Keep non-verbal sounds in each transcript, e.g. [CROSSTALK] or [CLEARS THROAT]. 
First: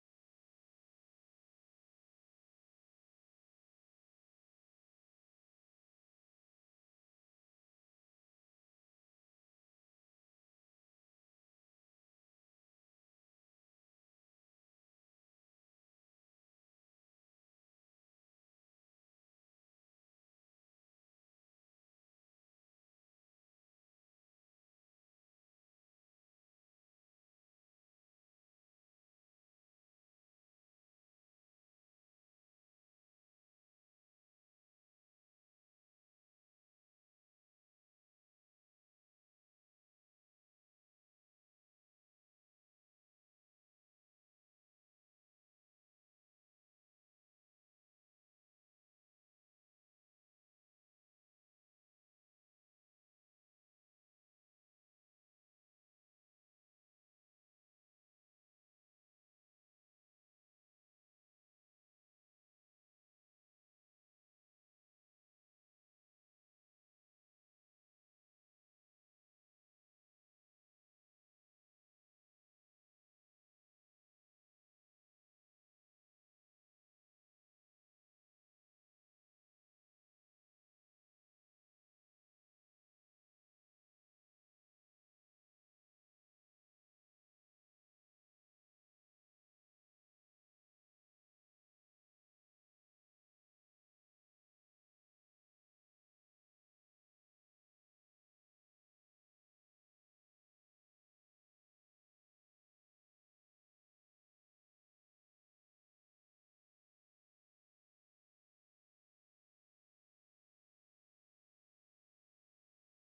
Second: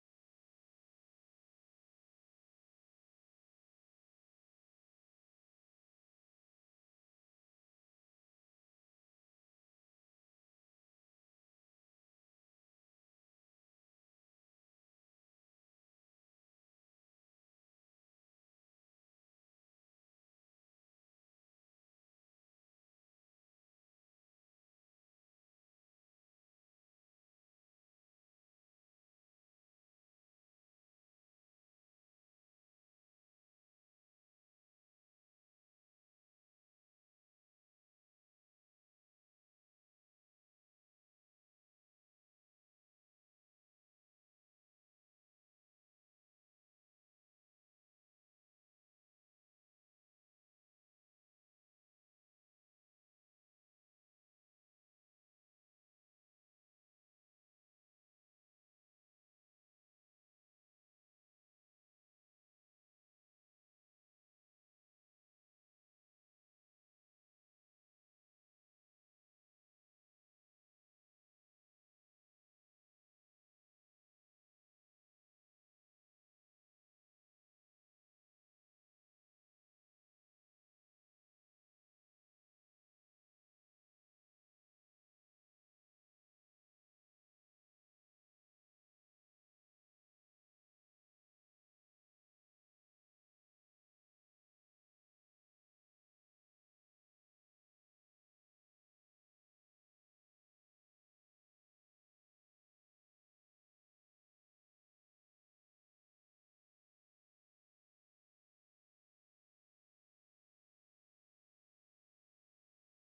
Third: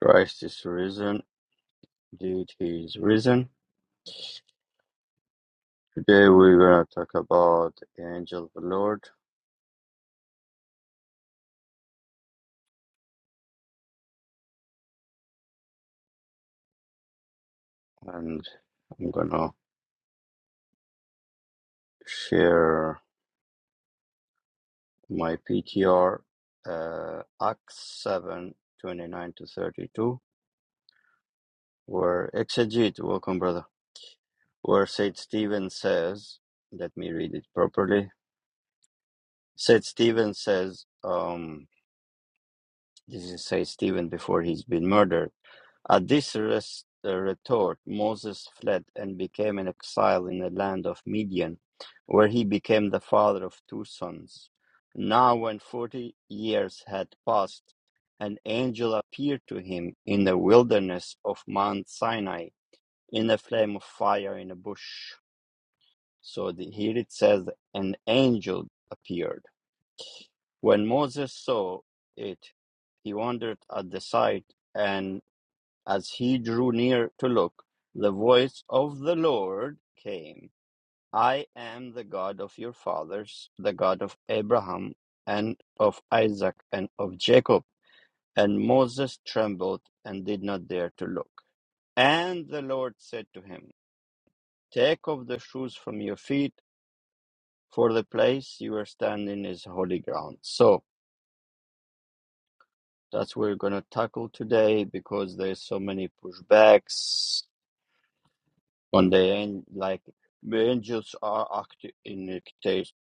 Christ is risen. Indeed, he is risen. Today we're gonna talk about the angel of the Lord, and I'm gonna share my PTR, uh, Acts seven twenty-nine to thirty-two, where exegete. Welcome, brother. Where Saint Stephen says, let me read it properly. Saint Stephen says, um, this is Saint Stephen before he's been murdered At this res- uh, retort, Moses fled and became an exile in the land of Midian, where he became the father of two sons. Now, when forty years had passed, an angel appeared to him in the wilderness of Mount Sinai in a flame of fire in a bush. So the, here it says, an angel appeared. When Moses saw it, he wondered at the sight and as he drew near to look, the voice of the Lord came I am the God of your fathers, the God of Abraham and of Isaac and of Jacob. And Moses trembled and did not dare to look. And the Lord said to him, Take off the shoes from your feet, for the place you are standing is holy ground. So that's what we're going to tackle today because there's so many pushbacks on the end like the angels are active in it case,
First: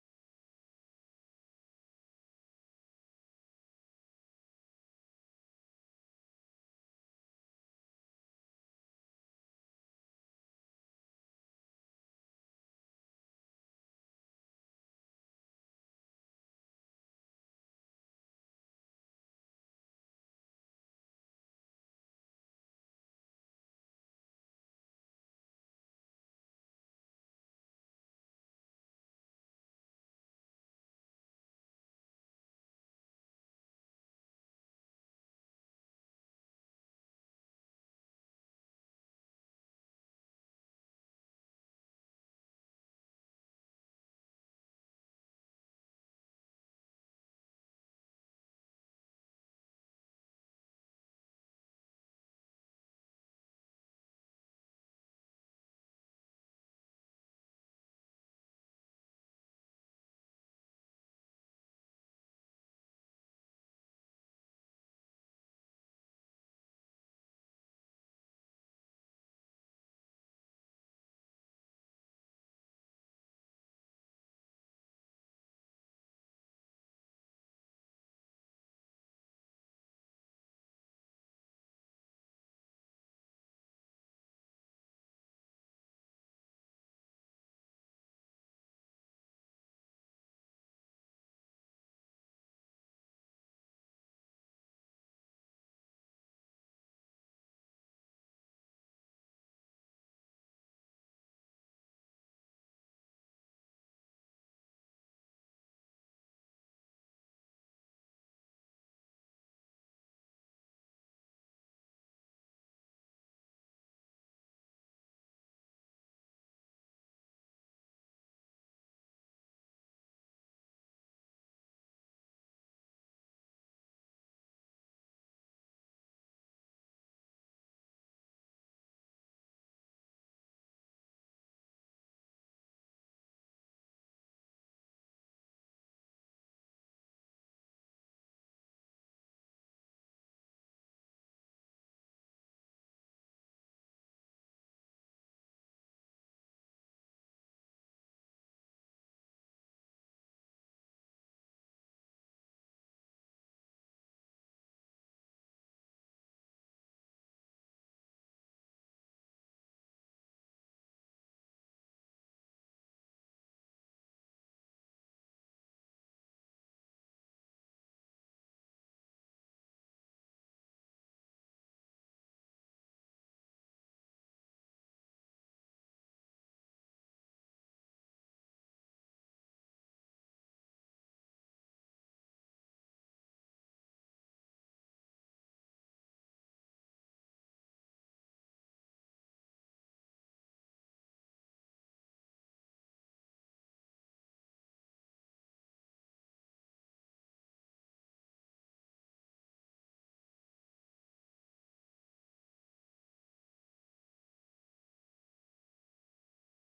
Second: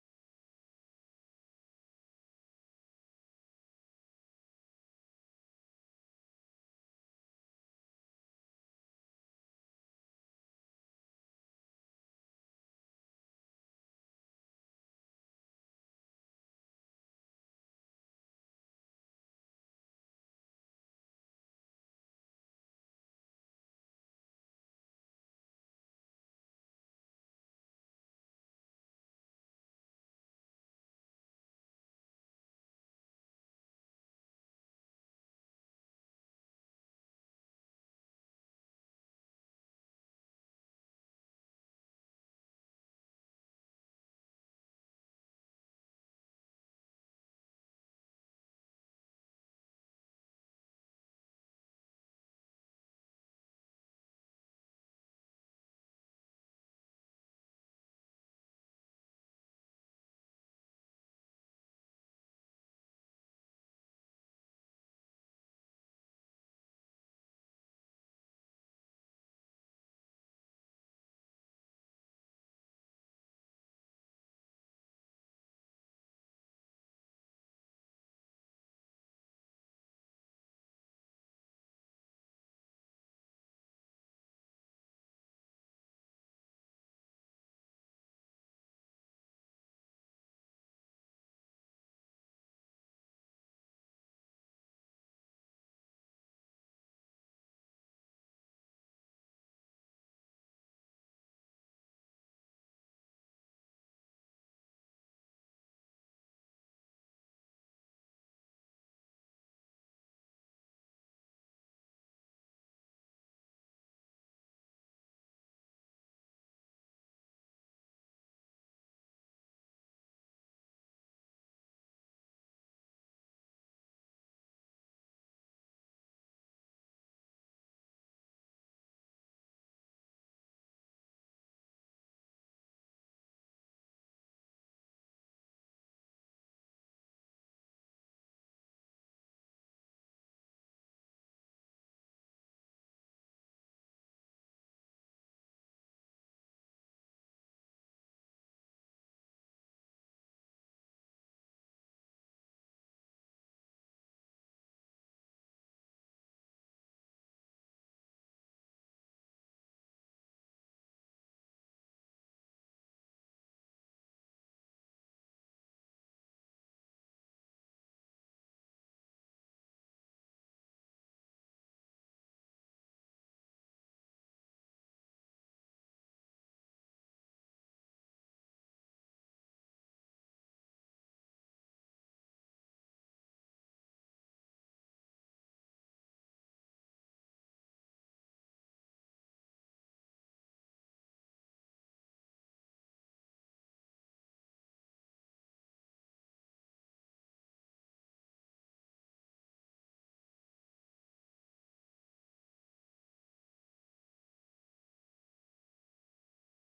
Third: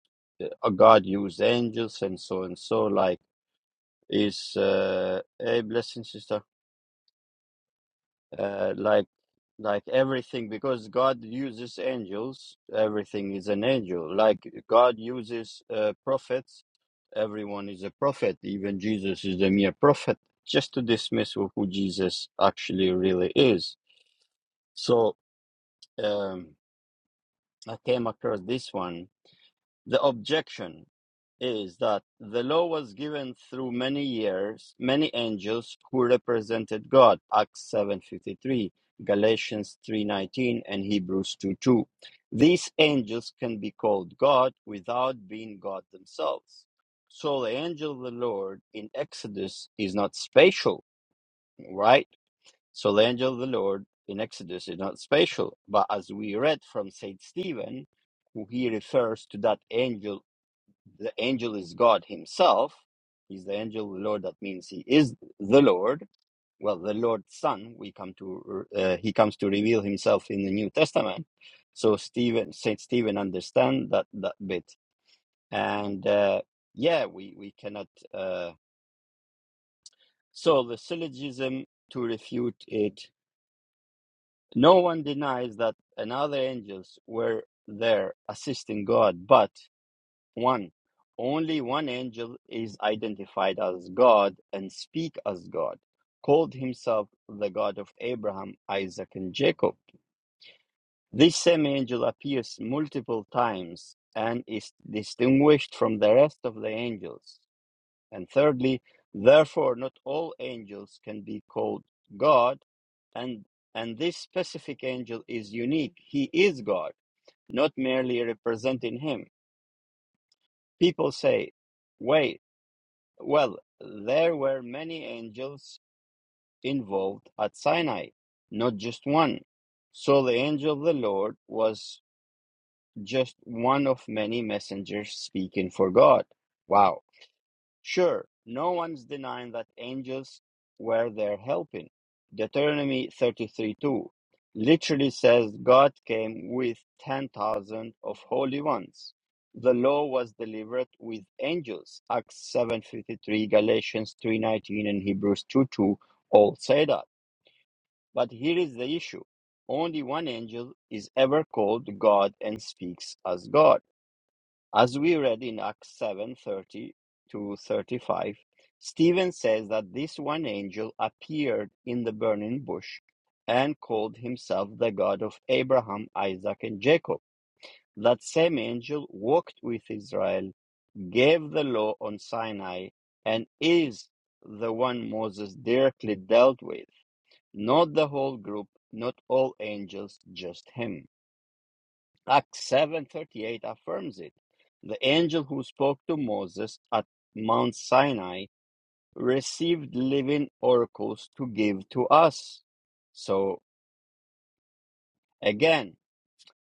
uh, god use angels and so and so like is uh a blessing sister uh like like everything because god uses angels everything is an angel like god uses uh, prophets everyone is a prophet even jesus is a mere prophet just to dismiss who who jesus actually really is so um i came across this one The objection is that the law was given through many years, many angels who represented God, Acts 7:53, Galatians 3:19, and Hebrews two two. These angels can be called God without being God themselves. So the angel of the Lord in Exodus is not spatial, right? So the angel of the Lord in Exodus is not spatial, but as we read from Saint Stephen, who he refers to that angel the angel is God himself. He's the angel of the Lord. That means he is the Lord. Well, the Lord's son. We come to uh, he comes to reveal himself in the New Testament. So Stephen, Saint Stephen, understand that that bit. And uh, yeah, we we cannot. Uh, so the syllogism to refute it. No one denies that another angels were there assisting God, but One, only one angel is identified as God and speak as God, called himself the God of Abraham, Isaac, and Jacob. This same angel appears multiple times and is distinguished from the rest of the angels. And thirdly, therefore, not all angels can be called God, and and this specific angel is unique. He is God, not merely representing him. People say, "Wait." Well, there were many angels involved at Sinai, not just one. So the angel of the Lord was just one of many messengers speaking for God. Wow. Sure, no one's denying that angels were there helping. Deuteronomy 33 2 literally says God came with 10,000 of holy ones. The law was delivered with angels. Acts 7.53, Galatians 3.19, and Hebrews 2.2 all say that. But here is the issue. Only one angel is ever called God and speaks as God. As we read in Acts 7:30 to 35, Stephen says that this one angel appeared in the burning bush and called himself the God of Abraham, Isaac, and Jacob. That same angel walked with Israel, gave the law on Sinai, and is the one Moses directly dealt with, not the whole group, not all angels, just him. Acts 7:38 affirms it. The angel who spoke to Moses at Mount Sinai received living oracles to give to us. So again,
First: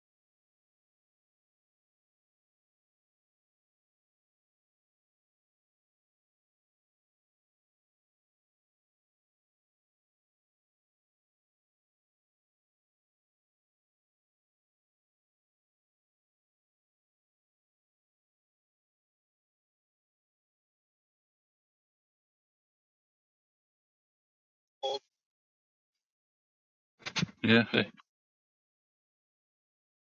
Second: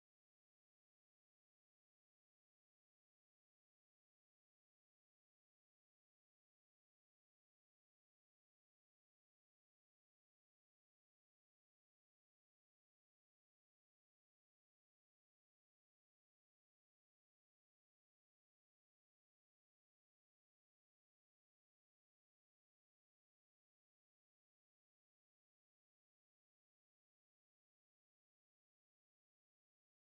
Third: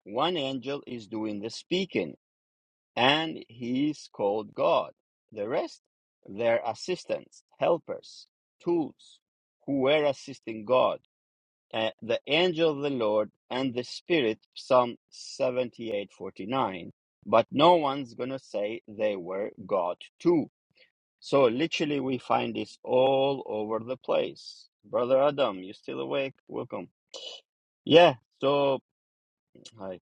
one angel is doing the speaking and he is called God. The rest, their assistants, helpers, tools who were assisting God uh, the angel of the Lord and the Spirit, Psalm 78 49. But no one's going to say they were God too. So literally, we find this all over the place. Brother Adam, you still awake? Welcome. Yeah. Yeah, so hi.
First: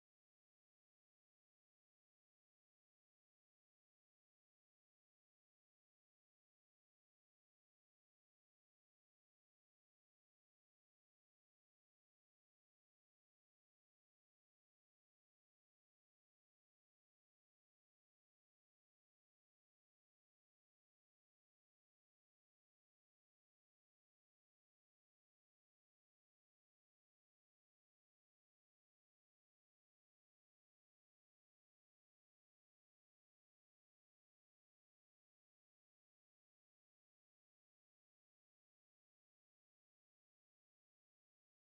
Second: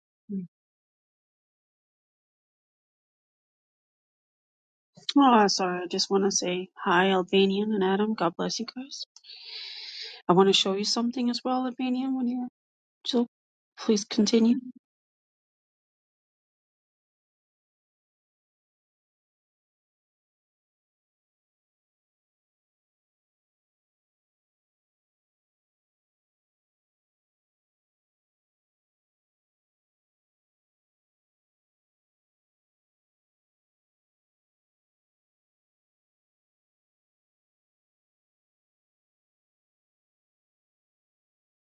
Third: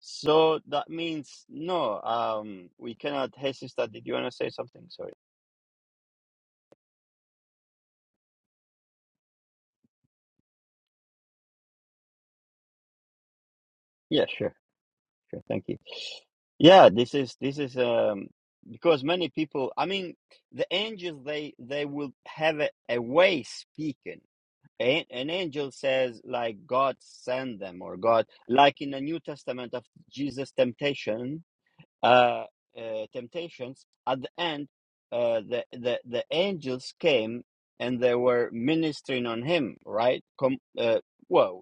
So that means no, um, we cannot. Hey, sister, did you want to say something? Sorry. Oh, sorry. I just want to say hi, Albanian and Adam. God bless you guys. I want to show you something as well, Albanian, when you're so please Yeah, sure, continue. sure. Thank you. Yeah, this is this is um because many people, I mean, the angels they they will have a, a way speaking. An, an angel says like God send them or God like in the New Testament of Jesus temptation uh, uh temptations at the end uh the the the angels came and they were ministering on him, right? Com- uh, whoa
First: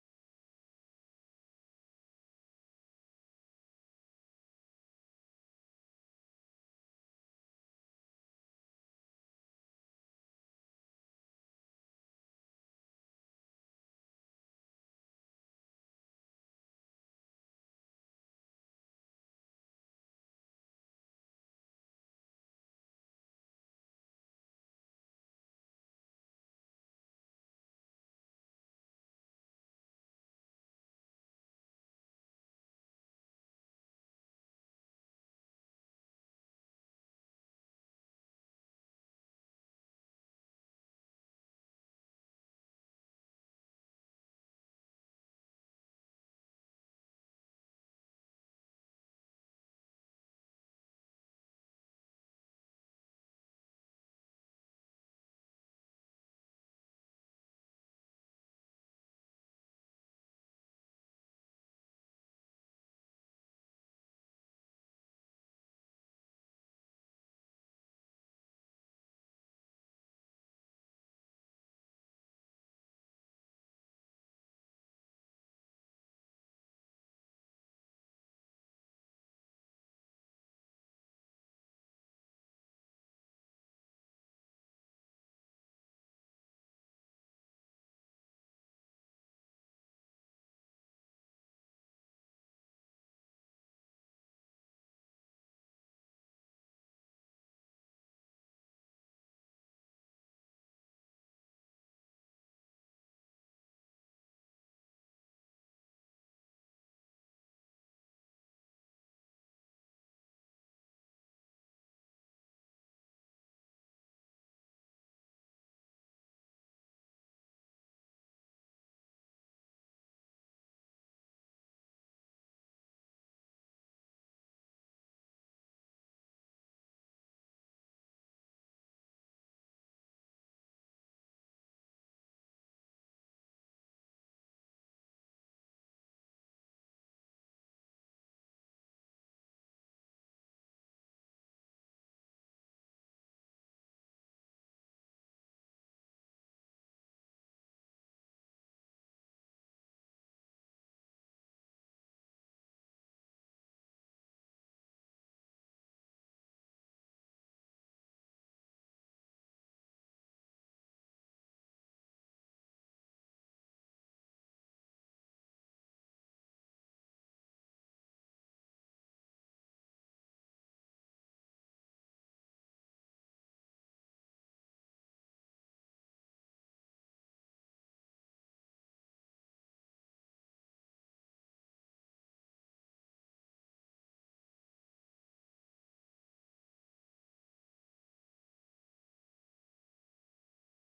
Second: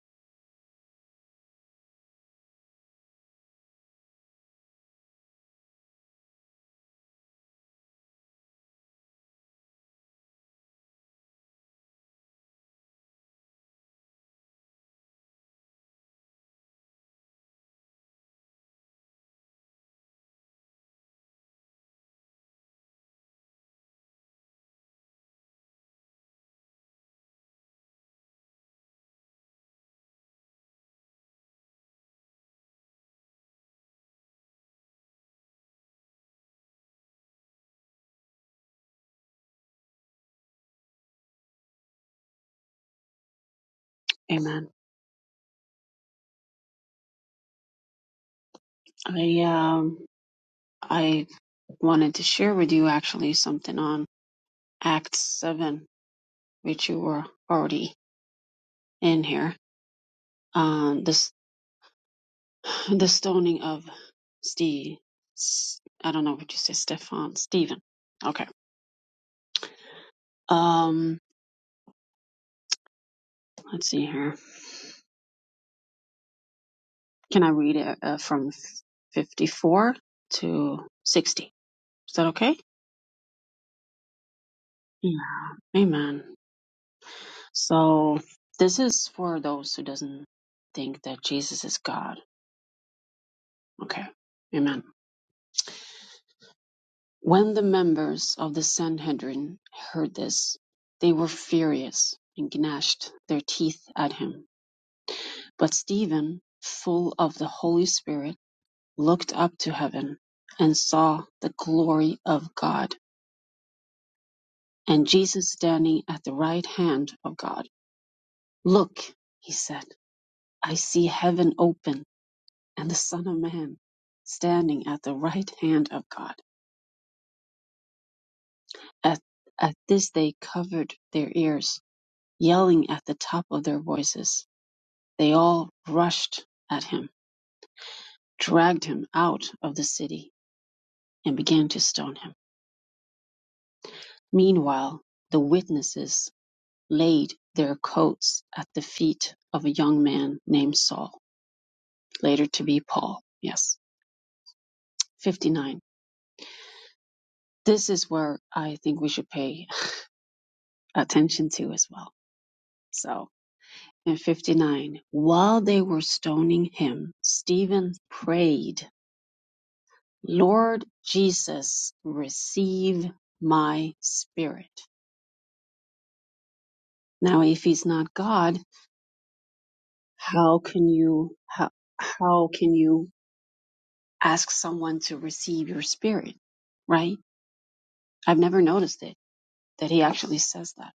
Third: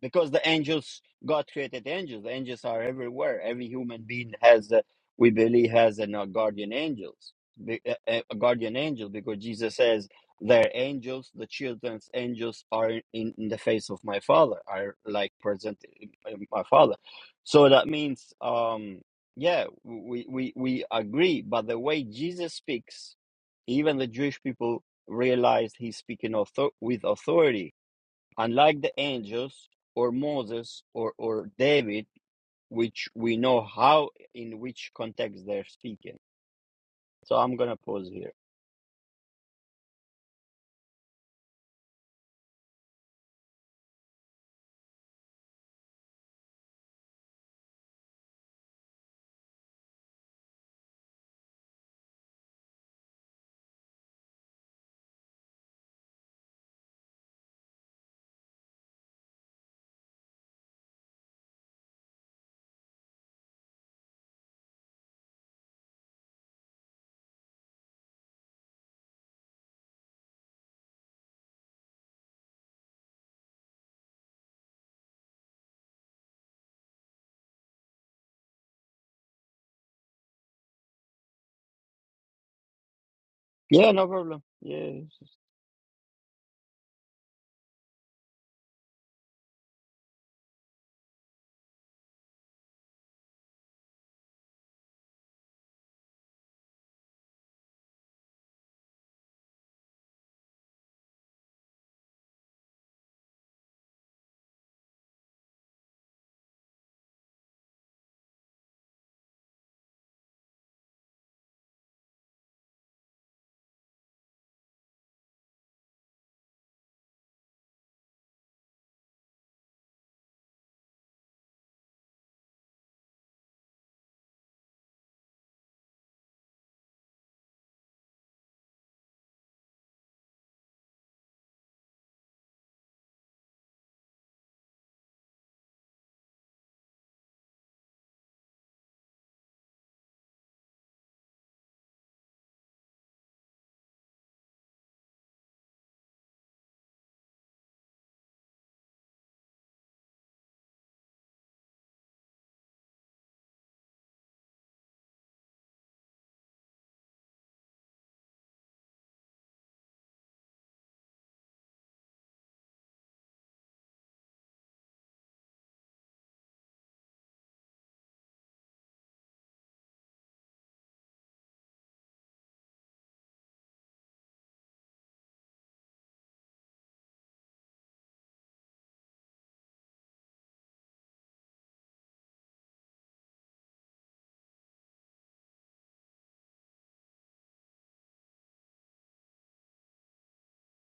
because the angels god created angels the angels are everywhere every human being has a, we believe has an, a guardian angels be- a, a- a guardian angel because jesus says their angels the children's angels are in, in the face of my father are like present in in my father so that means um yeah we we we agree but the way jesus speaks even the jewish people realized he's speaking author- with authority unlike the angels or Moses or, or David, which we know how in which context they're speaking. So I'm gonna pause here. Amen. I um I wanted to share with you actually something on Acts seven, which you were already in here. Um, this [SIGHS] the stoning of Steve. I don't know what you say, Stefan, Stephen. Okay. Um, let's see here. Can I read it uh, from 54 to 60? Is that okay? Yeah, no problem. Yes. Yeah. Amen. So this is for those who doesn't think that Jesus is God. Okay. Amen. When the members of the Sanhedrin heard this, they were furious and gnashed their teeth at him. But Stephen, full of the Holy Spirit, looked up to heaven and saw the glory of God and Jesus standing at the right hand of God. Look, he said, I see heaven open and the Son of Man standing at the right hand of God. At, at this they covered their ears, yelling at the top of their voices. They all rushed at him, dragged him out of the city, and began to stone him. Meanwhile, the witnesses laid their coats at the feet of a young man named Saul, later to be Paul. Yes 59. This is where I think we should pay attention to as well. So in 59, while they were stoning him, Stephen prayed, Lord Jesus, receive my spirit. Now, if he's not God, how can you, how, how can you ask someone to receive your spirit? Right? I've never noticed it that he actually says that.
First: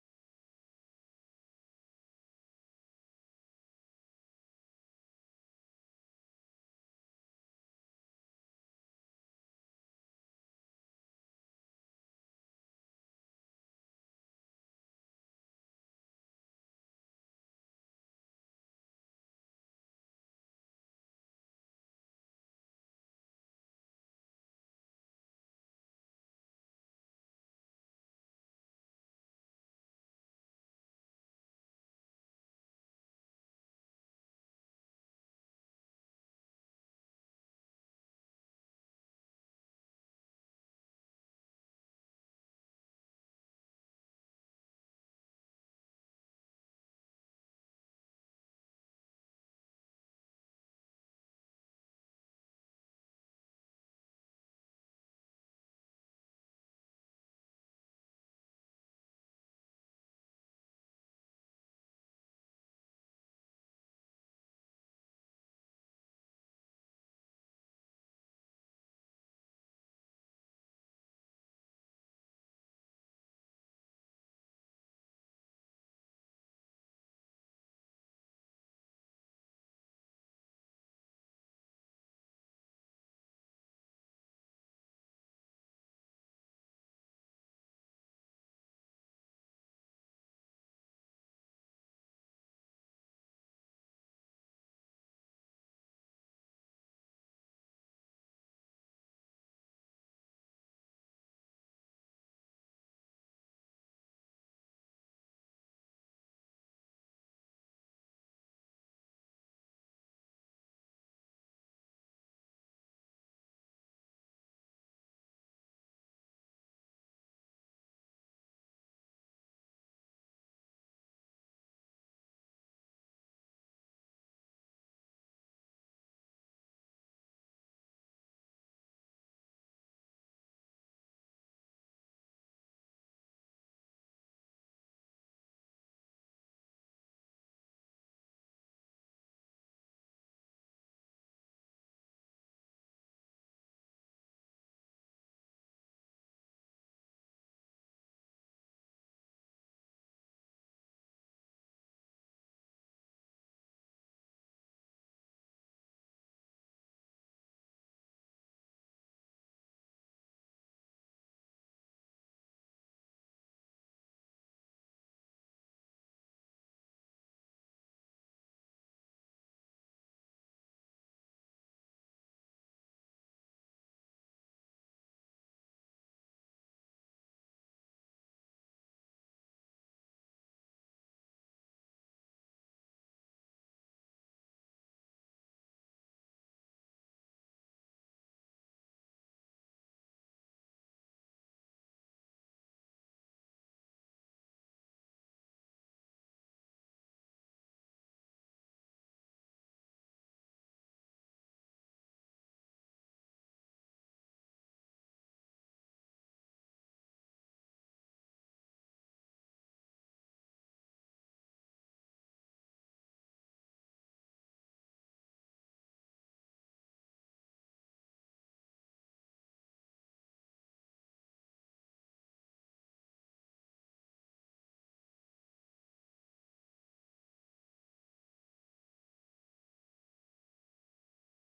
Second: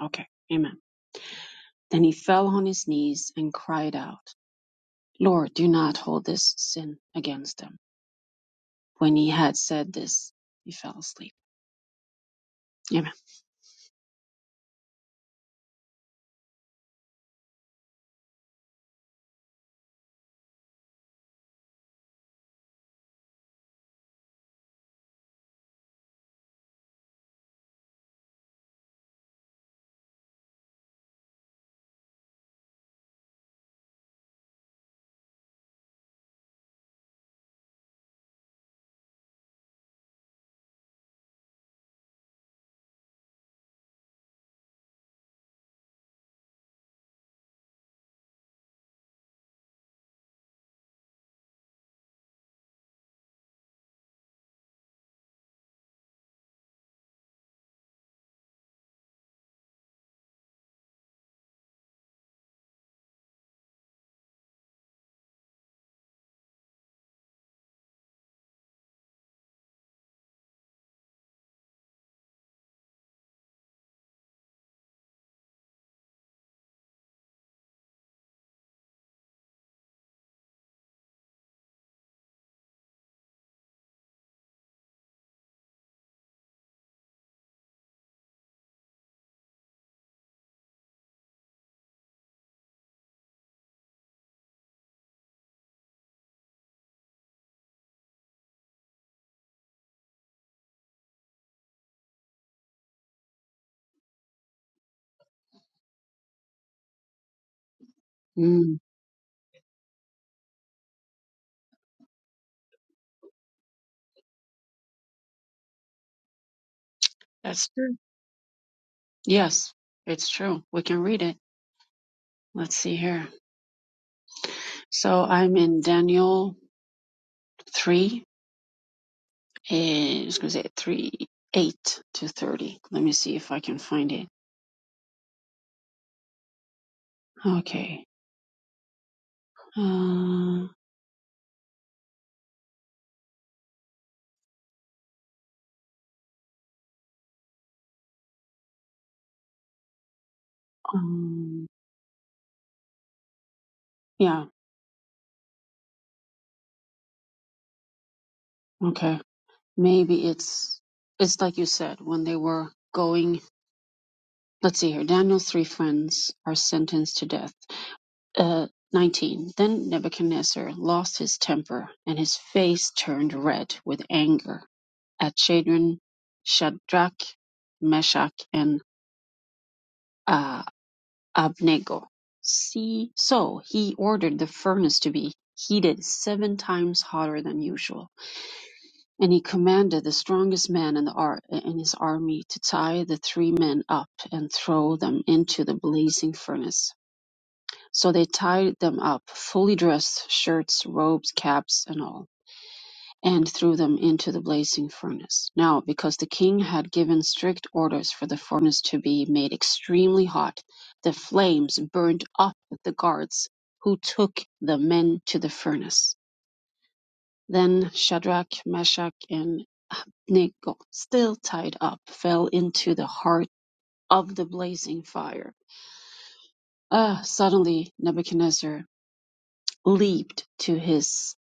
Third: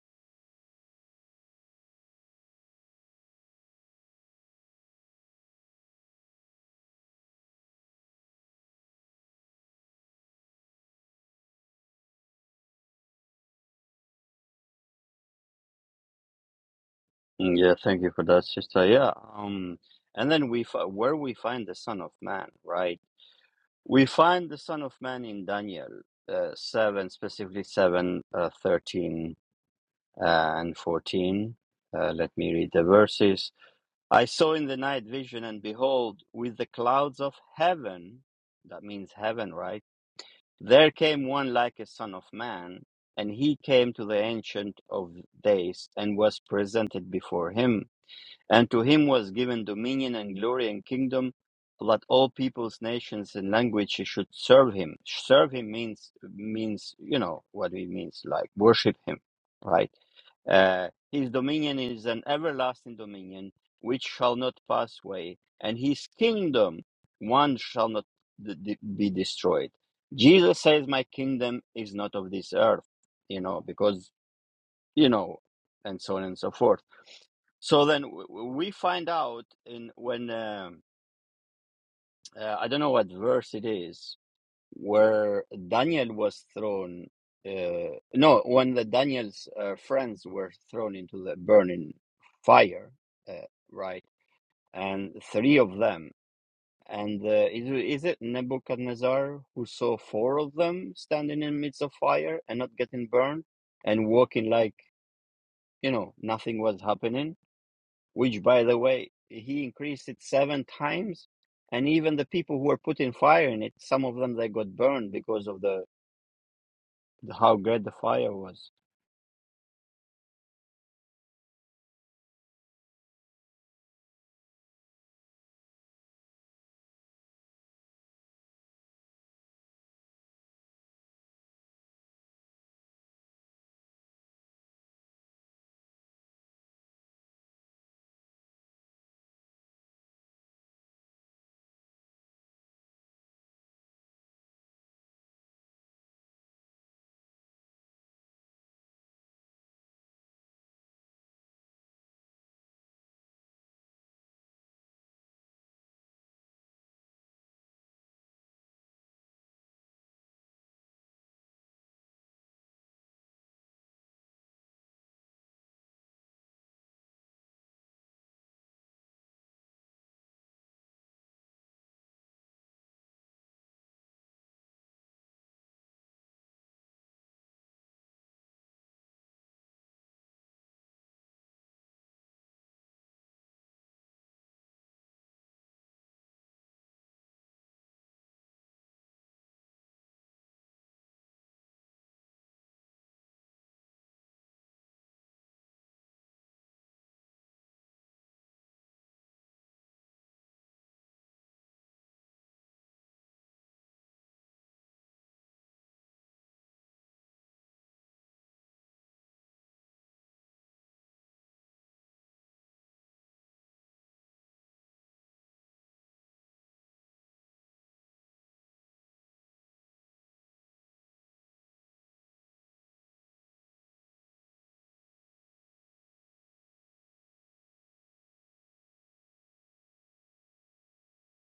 Okay. Amen. Then he fell on his knees and cried out. Lord, do not hold this sin against them. When he had said this, he fell asleep. Amen. Yeah, thank you for that, sister. Yeah. Um, and then we fi- where we find the Son of Man, right? We find the Son of Man in Daniel uh, seven, specifically seven, uh, thirteen uh, and fourteen. Uh, let me read the verses. I saw in the night vision, and behold, with the clouds of heaven, that means heaven, right? There came one like a son of man, and he came to the Ancient of Days and was presented before him. And to him was given dominion and glory and kingdom, so that all peoples, nations, and languages should serve him. Serve him means means you know what it means, like worship him, right? Uh, his dominion is an everlasting dominion which shall not pass away, and his kingdom one shall not d- d- be destroyed. Jesus says, "My kingdom is not of this earth," you know, because you know, and so on and so forth so then w- w- we find out in when um, uh, I don't know what verse it is where Daniel was thrown. Uh, no, when the Daniel's uh, friends were thrown into the burning fire, uh, right? And three of them. And uh, is it- is it Nebuchadnezzar who saw four of them standing in midst of fire and not getting burned and walking like you know nothing was happening? which by the Mm, way he increased it seven times and even the people who were putting fire in it some of them they got burned because of the, the how that's great the true. fire was Yes, it's true. We can read it. Let's see here. So I'm in Daniel 3, and I was going to say 3, 8 to 30. Let me see if I can find it. Okay. Uh, um, yeah, okay. Maybe it's, it's like you said, when they were going, let's see here. Daniel's three friends are sentenced to death. Uh, 19. Then Nebuchadnezzar lost his temper, and his face turned red with anger at Shadrach, Shadrach Meshach, and uh, Abednego. See, so he ordered the furnace to be heated seven times hotter than usual, and he commanded the strongest man in, the ar- in his army to tie the three men up and throw them into the blazing furnace. So they tied them up, fully dressed, shirts, robes, caps, and all, and threw them into the blazing furnace. Now, because the king had given strict orders for the furnace to be made extremely hot, the flames burned up the guards who took the men to the furnace. Then Shadrach, Meshach, and Abednego, still tied up, fell into the heart of the blazing fire. Ah, suddenly Nebuchadnezzar leaped to his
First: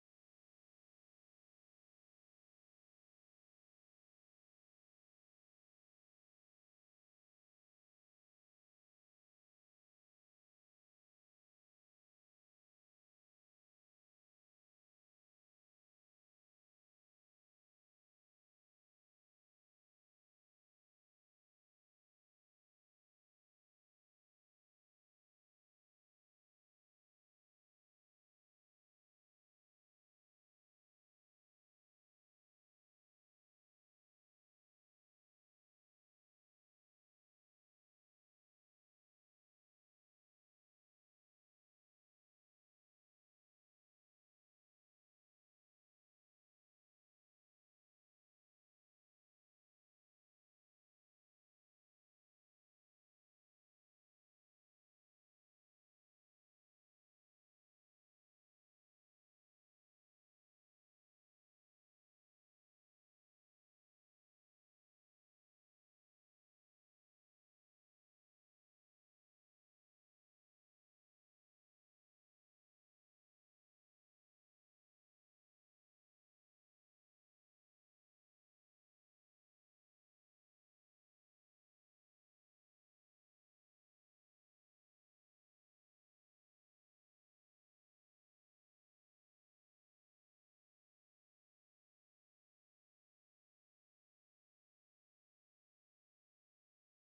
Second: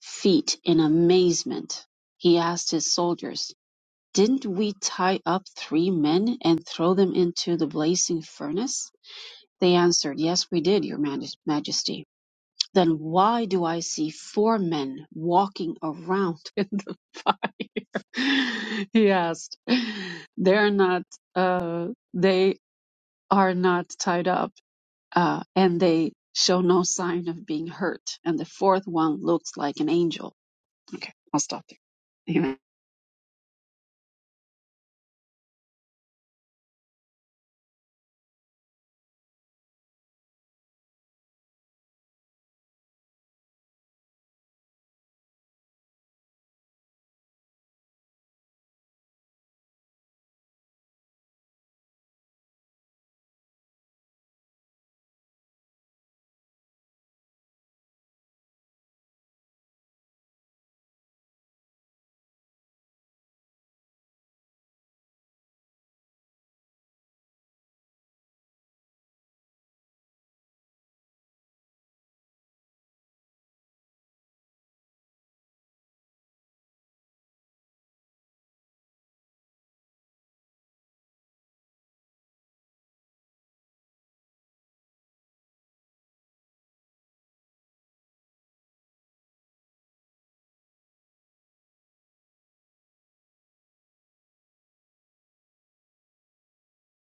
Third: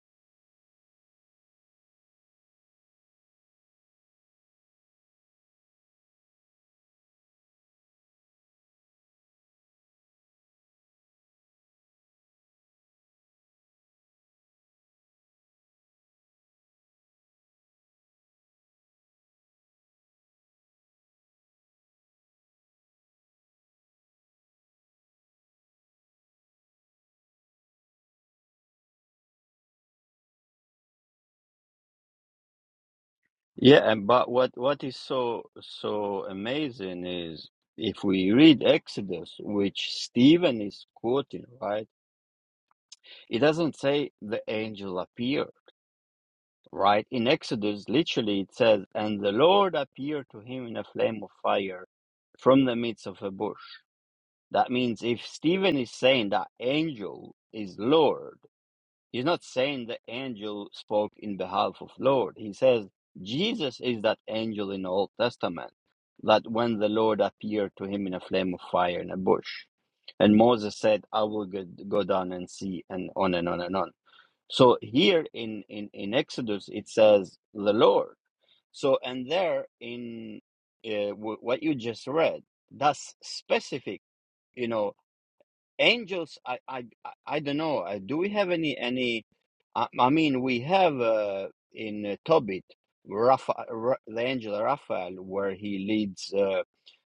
feet in amazement. He asked his soldiers, Didn't we tie up three men and throw them into the blazing furnace? They answered, Yes, we did, Your Majesty. Then why do I see four men walking around [LAUGHS] in the fire? [LAUGHS] he asked. They're not, uh, they are not tied up, uh, and they show no sign of being hurt. And the fourth one looks like an angel. Okay, I'll stop there. Amen. yeah and but what what is so so amazing is if we read exodus which stephen is quoting right it doesn't say the angel appeared right in exodus literally it says and the lord appeared to him in a flame of fire from the midst of a bush That means if Stephen is saying that angel is Lord, he's not saying the angel spoke in behalf of Lord. He says Jesus is that angel in the Old Testament, that when the Lord appeared to him in a flame of fire in a bush. And Moses said, I will go, go down and see, and on and on and on. So here in, in, in Exodus, it says the Lord. So, and there in uh, w- what you just read, that's specific, you know, angels i i i I don't know uh, do we have any any i, I mean we have uh, in uh, tobit Rapha, Ra, the angel raphael where he leads uh,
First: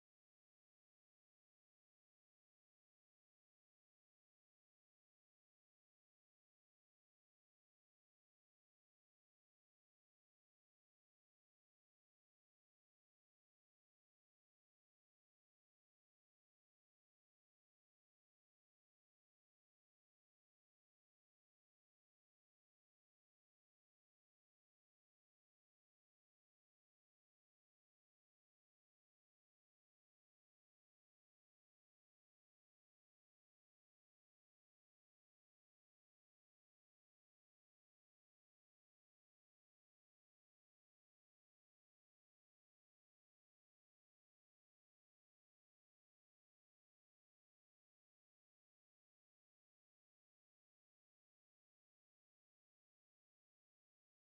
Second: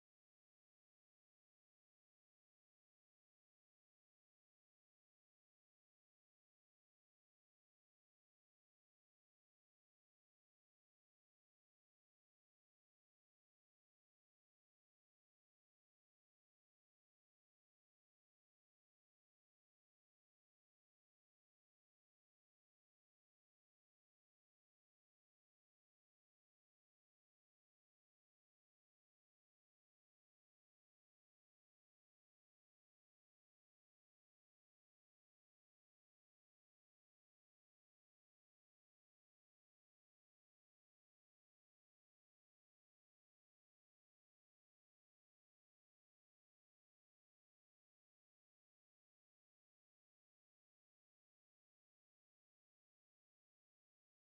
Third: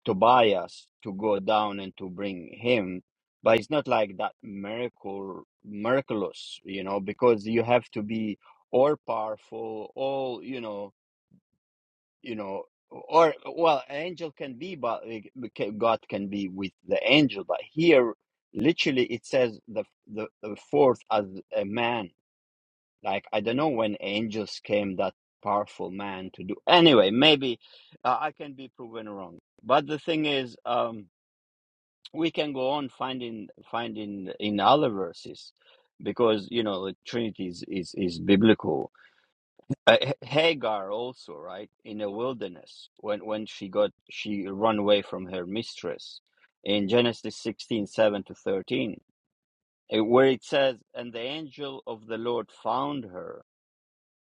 tobias to go down and to bring him but it's not like that miracle miraculous you know because you have to be all powerful all you know you know or well angel can be but like, ca- god can be with the angel but here literally it says the the, the fourth as a man like i don't know when angels came that powerful man to do anyway maybe uh, i can be proven wrong but the thing is um we can go on finding finding in other verses because you know the trinity is is, is biblical uh, H- Hagar also, right, in a wilderness when when she got she run away from her mistress in Genesis sixteen seven to thirteen, eh, where it says, "And the angel of the Lord found her,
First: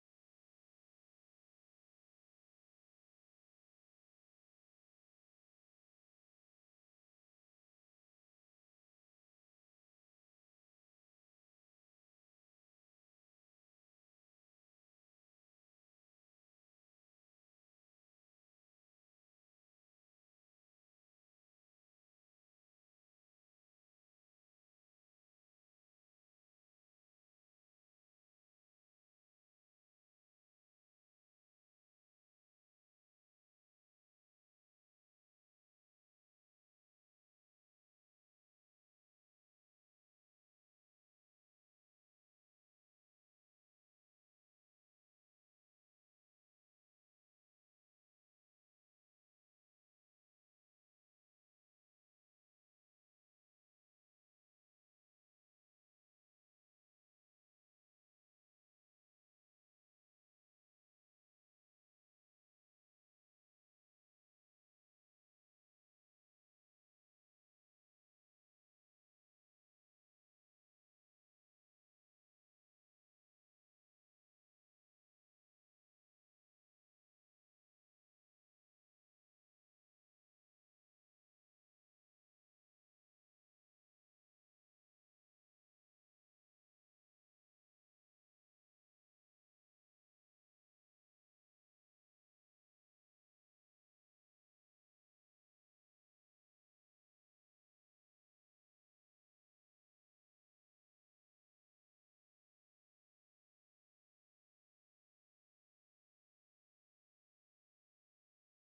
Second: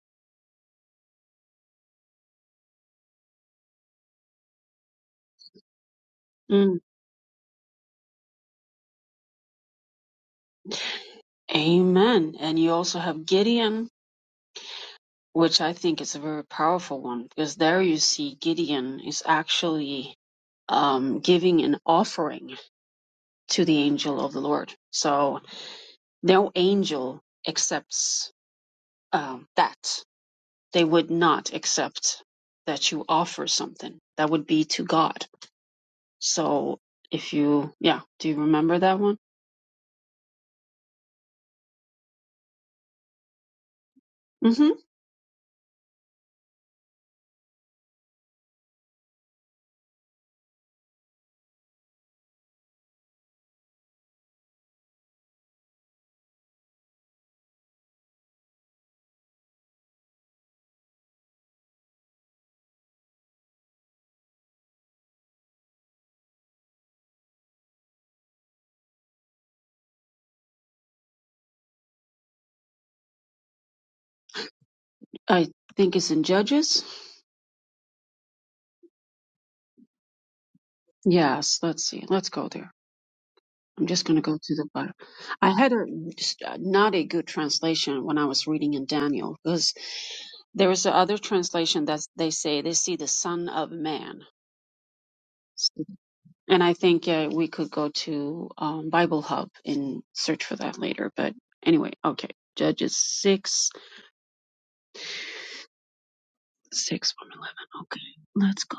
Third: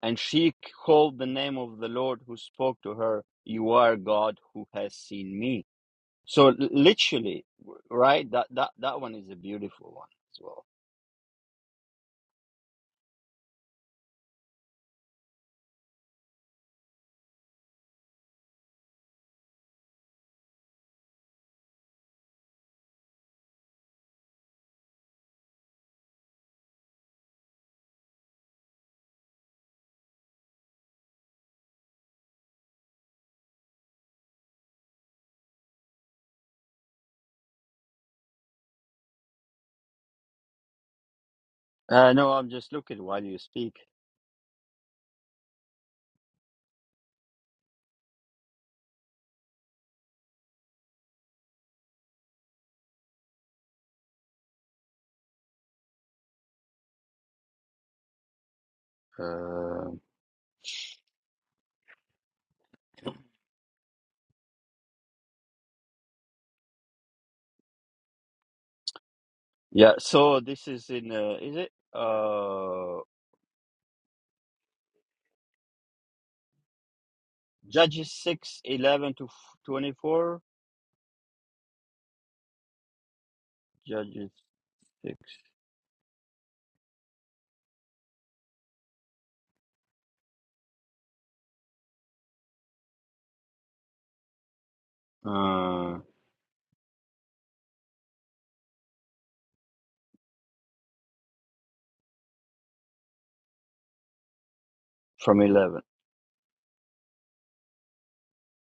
and she called the name of the Lord who spoke to her, You are God who has seen me." So l- Mm, literally, w- right, that that that one is a beautiful one as well. amen. And you also have Gideon, which I think is a very powerful one because there you see Gideon is actually um, giving an offering to the angel of the Lord. So no angel accepts um, that. They would not accept that you offer something. That would be to God. So if you, yeah, do you remember that one? Uh, no, I'm just looking while you speak. hmm Uh, Yeah, so this is in uh, is it uh I think it's in Judges. Judges 6 11 to 24? Yes, let's see. Let's go there. I'm just going to Judges go to the Bible. 6 I had a just, uh, not a good translation when I was reading in Daniel because there is a other translation that they say they see the Son of Man, uh and I think uh, we could go to um, Bible Hub and search for that later. But anyway, okay. Judges six from 11. six from eleven. Okay, let's go.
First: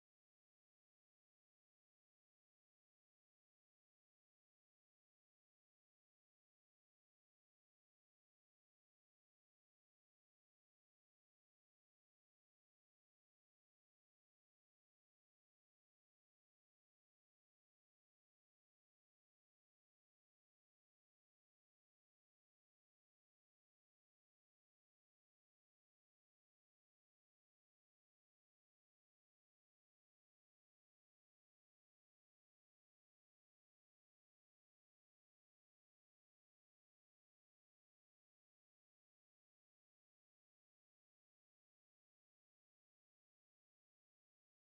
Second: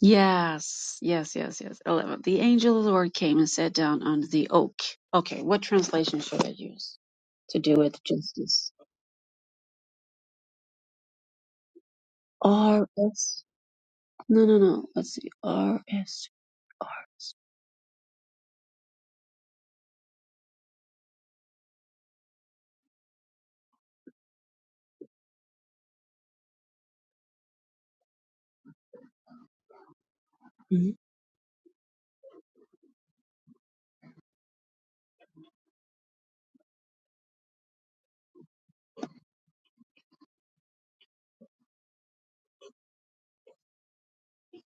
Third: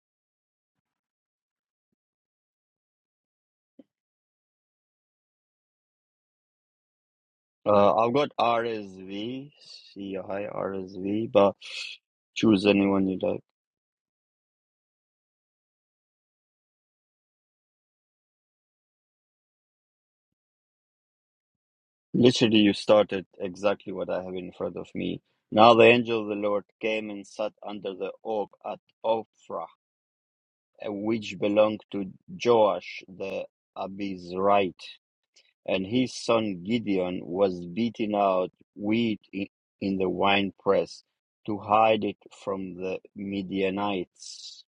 Yes, yes, yes, yes. 11. The angel of the Lord came and sat down under the oak. Okay, what translation should I use to do Uh it I've got justice? RSV, see hi RSV, but choose anyone you like. RS. No, no, no. Let's see. RS. Literally you started exactly what I have in front of me. Now the angel of the Lord came and sat under the oak at Ophrah, uh, Mhm. which belonged to Joash the Abizrite and his son Gideon was beating out wheat in the winepress to hide it from the Midianites.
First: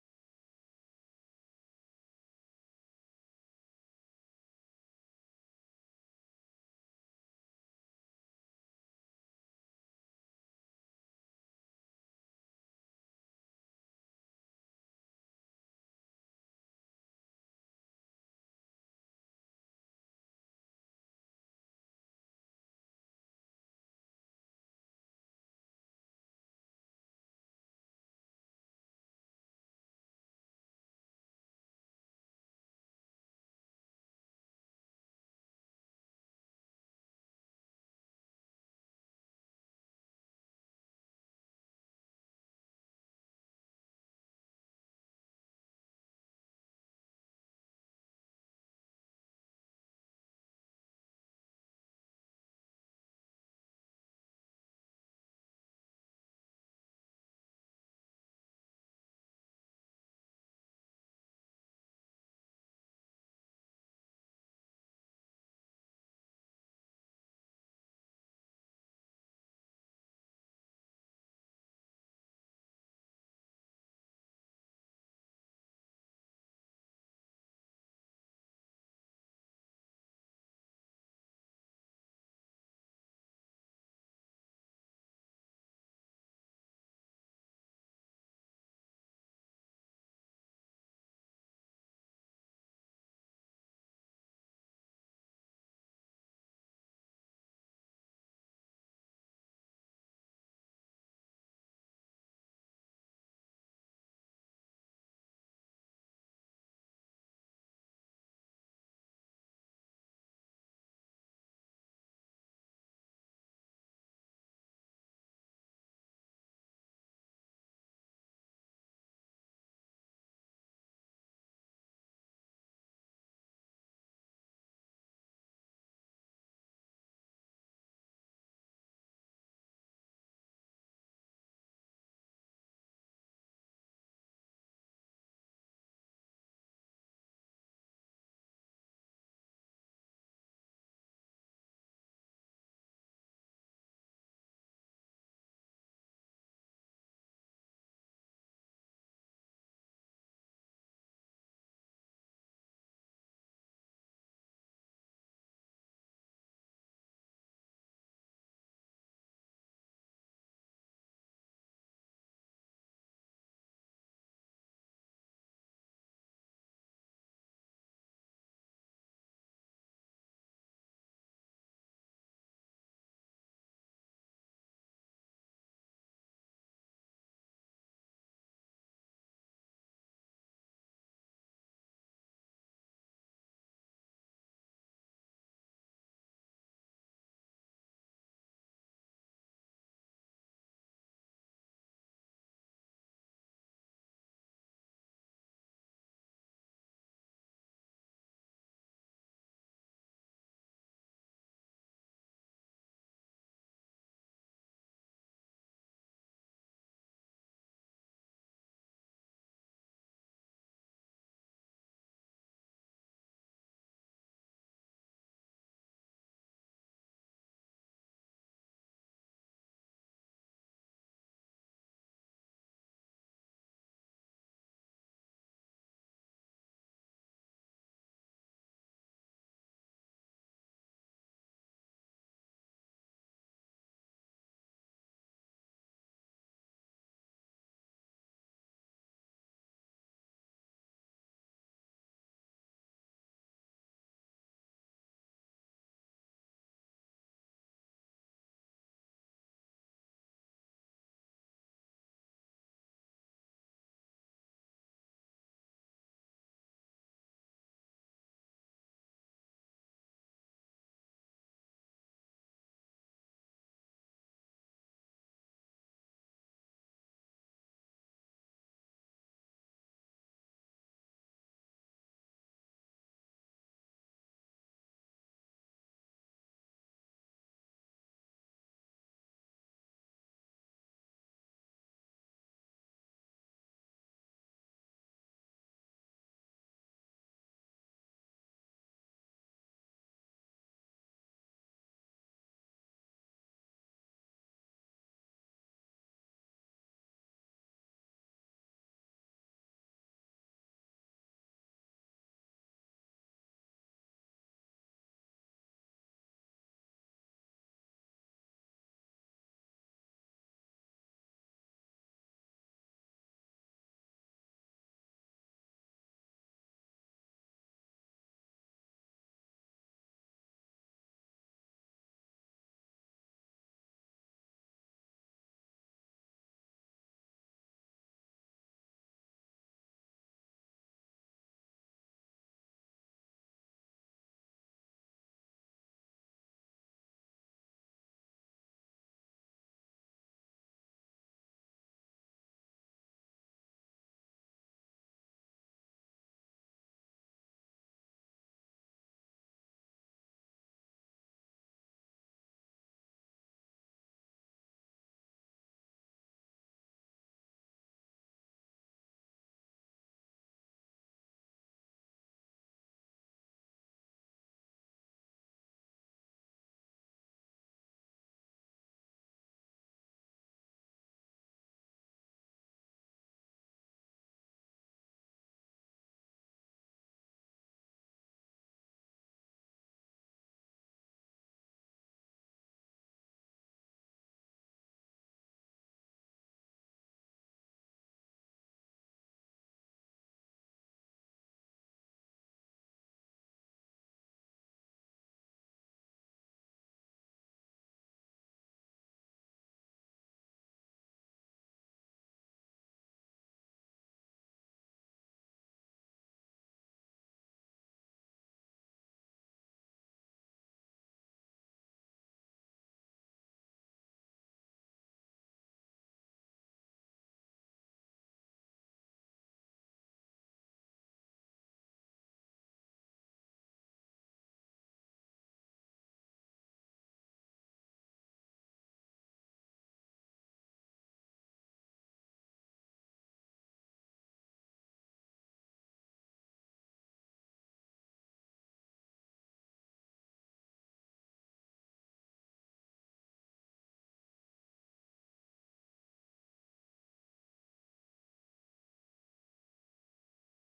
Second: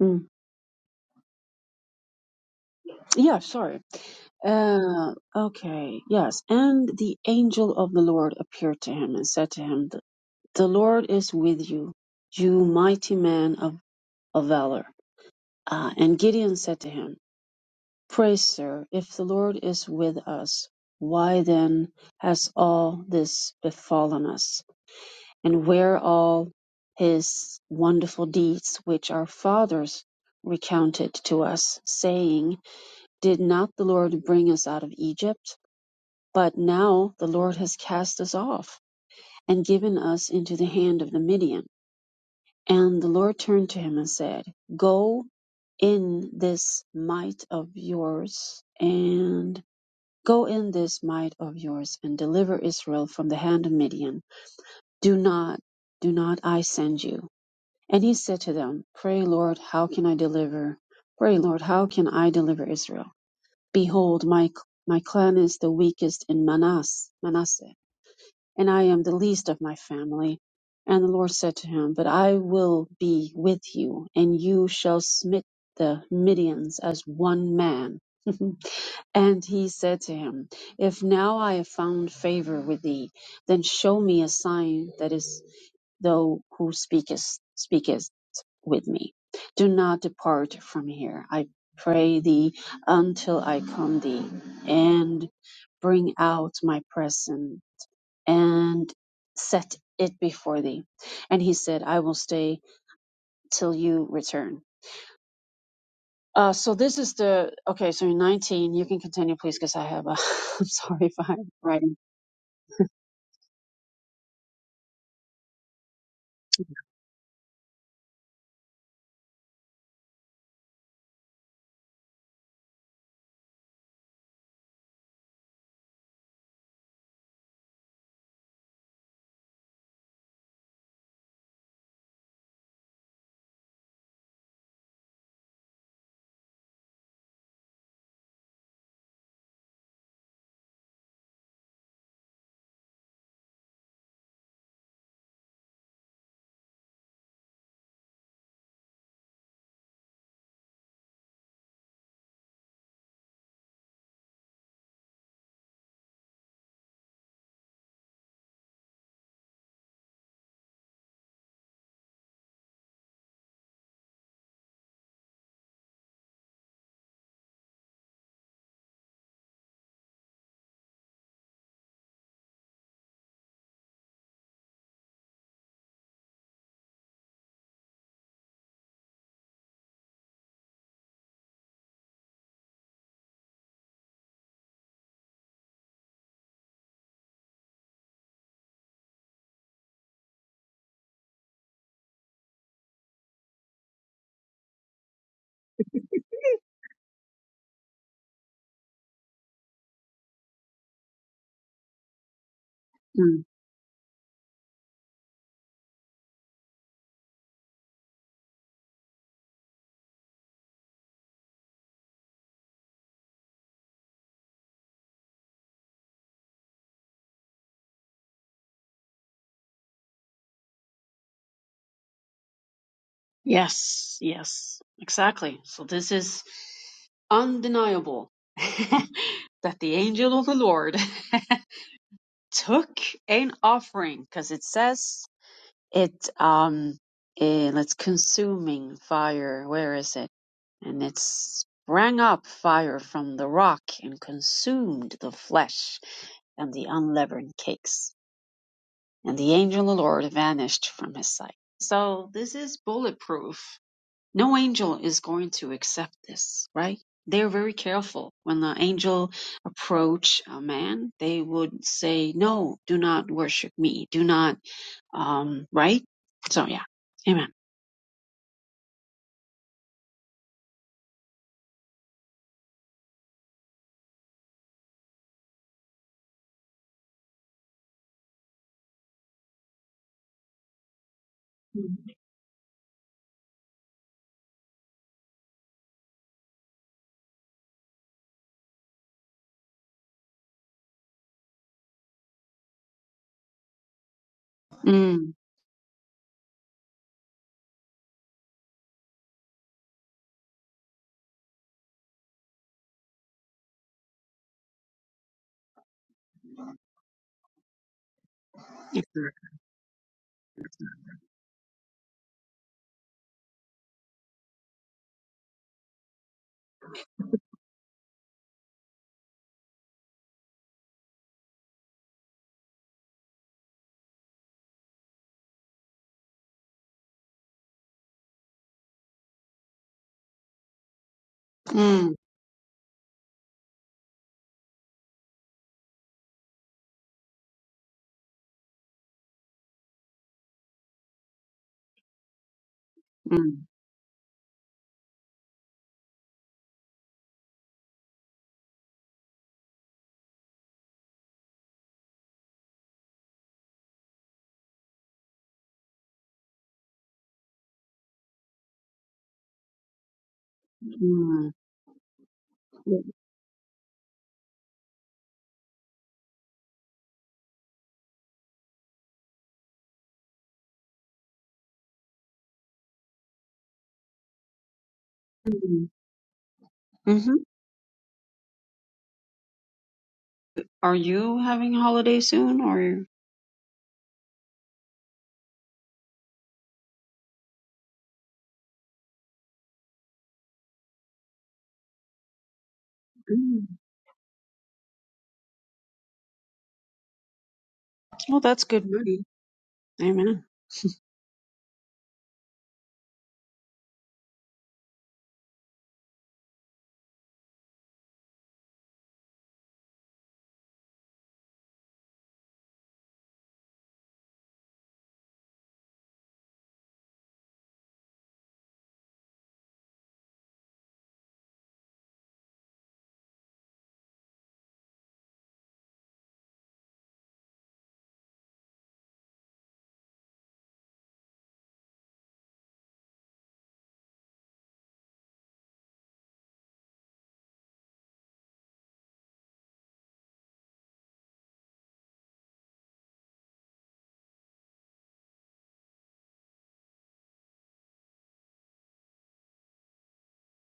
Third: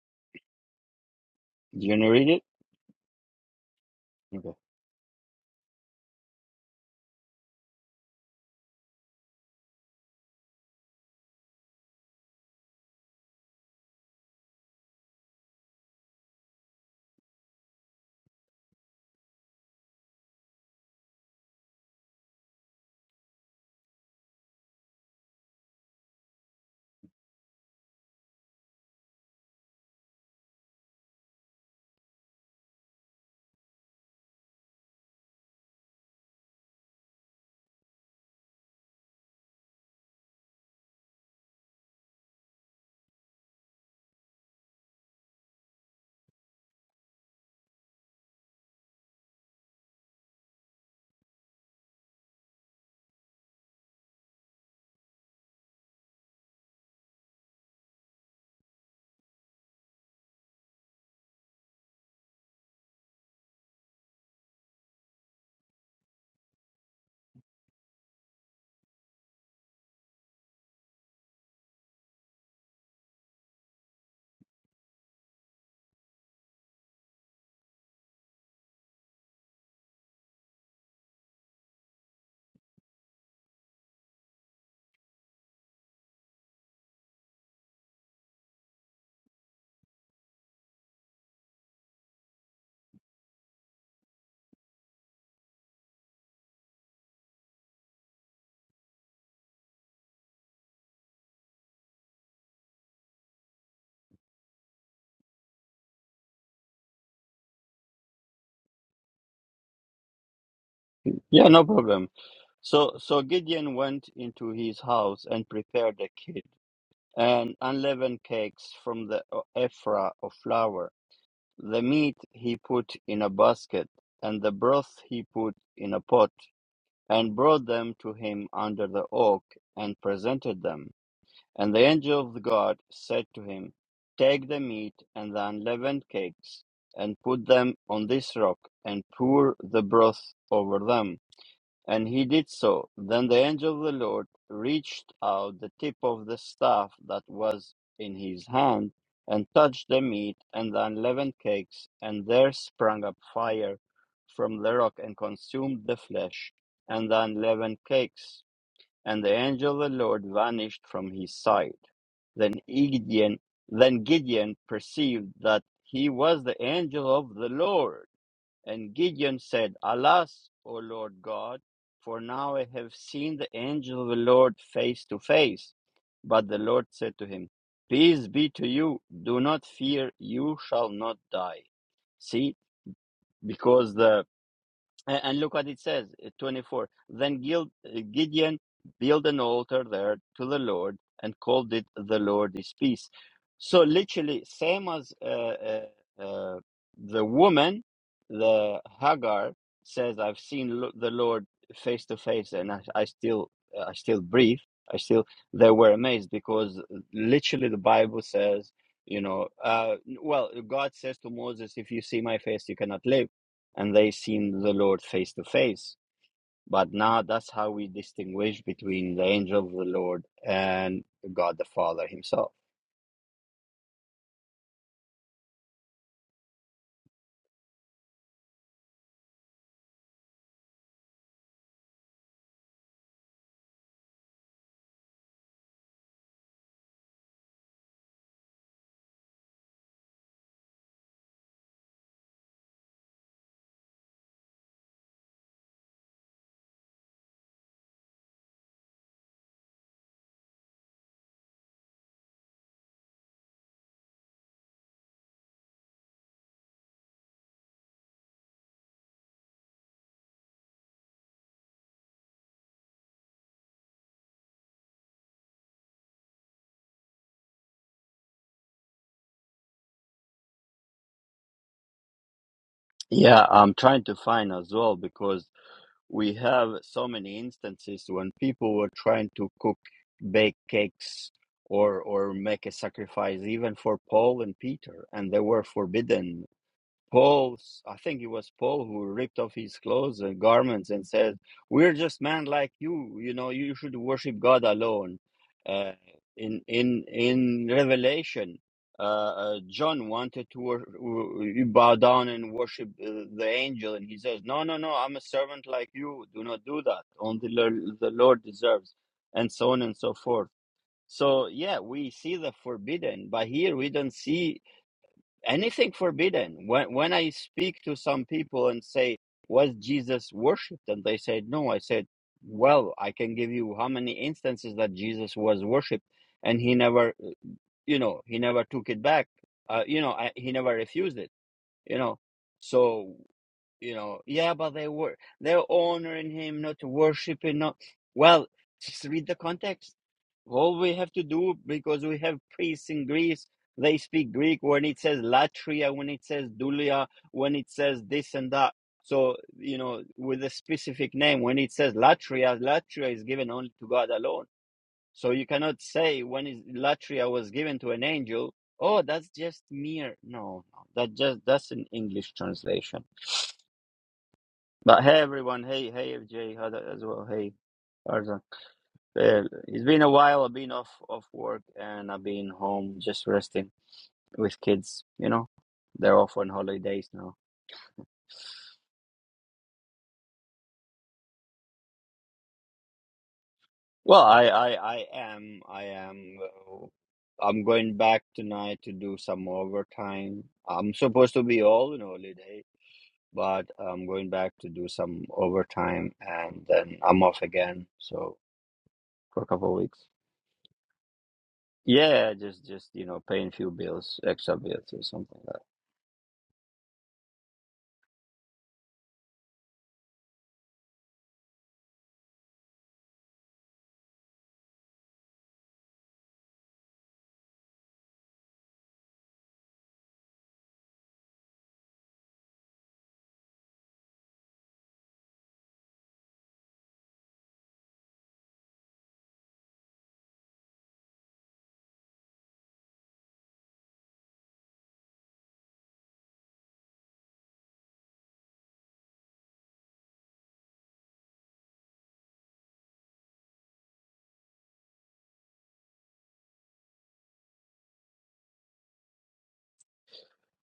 Mhm. Do you wanna read it? Yeah, sorry. Okay. Uh, okay, yes. And the angel of the Lord appeared to him and said to him, The, the Lord is with you, you mighty man of, of valor. Uh, and Gideon said to him, Praise, sir, if the Lord is with us, why then has all this befallen us? And where all his wonderful deeds which our fathers recounted to us, saying, Did not the Lord bring us out of Egypt? But now the Lord has cast us off and given us into the hand of the Midian. And the Lord turned to him and said, Go in this might of yours and go in this might of yours and deliver Israel from the hand of Midian. Do not, do not I send you. And he said to them, Pray, Lord, how can I deliver? Pray, Lord, how can I deliver Israel? Behold, my my clan is the weakest in Manas, Manasseh and I am the least of my family. And the Lord said to him, But I will be with you, and you shall smite the Midians as one man. [LAUGHS] and he said to him, If now I have found favor with thee, then show me a sign that is thou who speakest speakest with me. Do not depart from here, I pray thee, until I come thee, and bring out my present and set it before thee. And he said, I will stay till you return. Uh, so this is the okay. So in nineteen, you can continue, please, because I have. A, [LAUGHS] I'm sorry if Yeah, I'm no writing. problem. So, so Gideon went into his house and prepared a kid and unleavened cakes from the o- ephah of flour. The meat he put in a basket, and the broth he put in a pot, and brought them to him under the oak, and presented them. And the angel of the God said to him, Take the meat and the unleavened cakes, and put them on this rock, and pour the broth over them. And he did so. Then the angel of the Lord reached out the tip of the staff that was in his hand, and touched the meat and the unleavened cakes, and there sprang up fire from the rock and consumed the flesh and the unleavened cakes and the angel of the Lord vanished from his sight. Then Gideon, then Gideon perceived that he was the angel of the Lord, and Gideon said, "Alas, O Lord God, for now I have seen the angel of the Lord face to face." But the Lord said to him, "Peace be to you. Do not fear. You shall not die." See, because the a- And look what it says, uh, 24. Then Gil- uh, Gideon built an altar there to the Lord and called it the Lord is peace. So literally, same as uh, uh, uh, the woman, the Hagar says, "I've seen lo- the Lord face to face, and I, I Mm. still, I still breathe. I still." They were amazed because literally the Bible says, you know, uh, well, God says to Moses, "If you see my face, you cannot live." and they seen the Lord face to face. But now that's how we distinguish between the angel of the Lord and God the Father Himself. Yes, yes, exactly. So this is undeniable [LAUGHS] that the angel of the Lord [LAUGHS] took an offering, because it says It um eh, it's consuming fire. Where is it? And it sprang up fire from the rock and consumed the flesh and the unleavened cakes. And the angel of the Lord vanished from his sight. So this is bulletproof. No angel is going to accept this, right? They're very careful. When the angel approach a man, they would say, no, do not worship me. Do not um, right? So yeah. Amen. Yeah, I'm trying to find as well because we have so many instances when people were trying to cook, bake cakes, or or make a sacrifice even for Paul and Peter, and they were forbidden Paul, I think it was Paul who ripped off his clothes and garments and said, "We're just men like you. You know, you should worship God alone." Mm. Uh, in in in Revelation, uh, uh, John wanted to wor- w- bow down and worship uh, the angel, and he says, "No, no, no. I'm a servant like you. Do not do that. Only the the Lord deserves," Yes, sir. and so on and so forth. So yeah, we see the forbidden, but here we don't see anything forbidden. When when I speak to some people and say, "Was Jesus worshipped, and they said, "No," I said, "Well, I can give you how many instances that Jesus was worshipped, and he never, you know, he never took it back. Uh, you know, I, he never refused it. You Mm. know, so." you know, yeah, but they were they're honoring him, not worshiping, not well, just read the context. All we have to do because we have priests in Greece, Mm. they speak Greek when it says latria, when it says dulia, when it says this and that. So, you know, with a specific name, when it says latria, latria is given only to God alone. So you cannot say when is latria was given to an angel, oh, that's just mere. No, no, that just Mm. that's an English translation but hey, everyone. Hey, hey, FJ, Hada as well. Hey, Arzan. Uh, it's been a while. I've been off off work and I've been home just resting with kids. You know, Mm. they're off on holidays now. Mm-hmm. Are you having a holiday soon or you Well, I, I, I am. I am. uh, I'm going back tonight to do some overtime. I'm supposed to be all on holiday, mm. but I'm going back to do some overtime and then I'm off again. So Well, that's good money. for a couple of weeks. Amen. Yeah, just just you know, paying few bills, extra bills or something like that.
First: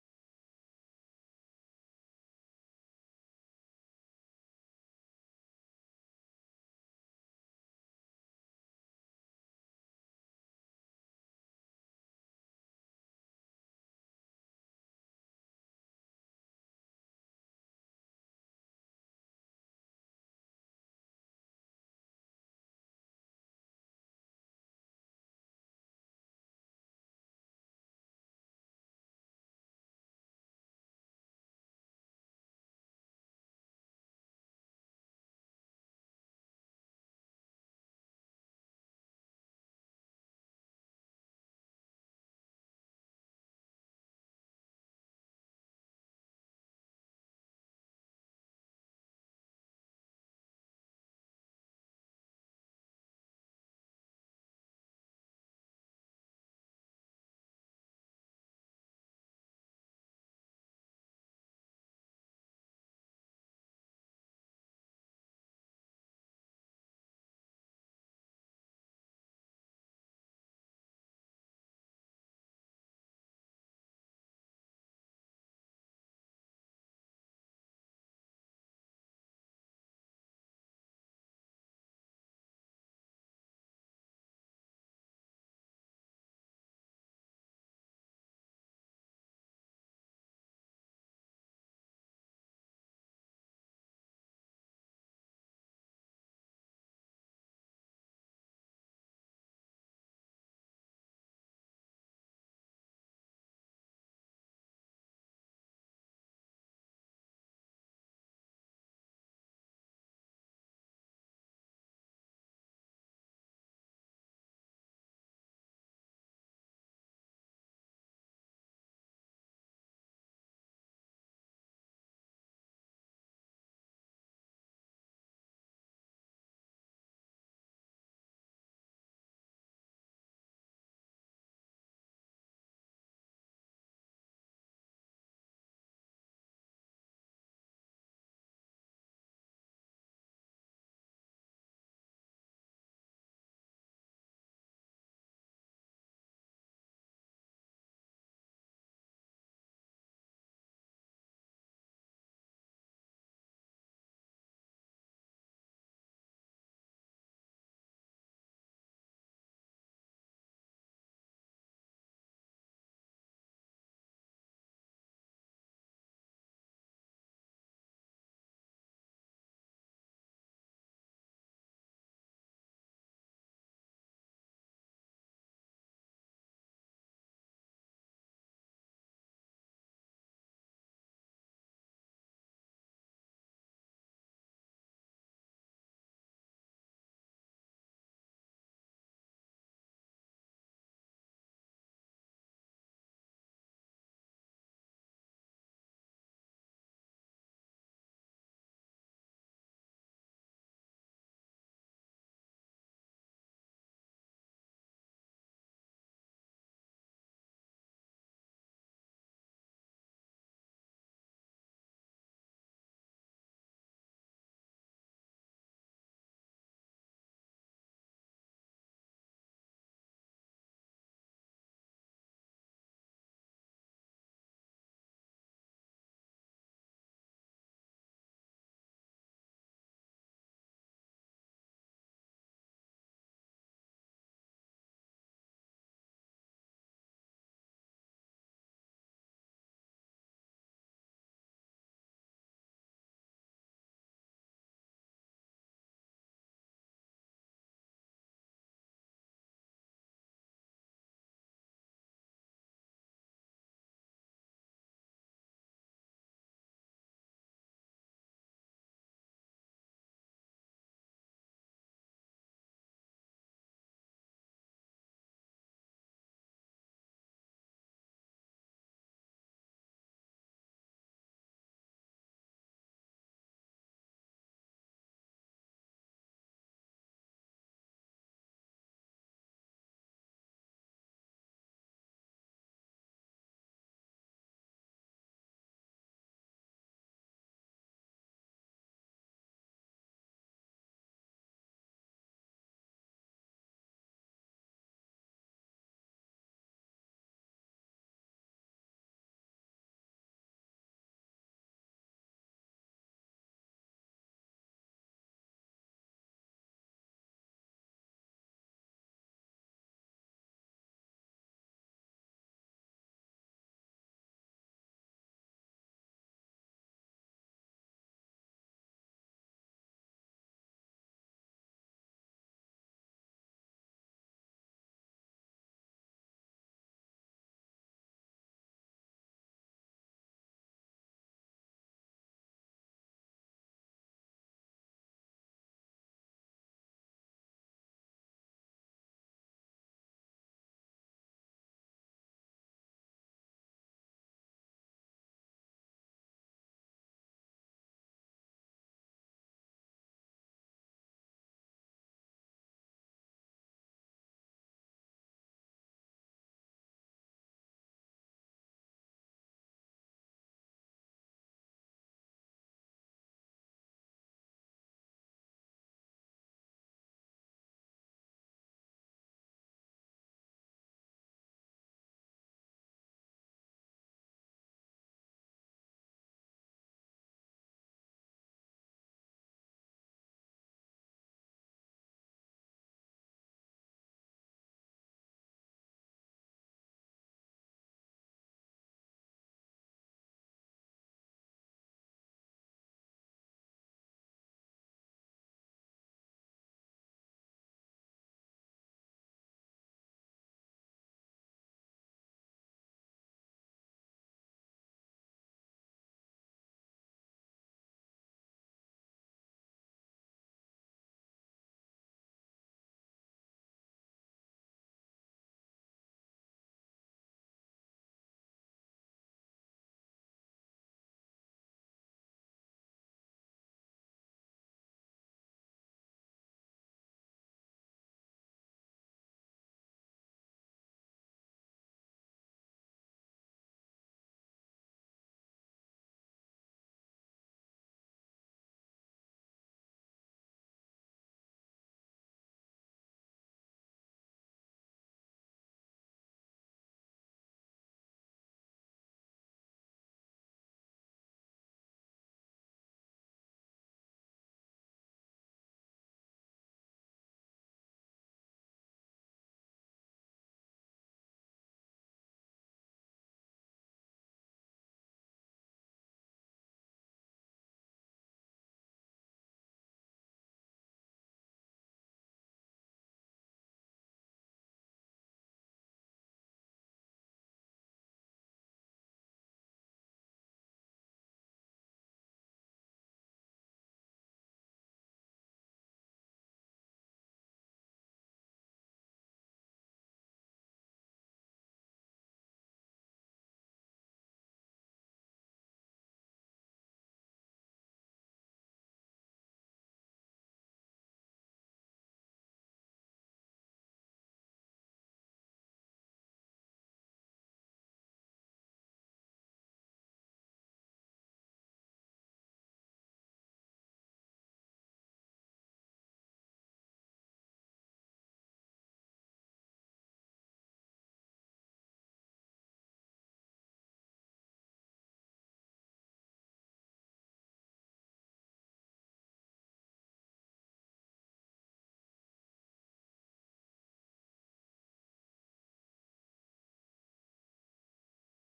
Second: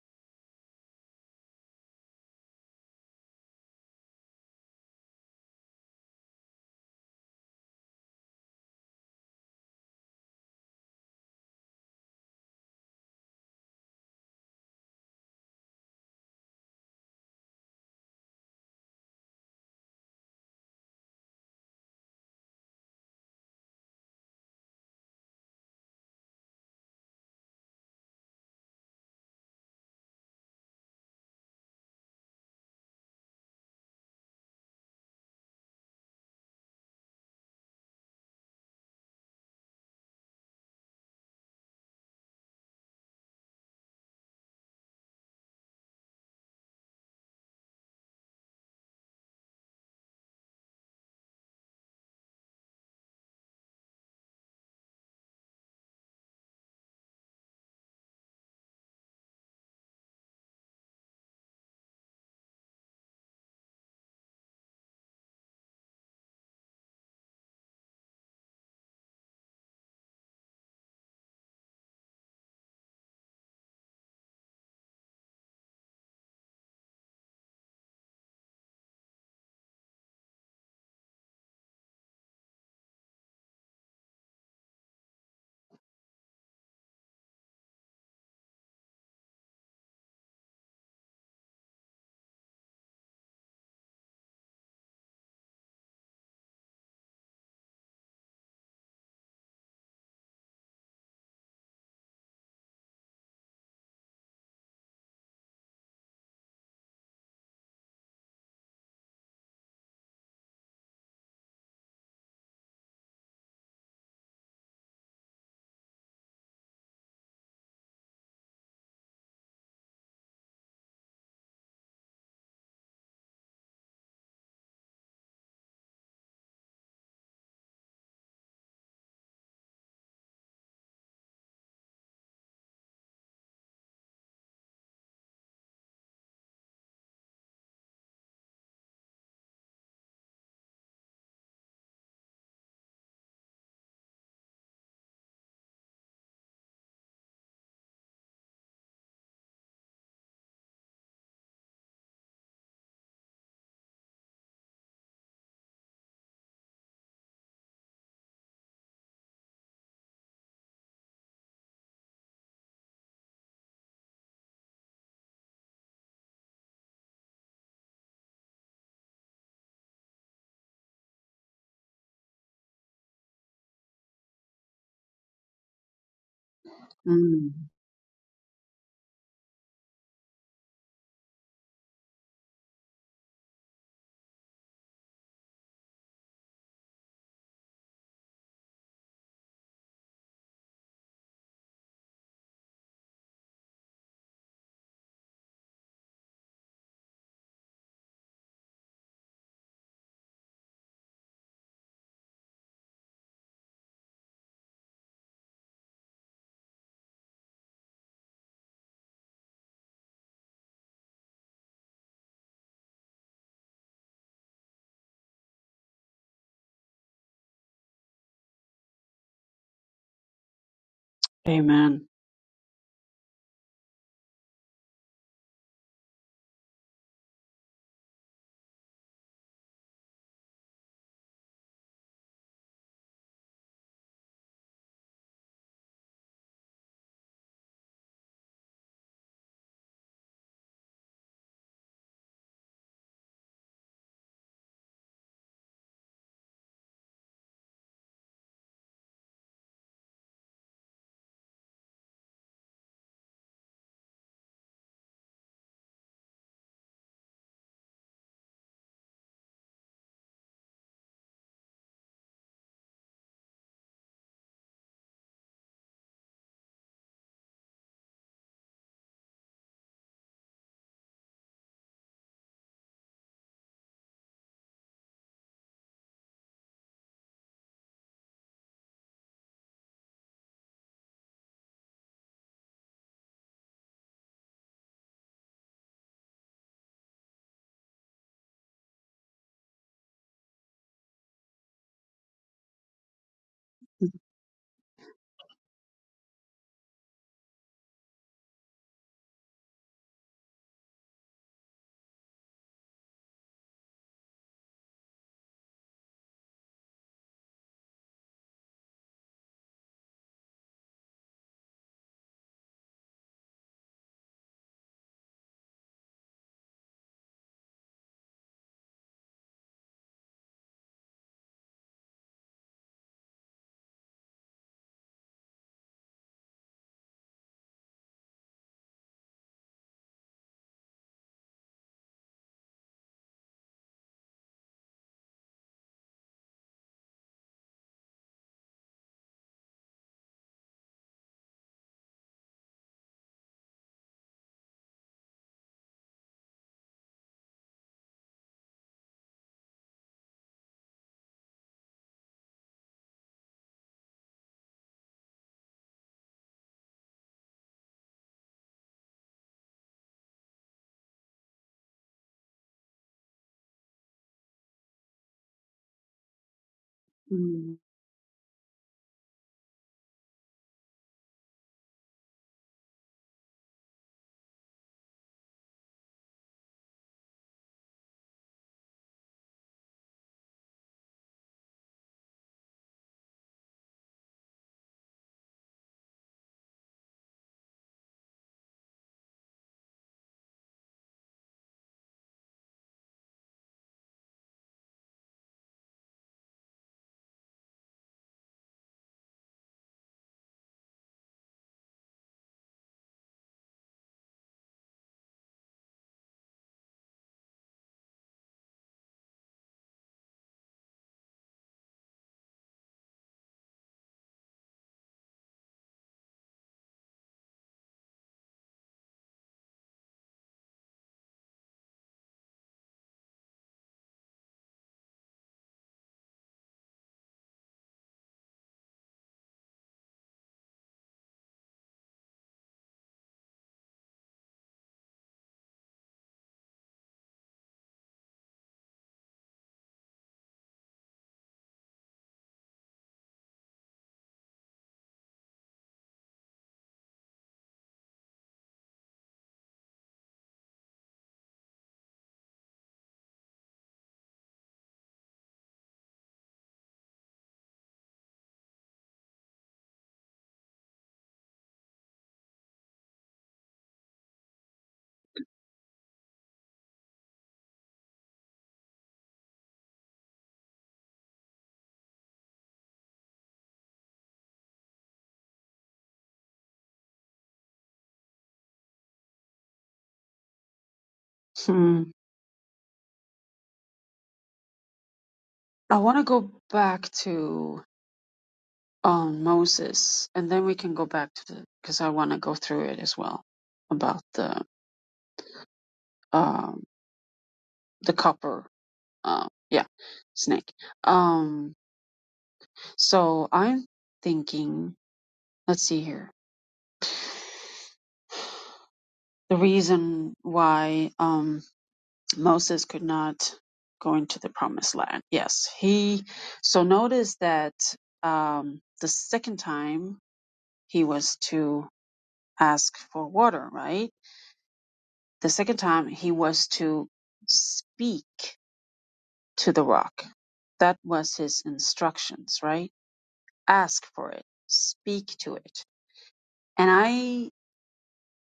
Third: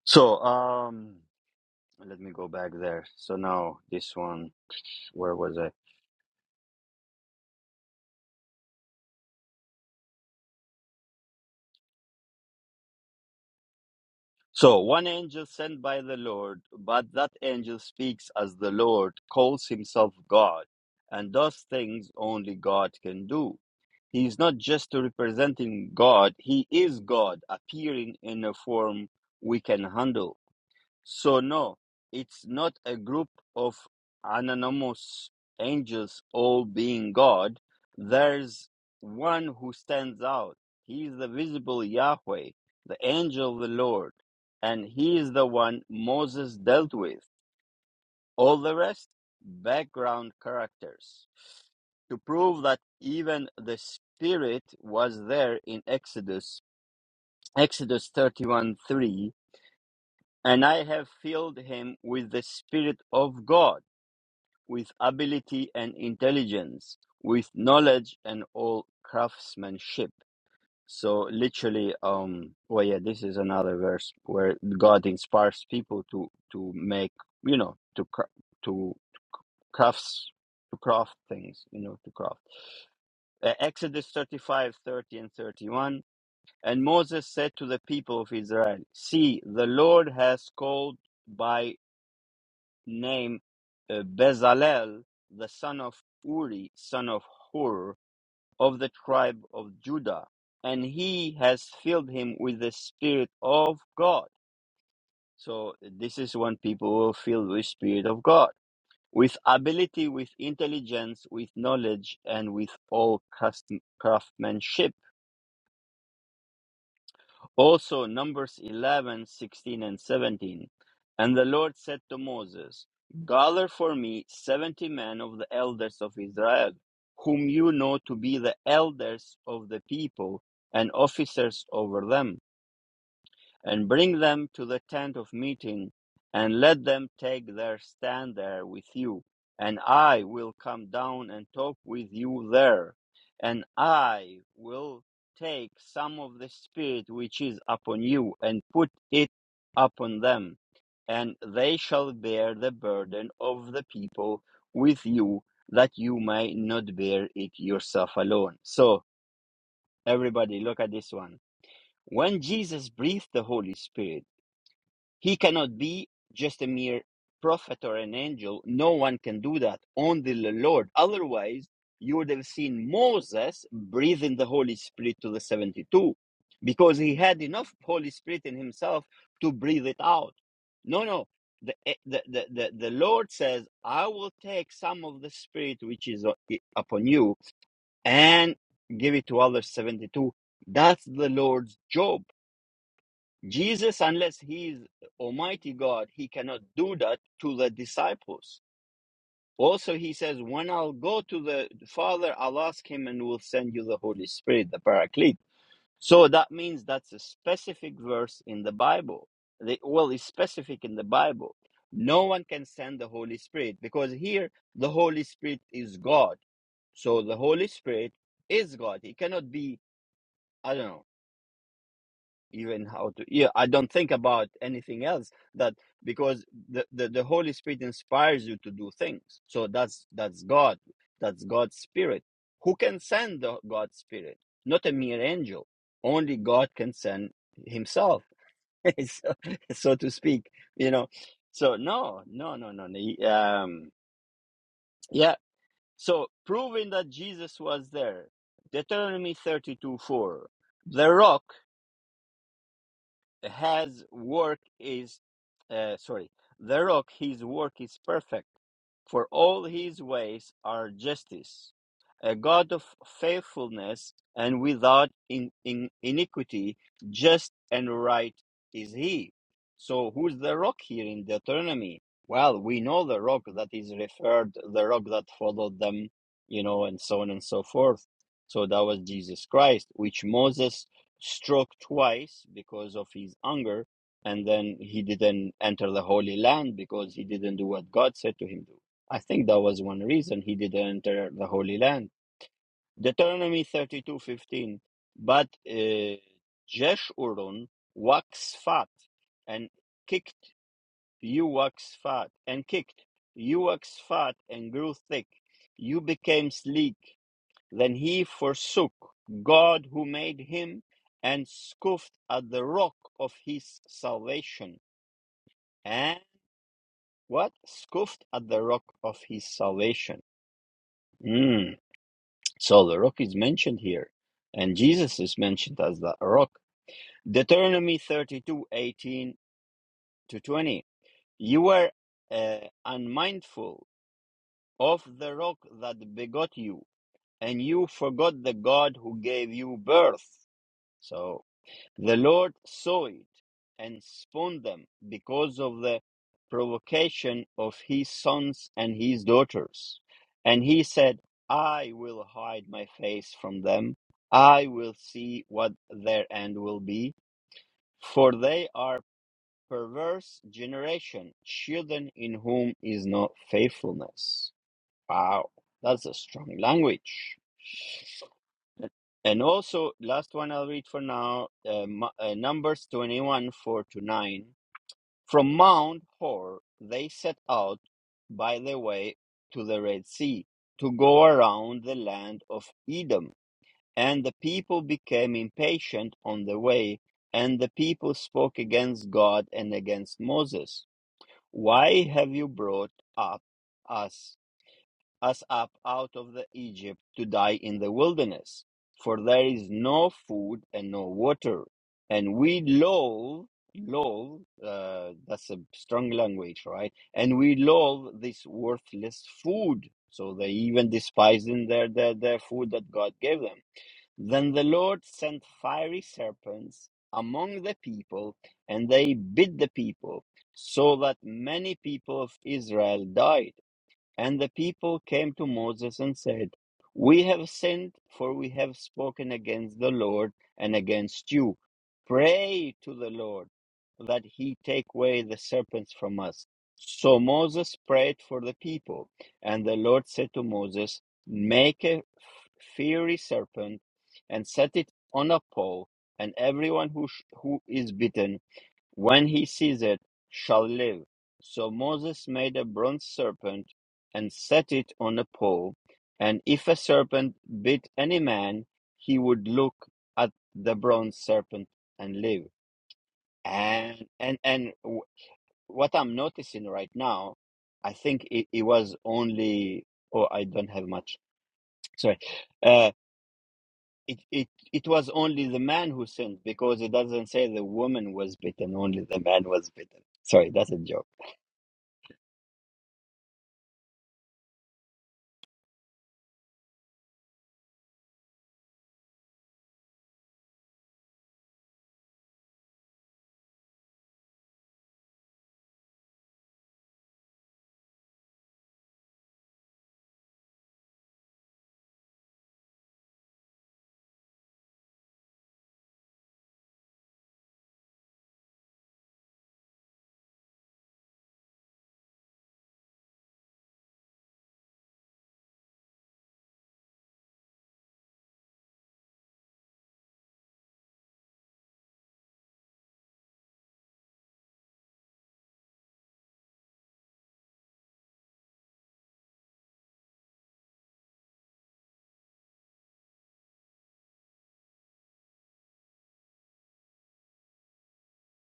So um let me go back there. So now this one where was I? So one angel sent by the Lord, but that angel speaks as the Lord, calls himself God, and does things only God can do. He is not just representing God, he is God, appearing in a form we can handle. So no, it's not a group of anonymous angels all being God. There's one who stands out. He is the visible Yahweh, the angel of the Lord, and he is the one Moses dealt with. All the rest, background characters. To prove that even the Spirit was there in Exodus, Exodus 31 3, and I have filled him with the Spirit of God, with ability and intelligence, with knowledge and all craftsmanship. So literally, um, well, yeah, this is another verse where God inspires people to to make, you know, to cra- to crafts to craft things, you know, to craft. Uh, Exodus 35 30 and 31. And Moses said to the people of Israel, See, the Lord has called by name uh, Bezalel, the son of Uri, son of Hur, of the tribe of Judah, and he has filled him with the Spirit of God. So this is when people are filled with Spirit of God, with ability, with intelligence, with knowledge, and with all custom, craftsmanship Also, Numbers 11, 16, and 17. And the Lord said to Moses, Gather for me seventy men of the elders of Israel, whom you know to be the elders of the people and officers over them and bring them to the tent of meeting, and let them take their stand there with you. And I will come down and talk with you there, and I will take some of the Spirit which is upon you, and put it upon them, and they shall bear the burden of the people with you, that you may not bear it yourself alone. So, everybody, look at this one. When Jesus breathed the Holy Spirit, he cannot be just a mere prophet or an angel. No one can do that. Only the Lord. Otherwise, you would have seen Moses breathe in the Holy Spirit to the 72 because he had Mm. enough Holy Spirit in himself to breathe it out. No, no. The, eh, the, the, the, the Lord says, I will take some of the Spirit which is upon you and give it to others 72. That's the Lord's job Jesus, unless he is Almighty God, he cannot do that to the disciples. Also, he says, When I'll go to the Father, I'll ask him and will send you the Holy Spirit, the Paraclete. So that means that's a specific verse in the Bible. The, well, it's specific in the Bible. No one can send the Holy Spirit because here the Holy Spirit is God. So the Holy Spirit is God. He cannot be, I don't know, Amen. even how to yeah i don't think about anything else that because the, the the holy spirit inspires you to do things so that's that's god that's god's spirit who can send the god's spirit not a mere angel only god can send himself [LAUGHS] so, so to speak you know so no no no no no, um yeah so proving that jesus was there deuteronomy 32 4 the rock His work is, uh, sorry, the rock, his work is perfect, for all his ways are justice. A God of faithfulness and without in, in iniquity, just and right is he. So, who's the rock here in Deuteronomy? Well, we know the rock that is referred, the rock that followed them, you know, and so on and so forth. So, that was Jesus Christ, which Moses struck twice because of his anger, and then he didn't enter the Holy Land because he didn't do what God said to him to. do. I think that was one reason he didn't enter the Holy Land. Deuteronomy thirty-two fifteen. But uh, Jeshurun wax fat and kicked, you wax fat, and kicked, you wax fat and grew thick. You became sleek. Then he forsook God who made him and scoffed at the rock of his salvation. And what? Scoffed at the rock of his salvation. Mm. So the rock is mentioned here. And Jesus is mentioned as the rock. Deuteronomy thirty-two eighteen to 20. You were uh, unmindful of the rock that begot you, and you forgot the God who gave you birth. So The Lord saw it and scorned them because of the provocation of his sons and his daughters. And he said, I will hide my face from them. I will see what their end will be, for they are perverse generation, children in whom is no faithfulness. Wow, that's a strong language. And also, last one I'll read for now, uh, Mu- uh, Numbers 21, 4 to 9. From Mount Hor, they set out by the way to the Red Sea to go around the land of Edom. And the people became impatient on the way, and the people spoke against God and against Moses. Why have you brought up us us up out of the Egypt to die in the wilderness, for there is no food and no water, and we loathe, loathe. Uh, that's a strong language, right? And we loathe this worthless food. So they even despised in their, their their food that God gave them. Then the Lord sent fiery serpents among the people, and they bit the people, so that many people of Israel died and the people came to Moses and said, We have sinned, for we have spoken against the Lord and against you. Pray to the Lord that he take away the serpents from us. So Moses prayed for the people. And the Lord said to Moses, Make a fiery serpent and set it on a pole, and everyone who, sh- who is bitten when he sees it, shall live. So Moses made a bronze serpent and set it on a pole, and if a serpent bit any man, he would look at the bronze serpent and live. And and and w- what I'm noticing right now, I think it, it was only. Oh, I don't have much. Sorry. Uh, it, it it was only the man who sinned because it doesn't say the woman was bitten. Only the man was bitten. Sorry, that's a joke. Mm. I want to go back to um, Moses, and then we can go back to the because I want to go through it as well about the um, the copper, uh, yeah, snake. Um, so I'm thinking, let's see here, the reason why um, Moses could not go into the promised land. Yes, he. So notice that um, the second time he was to ask for water, right? The second time he was to speak to the rock. That was his instructions, right? Ask for it, speak to it. And I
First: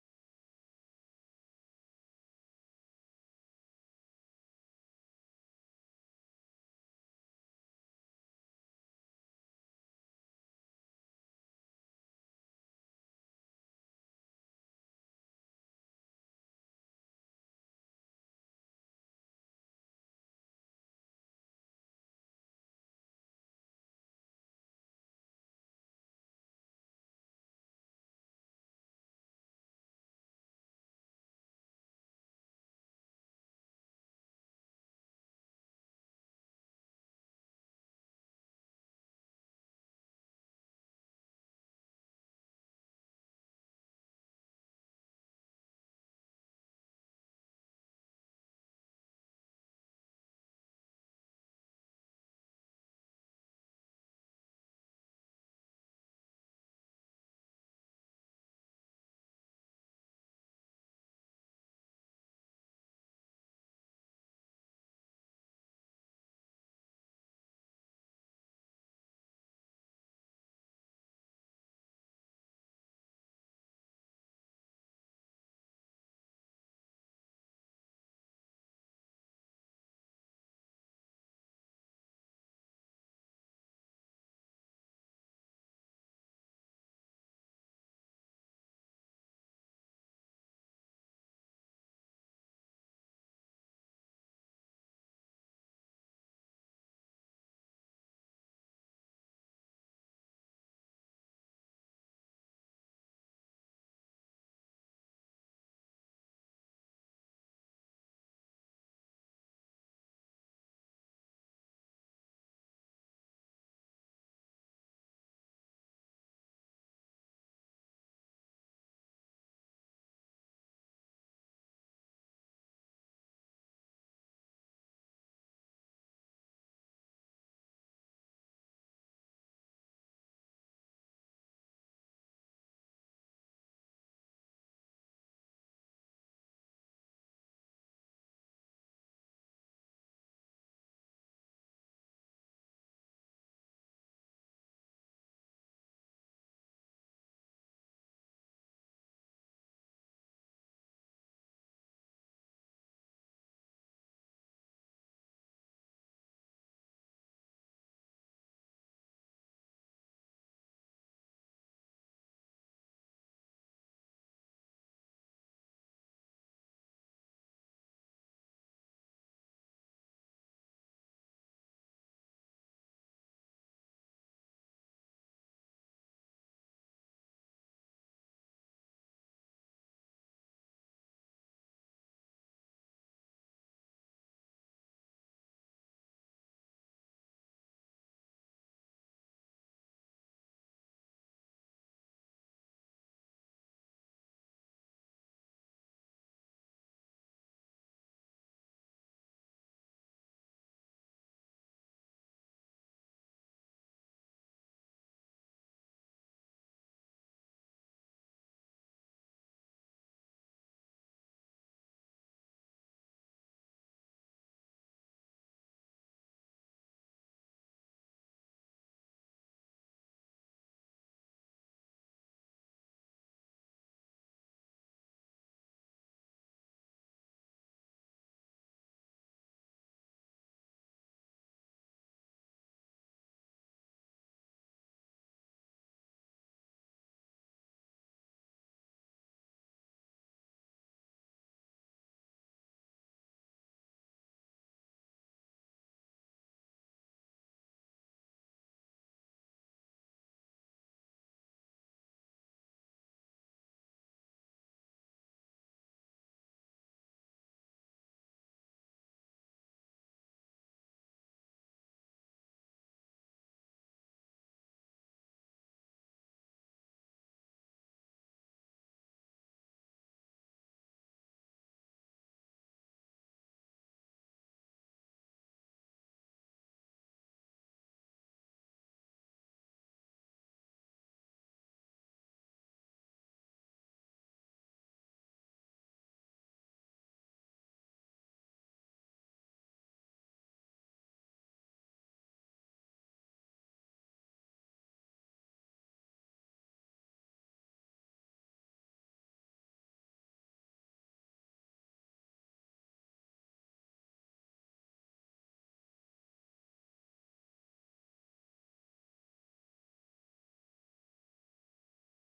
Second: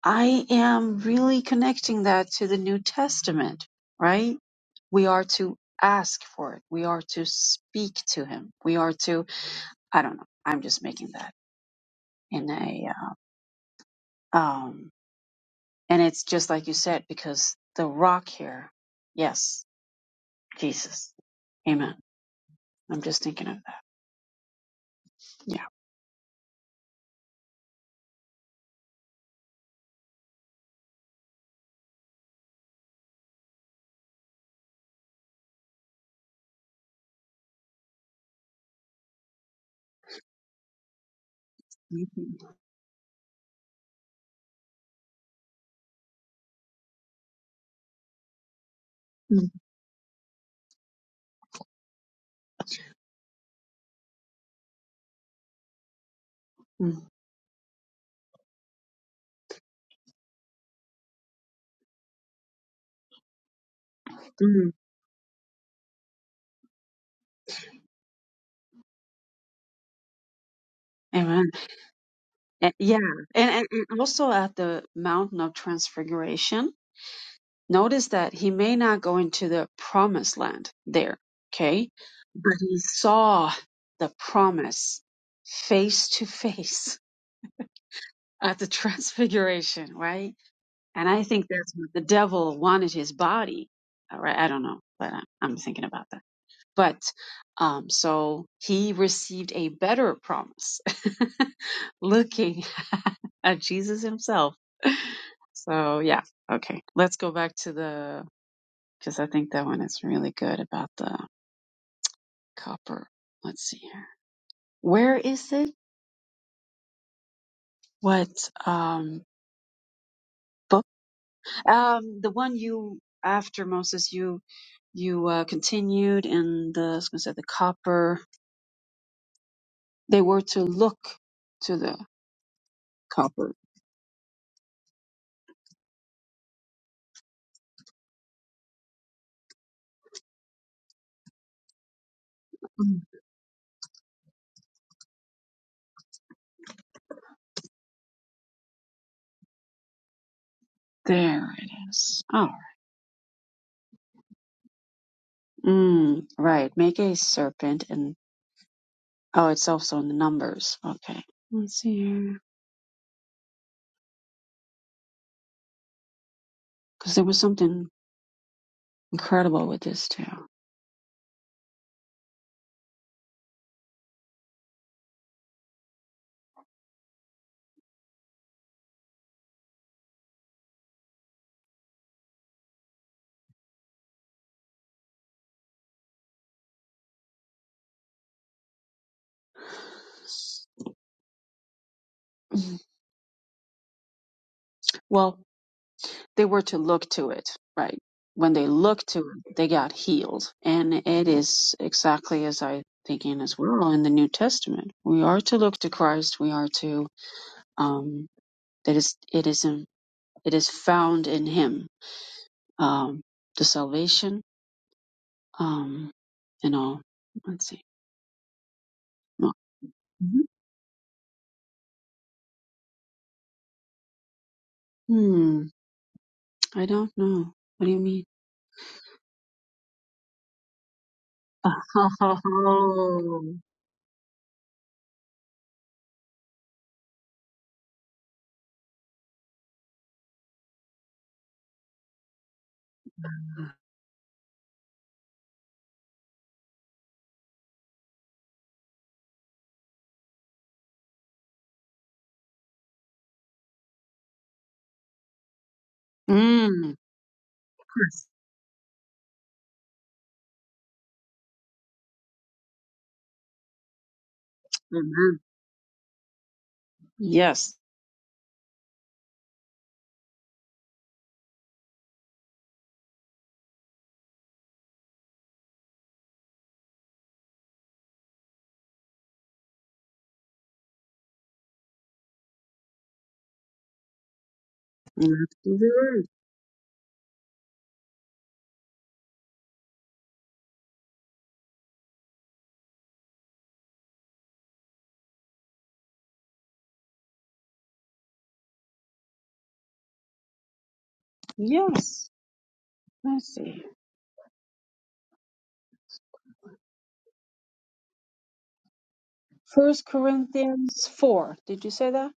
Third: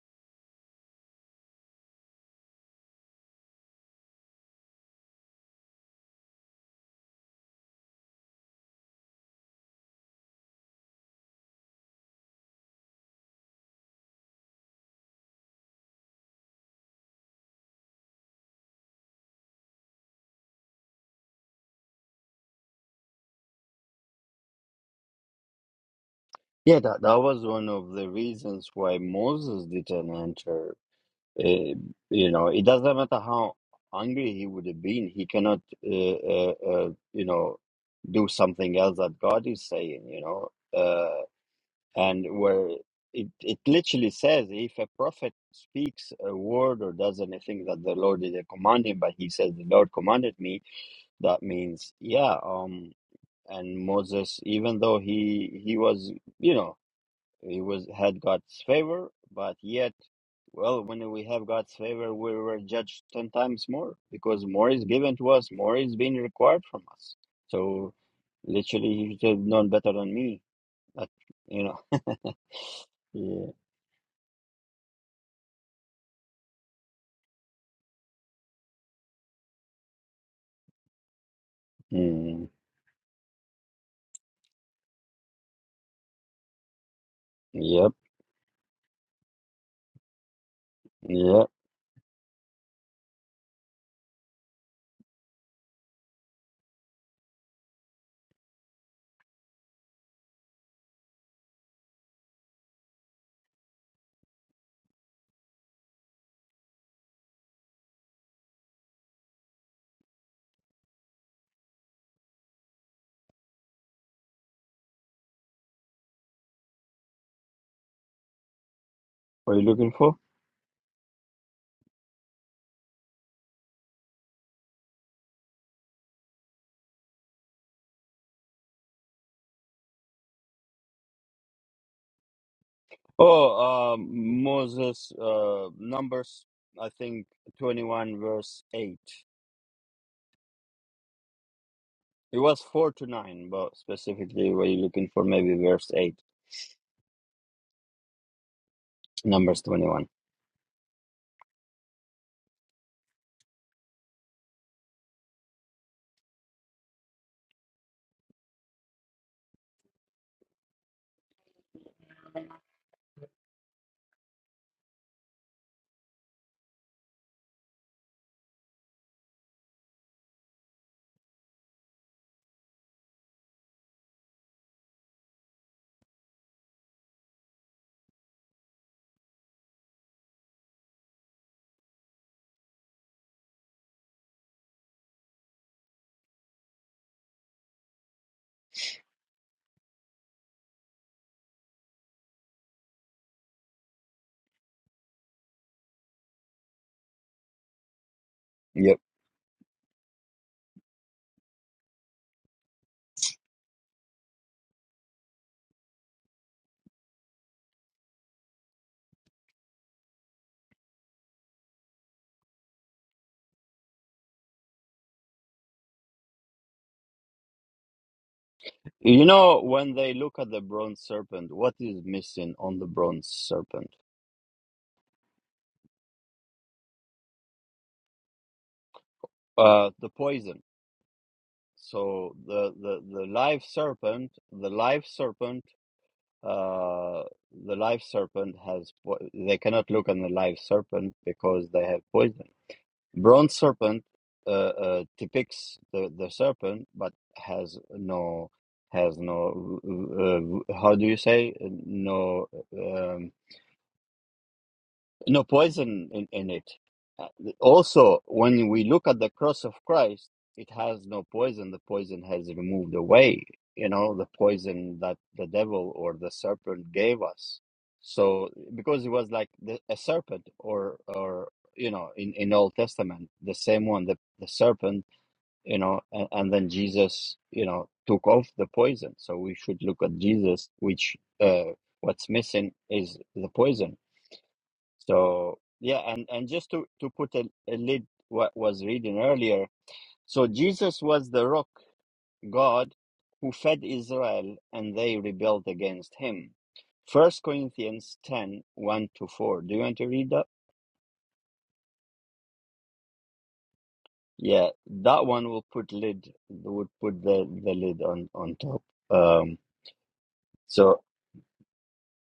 I am really connecting that to the New Testament, right? We are to ask for it. We are to speak to him. We are to I don't know. I'm just making that in a uh, um and it's just like you said because the rock here, yes, Jesus. Amen. I'm just thinking of that. Yeah. Yeah, that, that was one of the reasons why Moses didn't enter. Uh, you know, it doesn't matter how angry he would have been, he cannot, uh, uh, uh, you know, do something else that God is saying, you know. Uh, and Mhm. where it, it literally says if a prophet speaks a word or does anything that the Lord didn't command him, but he mm says, The Lord commanded me, that means, yeah, um, and Moses, even though he he was, you know, mm he was had God's favor, but yet, well, when we have God's favor, we were judged ten times more because more mm. is given to us, more is being required from us. So, literally, you should have known better than me. But Amen. you know, Eh, Yeah. And, yeah, and, and also at the mountain of transfiguration, notice that he may not go into the promised land there. Okay. mm, But he saw the promise face to face yep, [LAUGHS] at the transfiguration, right? And I yeah. think that's what the devil wanted his body. All right. I don't know, but I- I'm thinking about that. But um, so he received a better promise. [LAUGHS] looking [LAUGHS] at Jesus himself. So, yeah. Okay. Let's go back to the, because I think that one is really good about the copper. Let's see here. Where is it? What um, What are you looking for? book? Um, the one you, after Moses, you, you uh, continued in the, I was going to say the copper. They were to look to the copper. Oh, um, Moses, uh, Numbers, I think twenty-one, verse eight. It was four Mm. to nine, but specifically, what are you looking for? Maybe verse eight, Numbers twenty-one. There it is. Oh, mm, right. Make a serpent and. Oh, it's also in the numbers. Okay. Let's see here. Because there was something incredible with this too. Mhm. Well, they were to look to it, right? When they Yep. looked to it, they got healed. And it is exactly as I thinking as well in the New Testament. We are to look to Christ. We are to, um, that is it is in, it is found in him um the salvation um and all let's see You No. know, when they look at the bronze serpent, what is missing on the bronze serpent? hmm i don't know what do you mean Uh, the poison. [LAUGHS] So the the the oh live serpent, the live serpent, uh, the live serpent has. Po- they cannot look on the live serpent because they have poison. Bronze serpent uh, uh, depicts the the serpent, but has no has no uh, uh, how do you say no. um, no poison in, in it. mm, Uh, Also, yes when we look at the cross of Christ, it has no poison. The poison has removed away, you know, the poison that amen the devil or the serpent gave us. yes So, because it was like the, a serpent or, or, you know, in, in Old Testament, the same one, the, the serpent, you know, and, and then Jesus, you know, took off the poison. So we should look at Jesus, which, uh, what's missing is the poison That's so the yeah, and word. and just to to put a, a lid what was reading earlier. So Jesus was the rock God who fed Israel, and they rebelled against him. First Corinthians ten one to four. Do you want to read that? yes let's see Yeah, that one will put lid would put the the lid on on top. Um, first so corinthians 4 did you say that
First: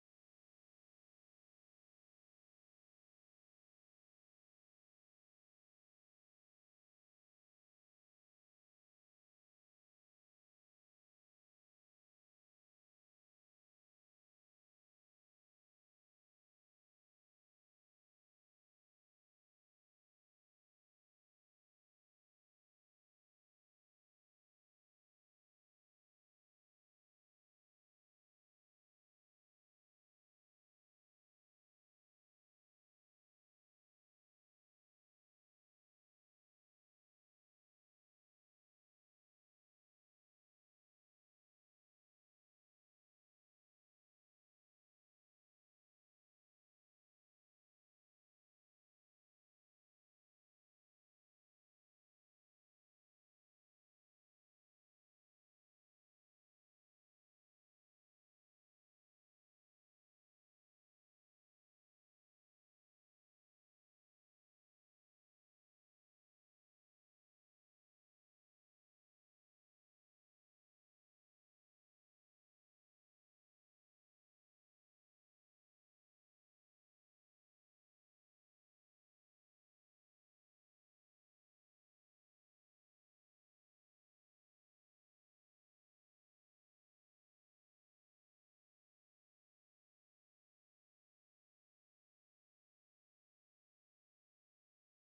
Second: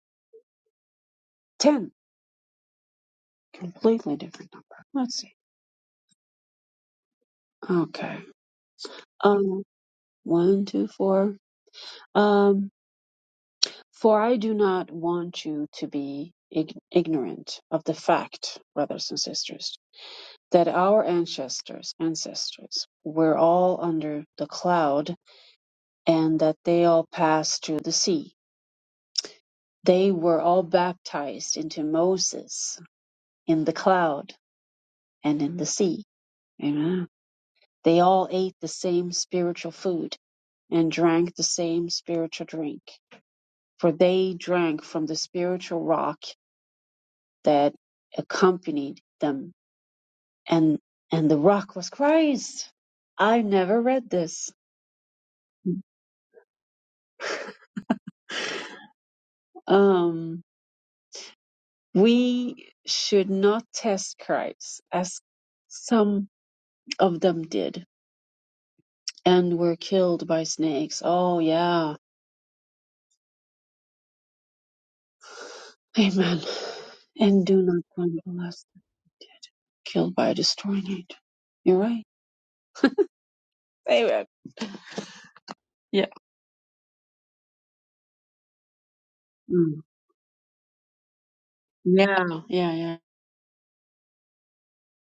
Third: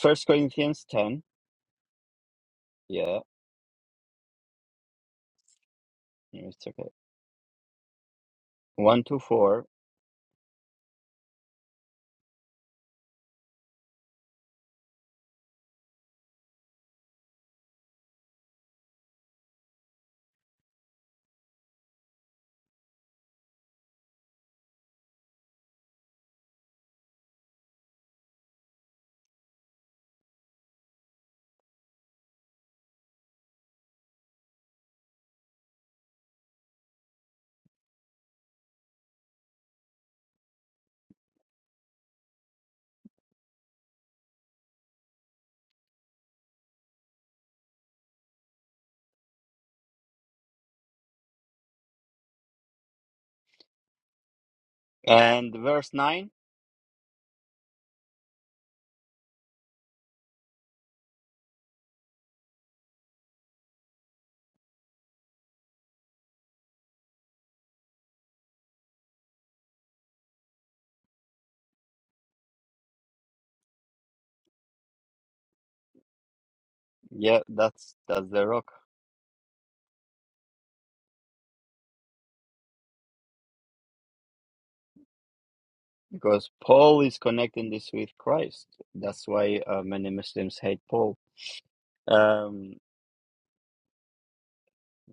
First Corinthians ten. 10 Yeah, completely different number let's see it's okay. okay One to um four one two four um For I do not want you to be ig- ignorant of the fact, brothers and sisters, that our ancestors, ancestors were all under the cloud and that they all passed through the sea. They were all baptized into Moses in the cloud and in the sea. Amen. They all ate the same spiritual food and drank the same spiritual drink, for they drank from the spiritual rock that accompanied them and and the rock was Christ. I never read this. and verse nine. Um, we should not test Christ as some of them did and were killed by snakes. Oh yeah, amen. Yeah, And do not that's that's the grumble rock. as they did, killed by a destroying angel. You're right. Amen. Yeah. because Paul is connecting this with Christ. That's why Mm. uh, many Muslims hate Paul. Yeah. Yeah. Um, Yeah.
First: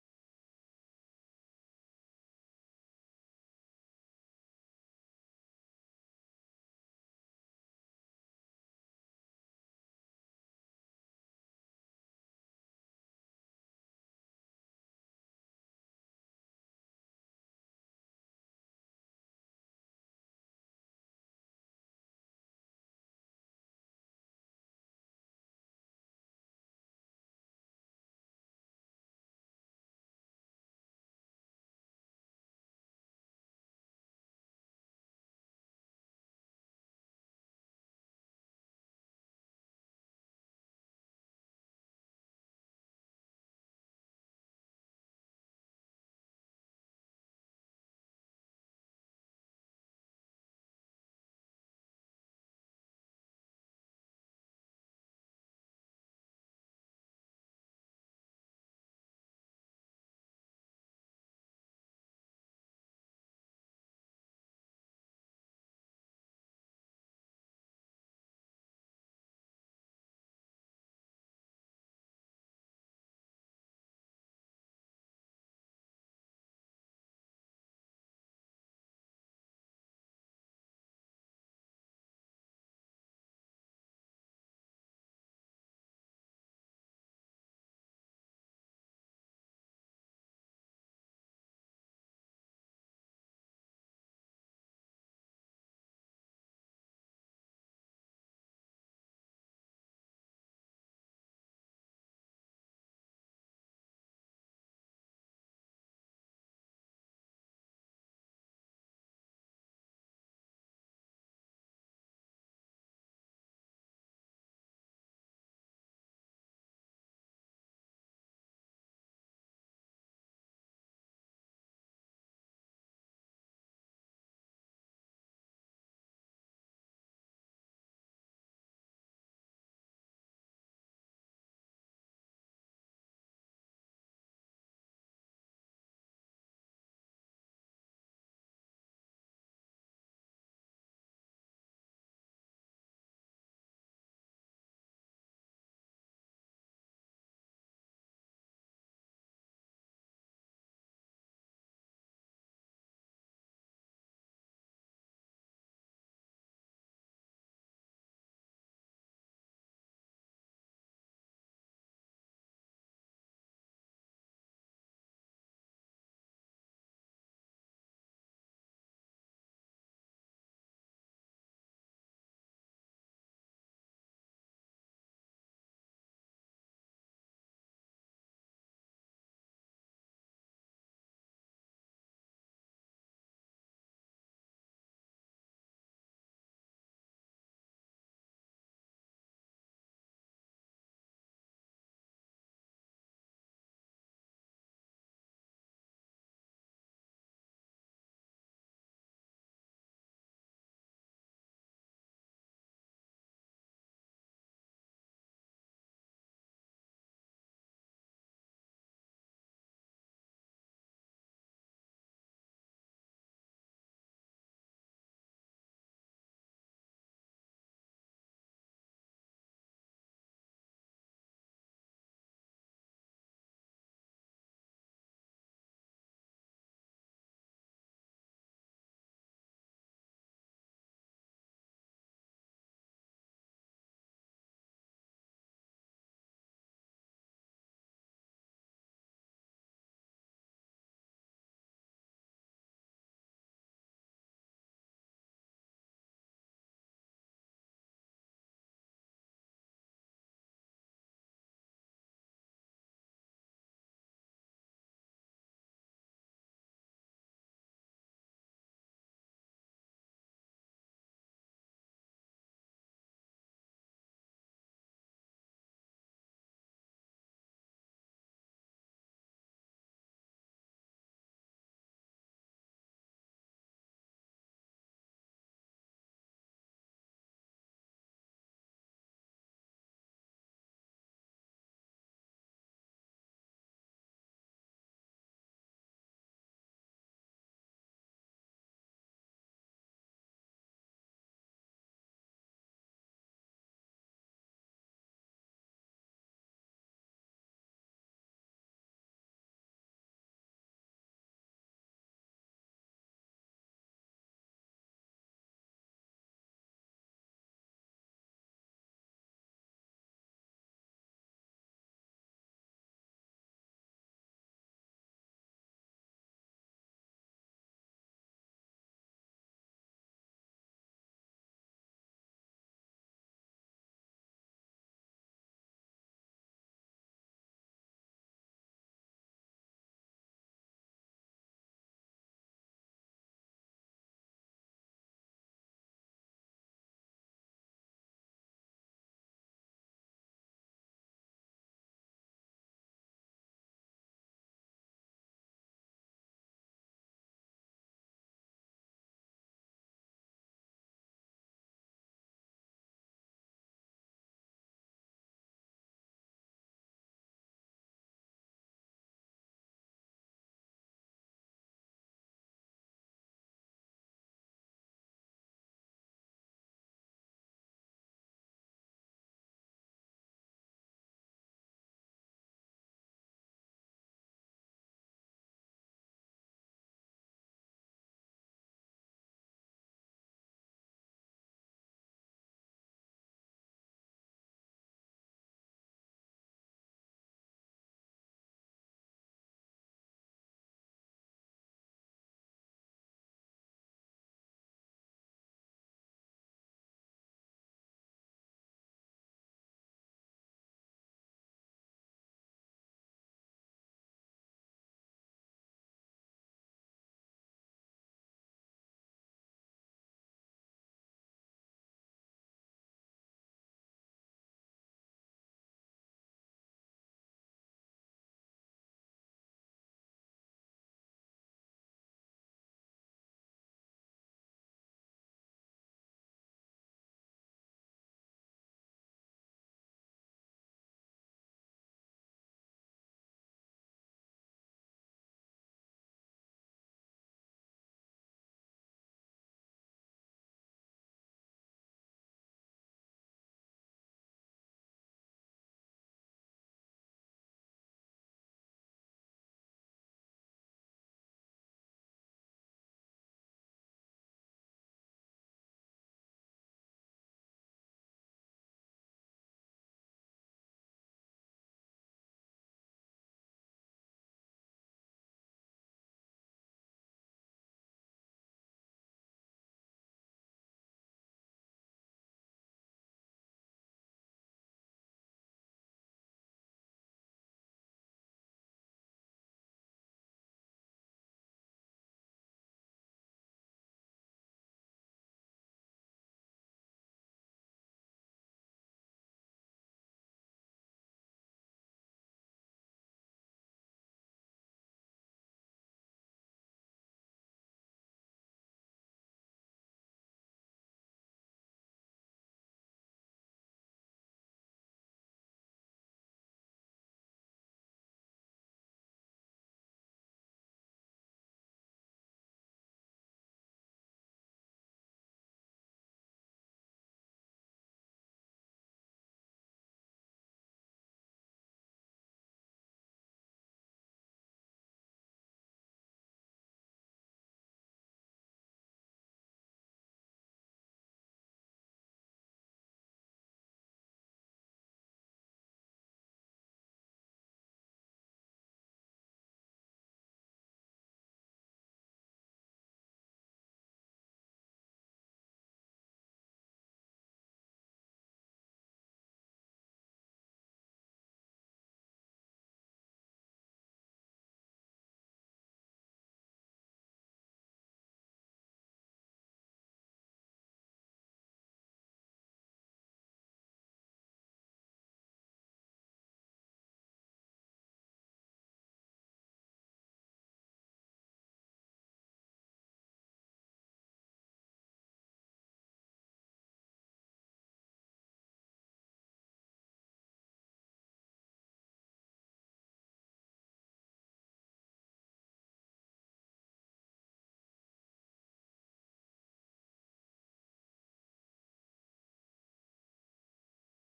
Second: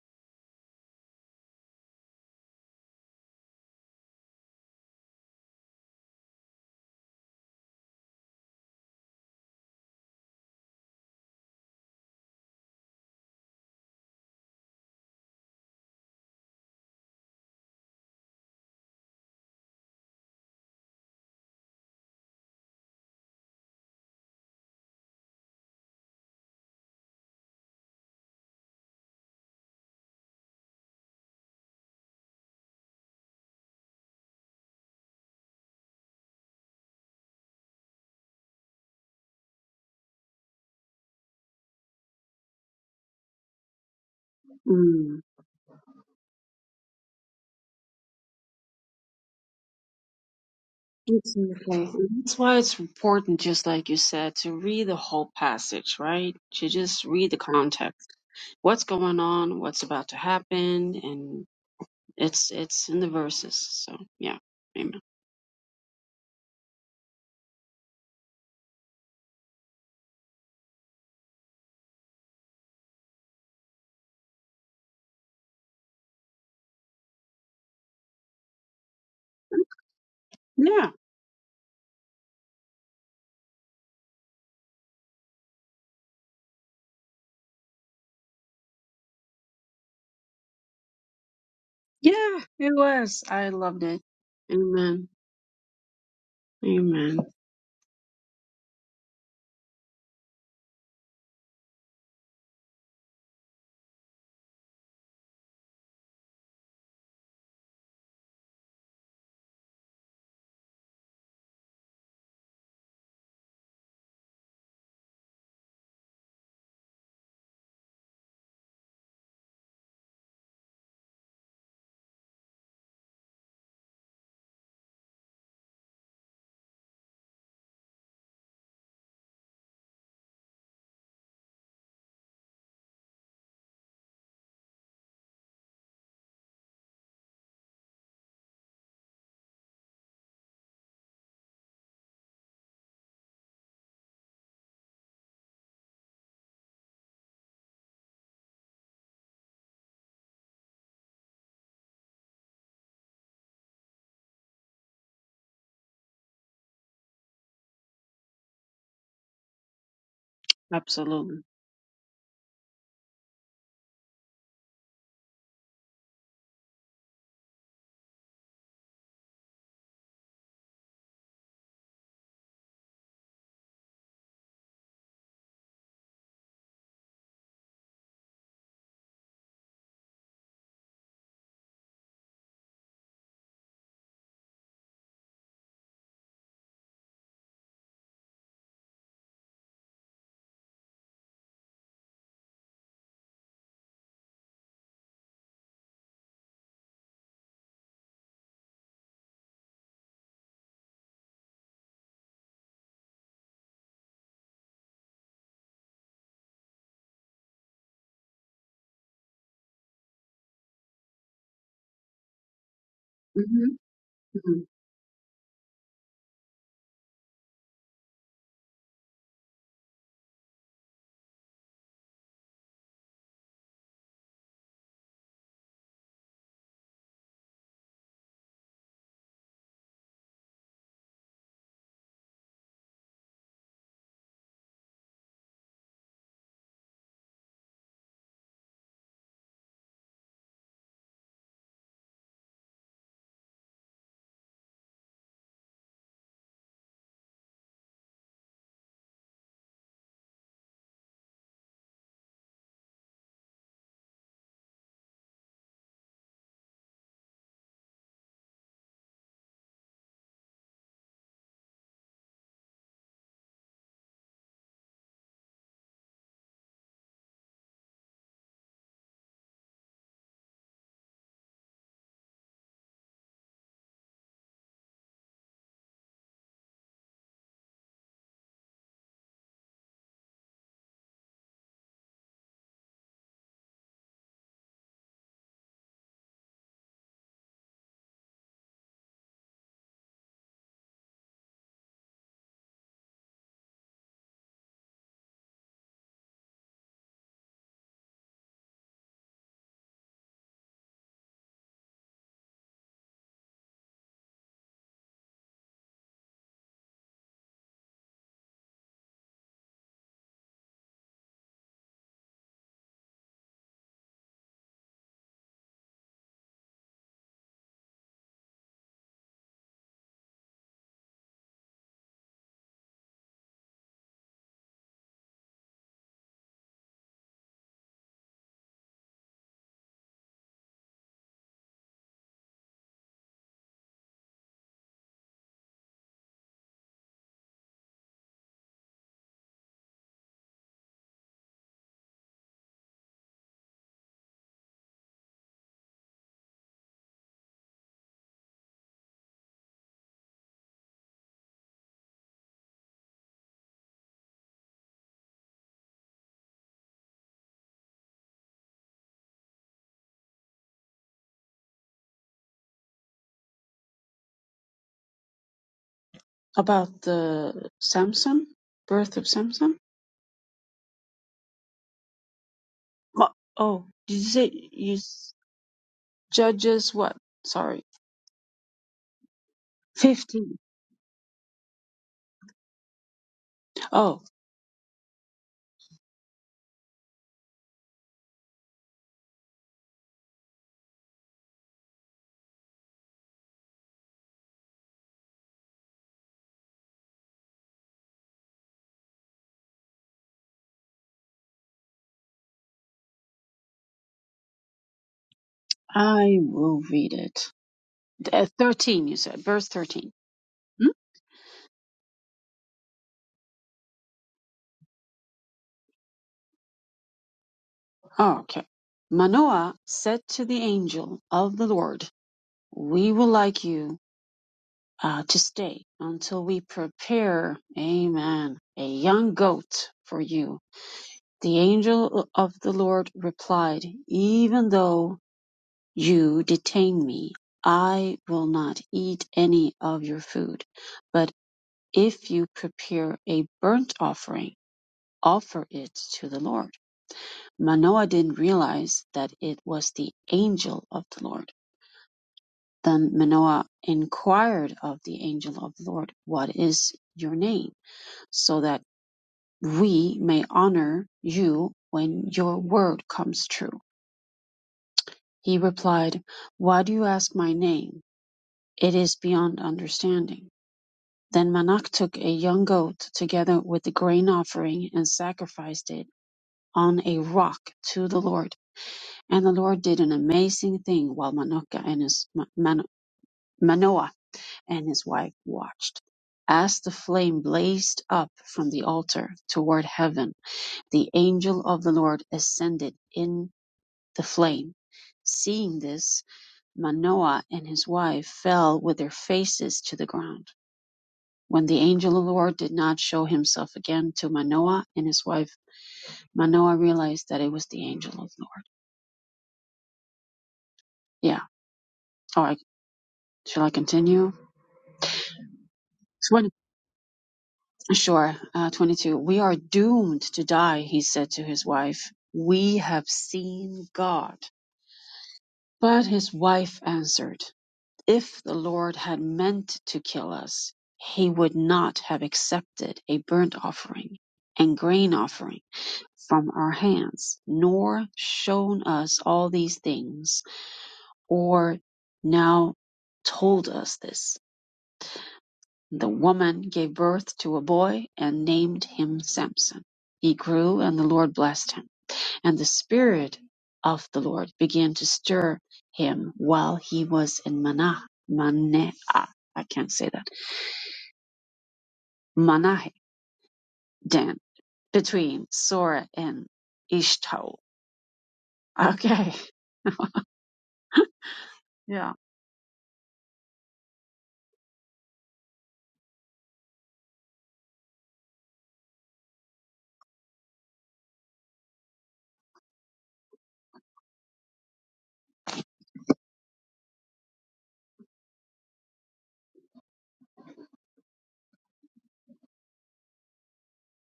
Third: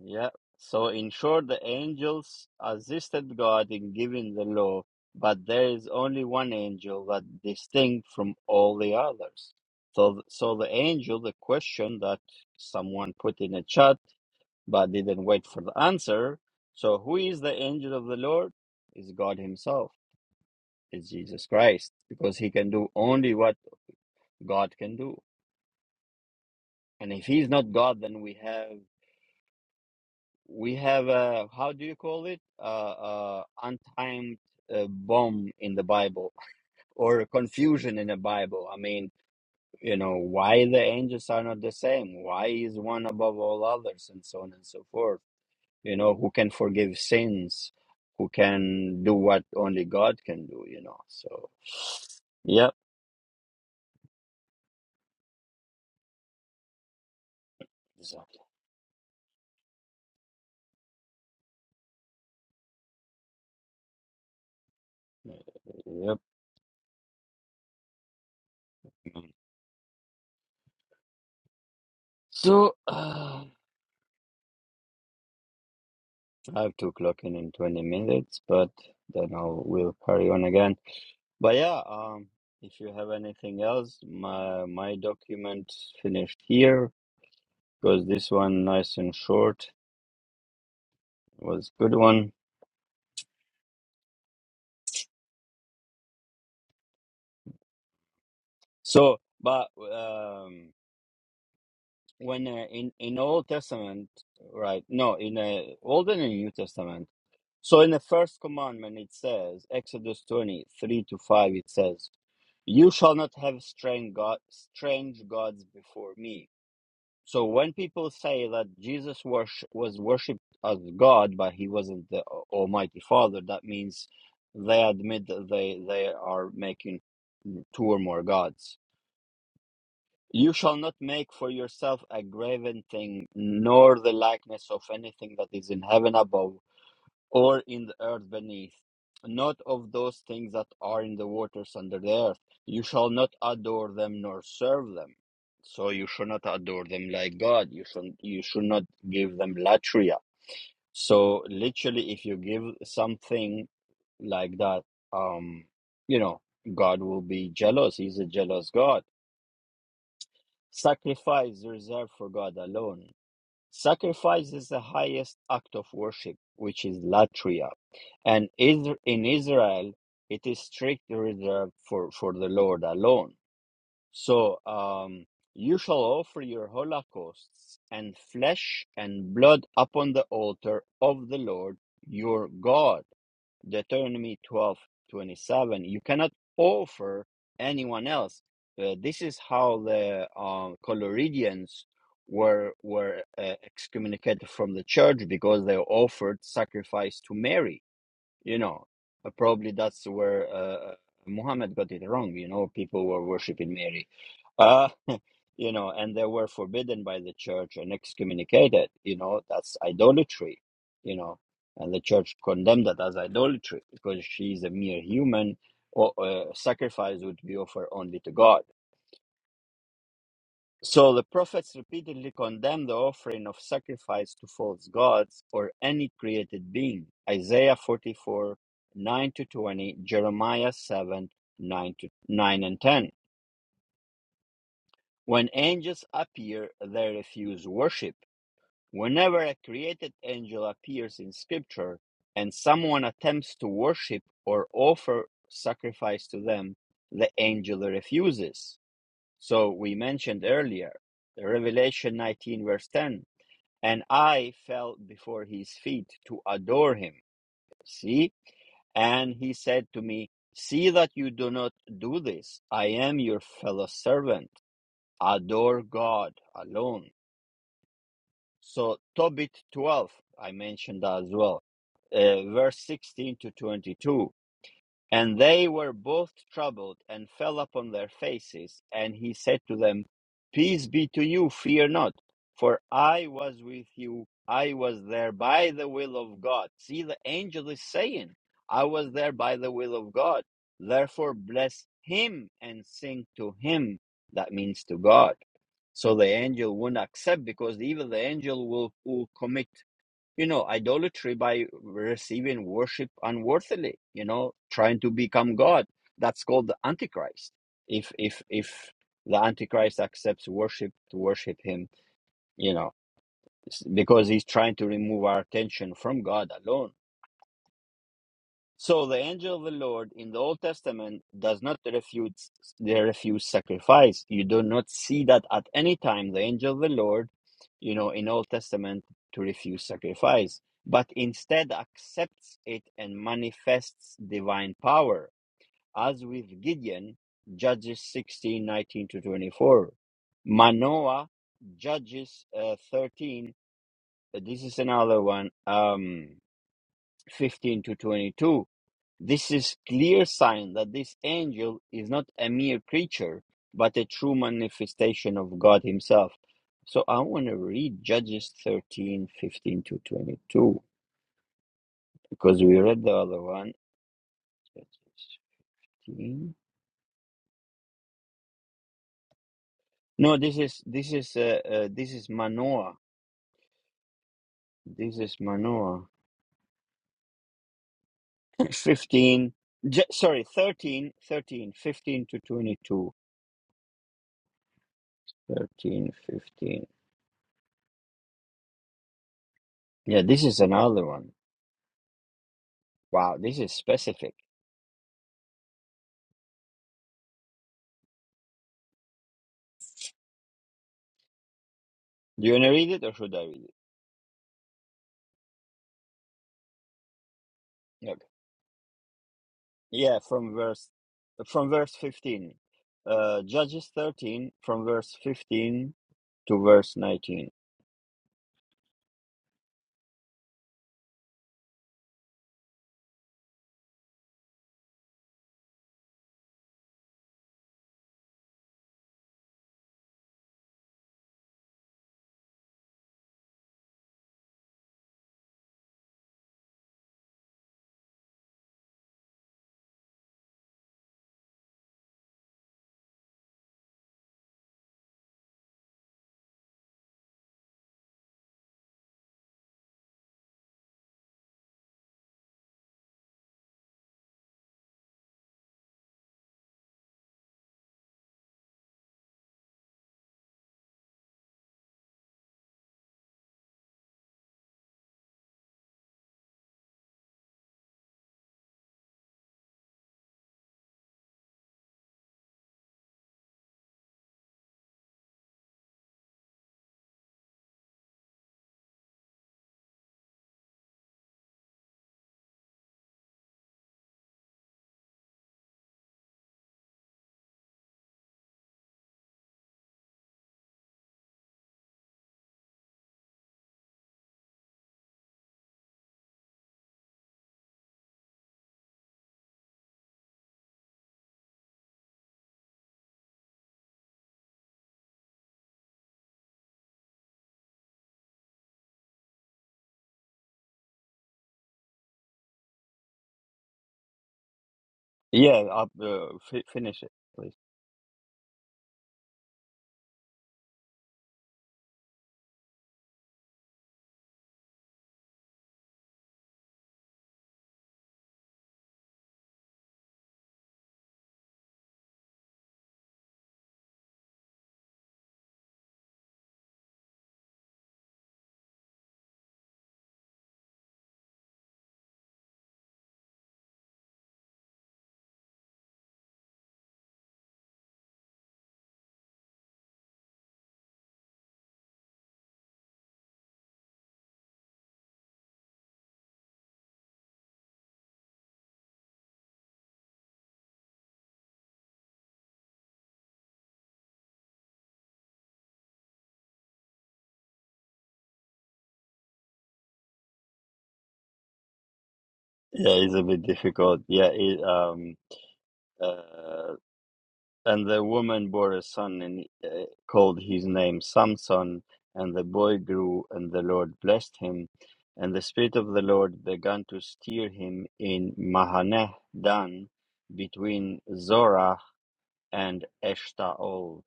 yeah. So, in short, the angels assisted God in giving the law, but there is only one angel that distinct from all the others. So, so the angel, the question that someone put in a chat but didn't wait for the answer. So, who is the angel of the Lord? Is God Himself? Is Jesus Christ? Because He can do only what God can do. And if he's not God, then we have we have a how do you call it? Uh, uh, untimed uh, bomb in the Bible [LAUGHS] or confusion in the Bible. I mean, you know, why the angels are not the same? Why is one above all others, and so on and so Mm. forth? You know, who can forgive sins? Who can do what only God can do? You know, so Exactly. That's [SIGHS] why yep, it's important, just like you said, to read the whole passage, right? To just read the context. exactly, What's going on, what's about to happen, and it's it's in the verses. So yeah. Amen. yep. man. So. uh, I have to clock in in 20 minutes, but then I will carry on again. Yeah. But yeah, um, if you have anything else, my my document finished here because this one nice and short was good one. Yeah, it was. I loved it. Amen. Amen. So, but um, when uh, in in Old Testament, right? No, in uh, Old and in New Testament. So in the first commandment, it says Exodus twenty three to five. It says, "You shall not have strange god strange gods before me." So when people say that Jesus was was worshipped as God, but he wasn't the Al- Almighty Father, that means they admit that they they are making two or more gods you shall not make for yourself a graven thing, nor the likeness of anything that is in heaven above, or in the earth beneath, not of those things that are in the waters under the earth. You shall not adore them nor serve them. So you should not adore them like God. You should you should not give them latria. So literally, if you give something like that, um, you know, God will be jealous. He's a jealous God Absolutely. Sacrifice reserved for God alone. Sacrifice is the highest act of worship, which is latria, and is, in Israel it is strictly reserved for, for the Lord alone. So um, you shall offer your holocausts and flesh and blood upon the altar of the Lord your God Deuteronomy twelve twenty seven. You cannot offer anyone else. Uh, this is how the um, Coloridians were were uh, excommunicated from the church because they offered sacrifice to Mary you know uh, probably that's where uh, uh, muhammad got it wrong you know people were worshiping mary uh, [LAUGHS] you know and they were forbidden by the church and excommunicated you know that's idolatry you know and the church condemned that as hmm idolatry because she hmm is a mere human or uh, sacrifice would be offered only to god so the prophets repeatedly condemn the offering of sacrifice to false gods or any created being. Isaiah 44, 9 to 20, Jeremiah 7, 9 to 9 and 10. When angels appear, they refuse worship. Whenever a created angel appears in scripture and someone attempts to worship or offer sacrifice to them, the angel refuses. So we mentioned earlier, Revelation 19, verse 10. and I fell before his feet to adore him. See? And he said to me, See that you do not do this. I am your fellow servant. Adore God alone. So, Tobit 12, I mentioned as well, uh, verse 16 to 22. And they were both troubled and fell upon their faces. And he said to them, Peace be to you, fear not, for I was with you. I was there by the will of God. See, the angel is saying, I was there by the will of God. Therefore, bless him and sing to him. That means to God. So the angel wouldn't accept because even the angel will, will commit you know, idolatry by receiving worship unworthily, you know, trying to become God. That's called the Antichrist. If if if the Antichrist accepts worship to worship him, you know, s- because he's trying to remove our attention from God alone so the angel of the Lord in the Old Testament does not refute the refuse sacrifice. You do not see that at any time the angel of the Lord, you know, in Old Testament to refuse sacrifice, but instead accepts it and manifests divine power, as with Gideon, Judges 16 19 to 24. Manoah, Judges uh, 13. This is another one. Um, 15 to 22 this is clear sign that this angel is not a mere creature but a true manifestation of god himself so i want to read judges 13, 15 to 22 because we read the other one Judges 15. About the Samson, birth of Samson? no this is this is uh, uh, this is manoah What? Oh, did you say you this s- is manoah judges what? Sorry. [LAUGHS] 15 ju- sorry 15. 13, 13, 15 to 22 Oh. 13, 15. yeah this is another one Wow, this is specific. Do you want to read it or should I read it? I will read it. Yeah, Okay. Uh, 13, you said, verse 13. Yeah, from verse Hmm? from verse 15. Uh Judges 13 from verse 15 to verse 19. Oh, okay. Manoah said to the angel of the Lord, We would like you uh, to stay until we prepare, amen, a young goat for you. The angel of the Lord replied, Even though you detain me, I will not eat any of your food. But if you prepare a burnt offering, offer it to the Lord. Manoah didn't realize that it was the angel of the Lord. Then Manoah inquired of the angel of the Lord, What is your name? So that we may honor you when your word comes true. He replied, Why do you ask my name? It is beyond understanding. Then Manoah took a young goat together with the grain offering and sacrificed it on a rock to the Lord. And the Lord did an amazing thing while Manoka and his, Mano- Manoah and his wife watched. As the flame blazed up from the altar toward heaven, the angel of the Lord ascended in the flame. Seeing this, Manoah and his wife fell with their faces to the ground. When the angel of the Lord did not show himself again to Manoah and his wife, Manoah realized that it was the angel of the Lord. Yeah. All right. Shall I continue? Yeah, up uh, fi finish it, please. Sure, uh, 22. We are doomed to die, he said to his wife. We have seen God. But his wife answered, If the Lord had meant to kill us, he would not have accepted a burnt offering and grain offering from our hands, nor shown us all these things, or now told us this. The woman gave birth to a boy and named him Samson. He grew and the Lord blessed him. And the Spirit of the Lord began to stir him while he was in Manah, Manah, I can't say that, Manah, Dan, between Sora and Ishtaol. Okay. [LAUGHS] Yeah. Yeah, it's a bit difficult. Yeah, it, um uh, And the woman bore a son and uh, called his name Samson. And the boy grew, and the Lord blessed him. And the Spirit of the Lord began to steer him in Mahaneh Dan between Zorah and Eshtaol.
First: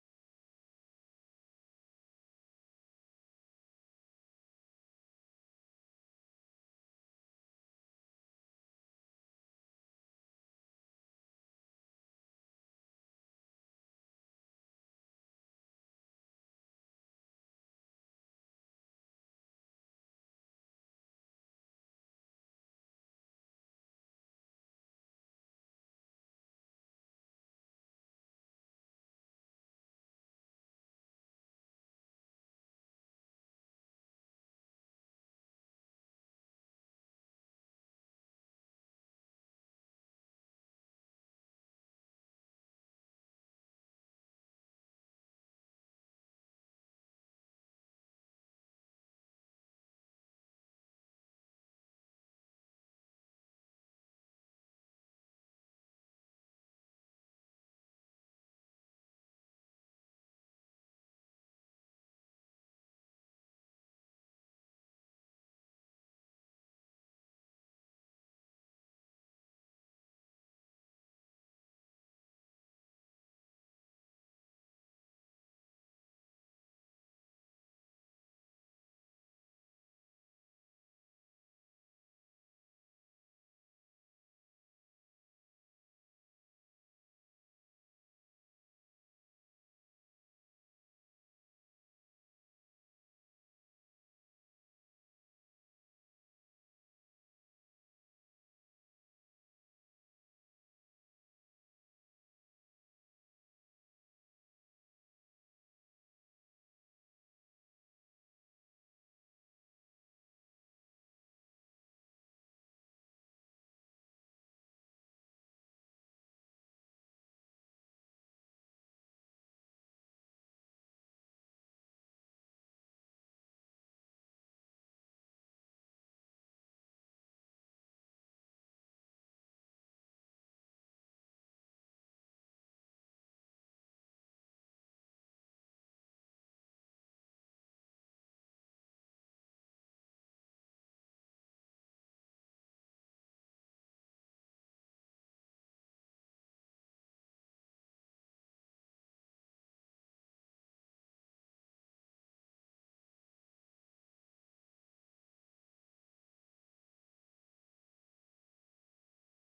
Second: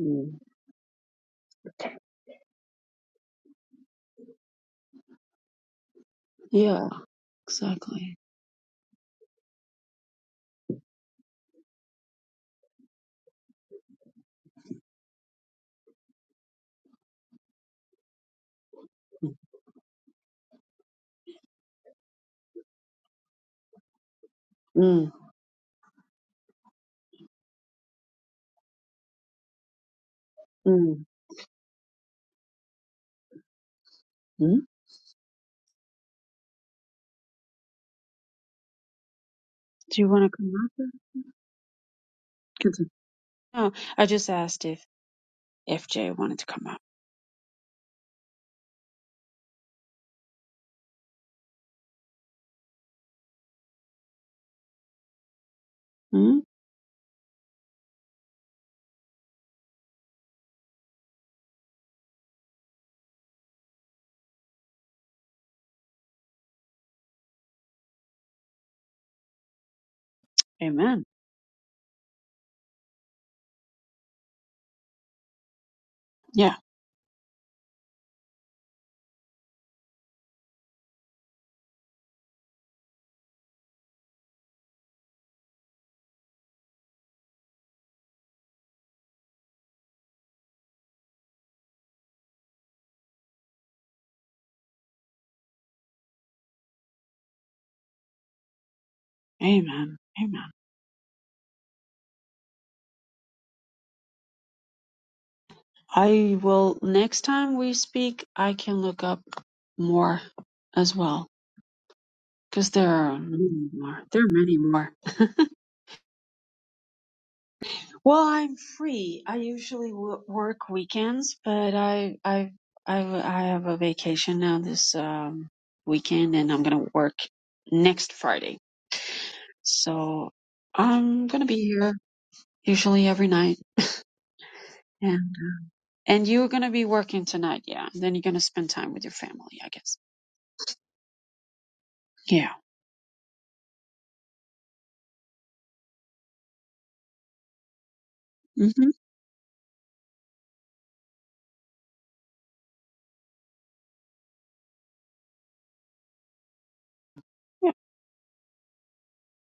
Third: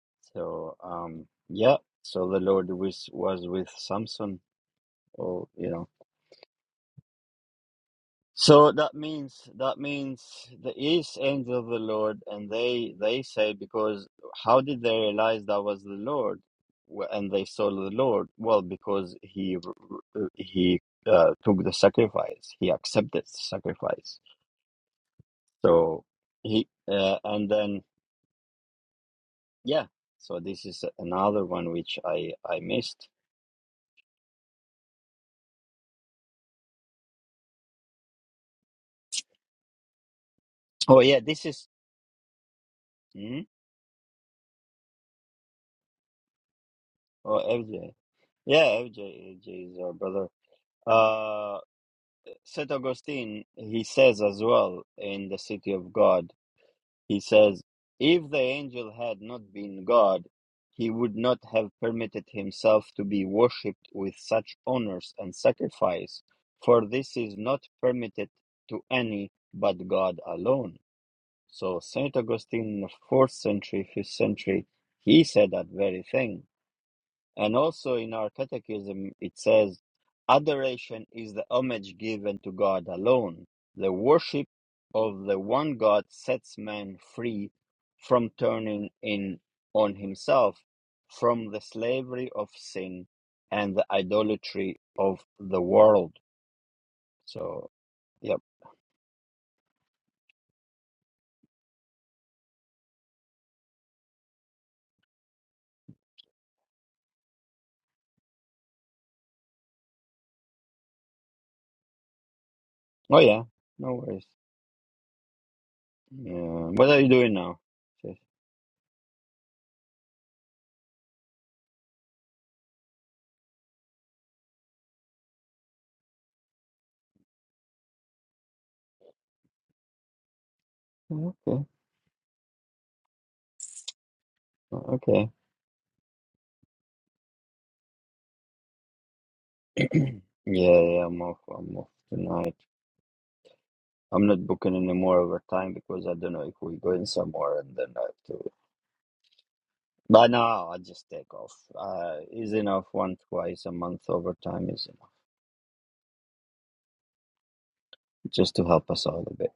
Mm. So, um, yeah, so the Lord was, was with Samson, or, you know. Yeah, exactly. So that means that means the east angel of the Lord, and they they say because how did they realize that was the Lord, Wh- and they saw the Lord? Well, because Mm, he r- r- he uh, took the sacrifice, he accepted the sacrifice. mm, So he uh, and then yeah. So this is mm. another one which I I missed. Mm. Do you want to come up? Oh yeah, this is Continue. hmm? No, I just asked if FJ wanted to come oh FJ. Yeah, FJ, FJ is our brother. Uh. St. Augustine, he says as well in The City of up. God, he says, if the angel had not been God, he would not have permitted himself to be worshipped with such honors and sacrifice, for this is not permitted to any but God alone. Amen. So, St. Augustine in the fourth century, fifth century, he said that very thing. Yeah. And also in our catechism, it says, Adoration is the homage given to God alone. The worship of the one God sets man free from turning in on himself, from the slavery of sin and the idolatry of the world. So, yep. Amen. Amen. I will, next time we speak, I can look up more as well. Because there Oh, are yeah. many No more. There worries. are many more. [LAUGHS] Yeah. What are you doing now? Sis? well, I'm free. I usually w- work weekends, but I, I, I, I have a vacation now this um, weekend, and I'm gonna work next Friday. So I'm gonna be Okay. here usually every night. yeah. Okay. And you're gonna be working tonight, yeah. And then you're gonna spend time with your family, I guess. [CLEARS THROAT] Yeah, yeah, I'm off. I'm off tonight. Yeah. I'm not booking any more overtime because I don't know if we're going somewhere and then I have to. Mm-hmm. But no, I just take off. Uh, is enough one twice a month overtime is enough Yeah. just to help us out a bit.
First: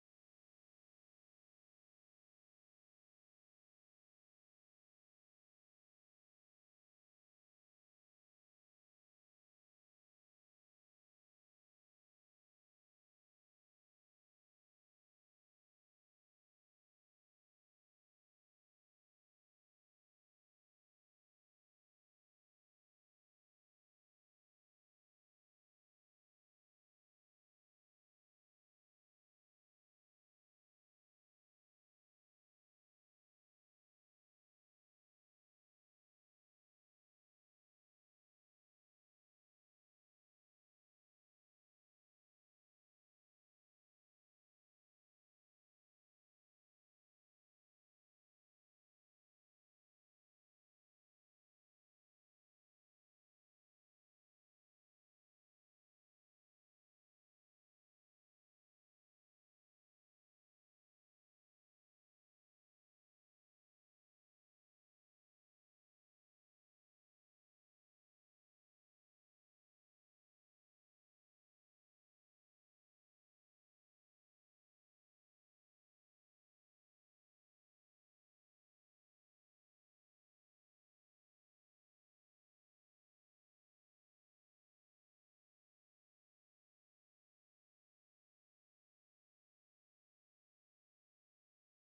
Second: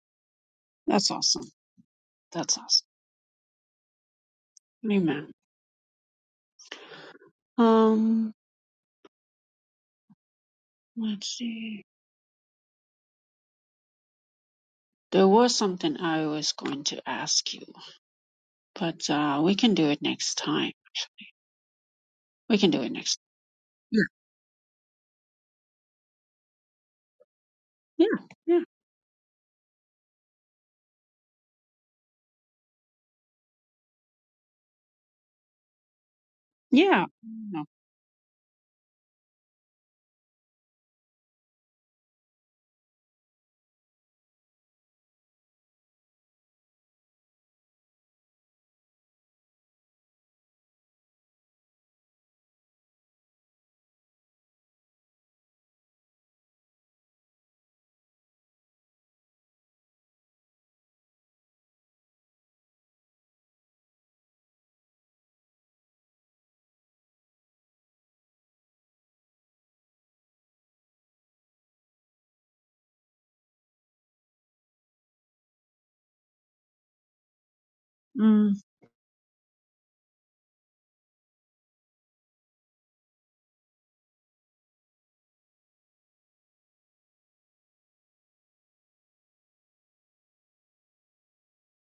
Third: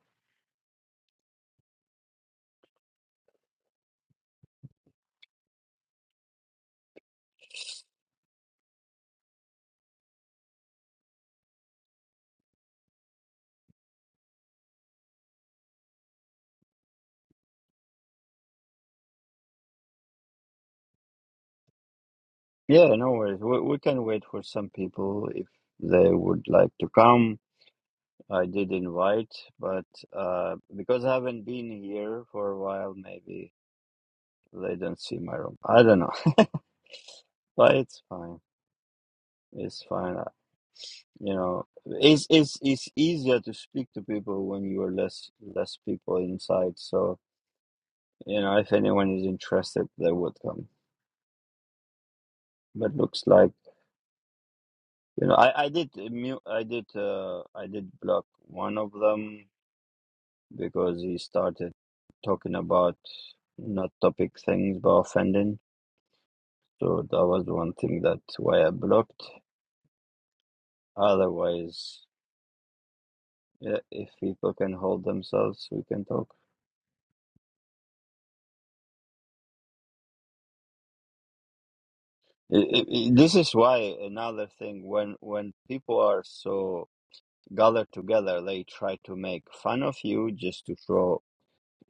That's awesome. That's awesome. Amen. Um, let's see. There was something I was going to ask you, but uh, we can do it next time. We can do it Yeah, no next. worries. We we Yeah. can wait for some people if they would like to come. Yeah. I Yeah. did invite, but uh, because I haven't been here for a while, maybe they don't see my room. I don't know, [LAUGHS] Yeah. No. but it's fine. It's fine. You know, it's it's it's easier to speak to people when you are less less people inside. So you know, if anyone is interested, they would come. But looks like you know, I I did mute, I did uh, I did block one of them because he started talking about not topic things but offending. So that was the one thing that why I blocked. Otherwise, yeah, if people can hold themselves, we can talk. Mm, I- I- this is why another thing when when people are so gathered together they try to make fun of you just to show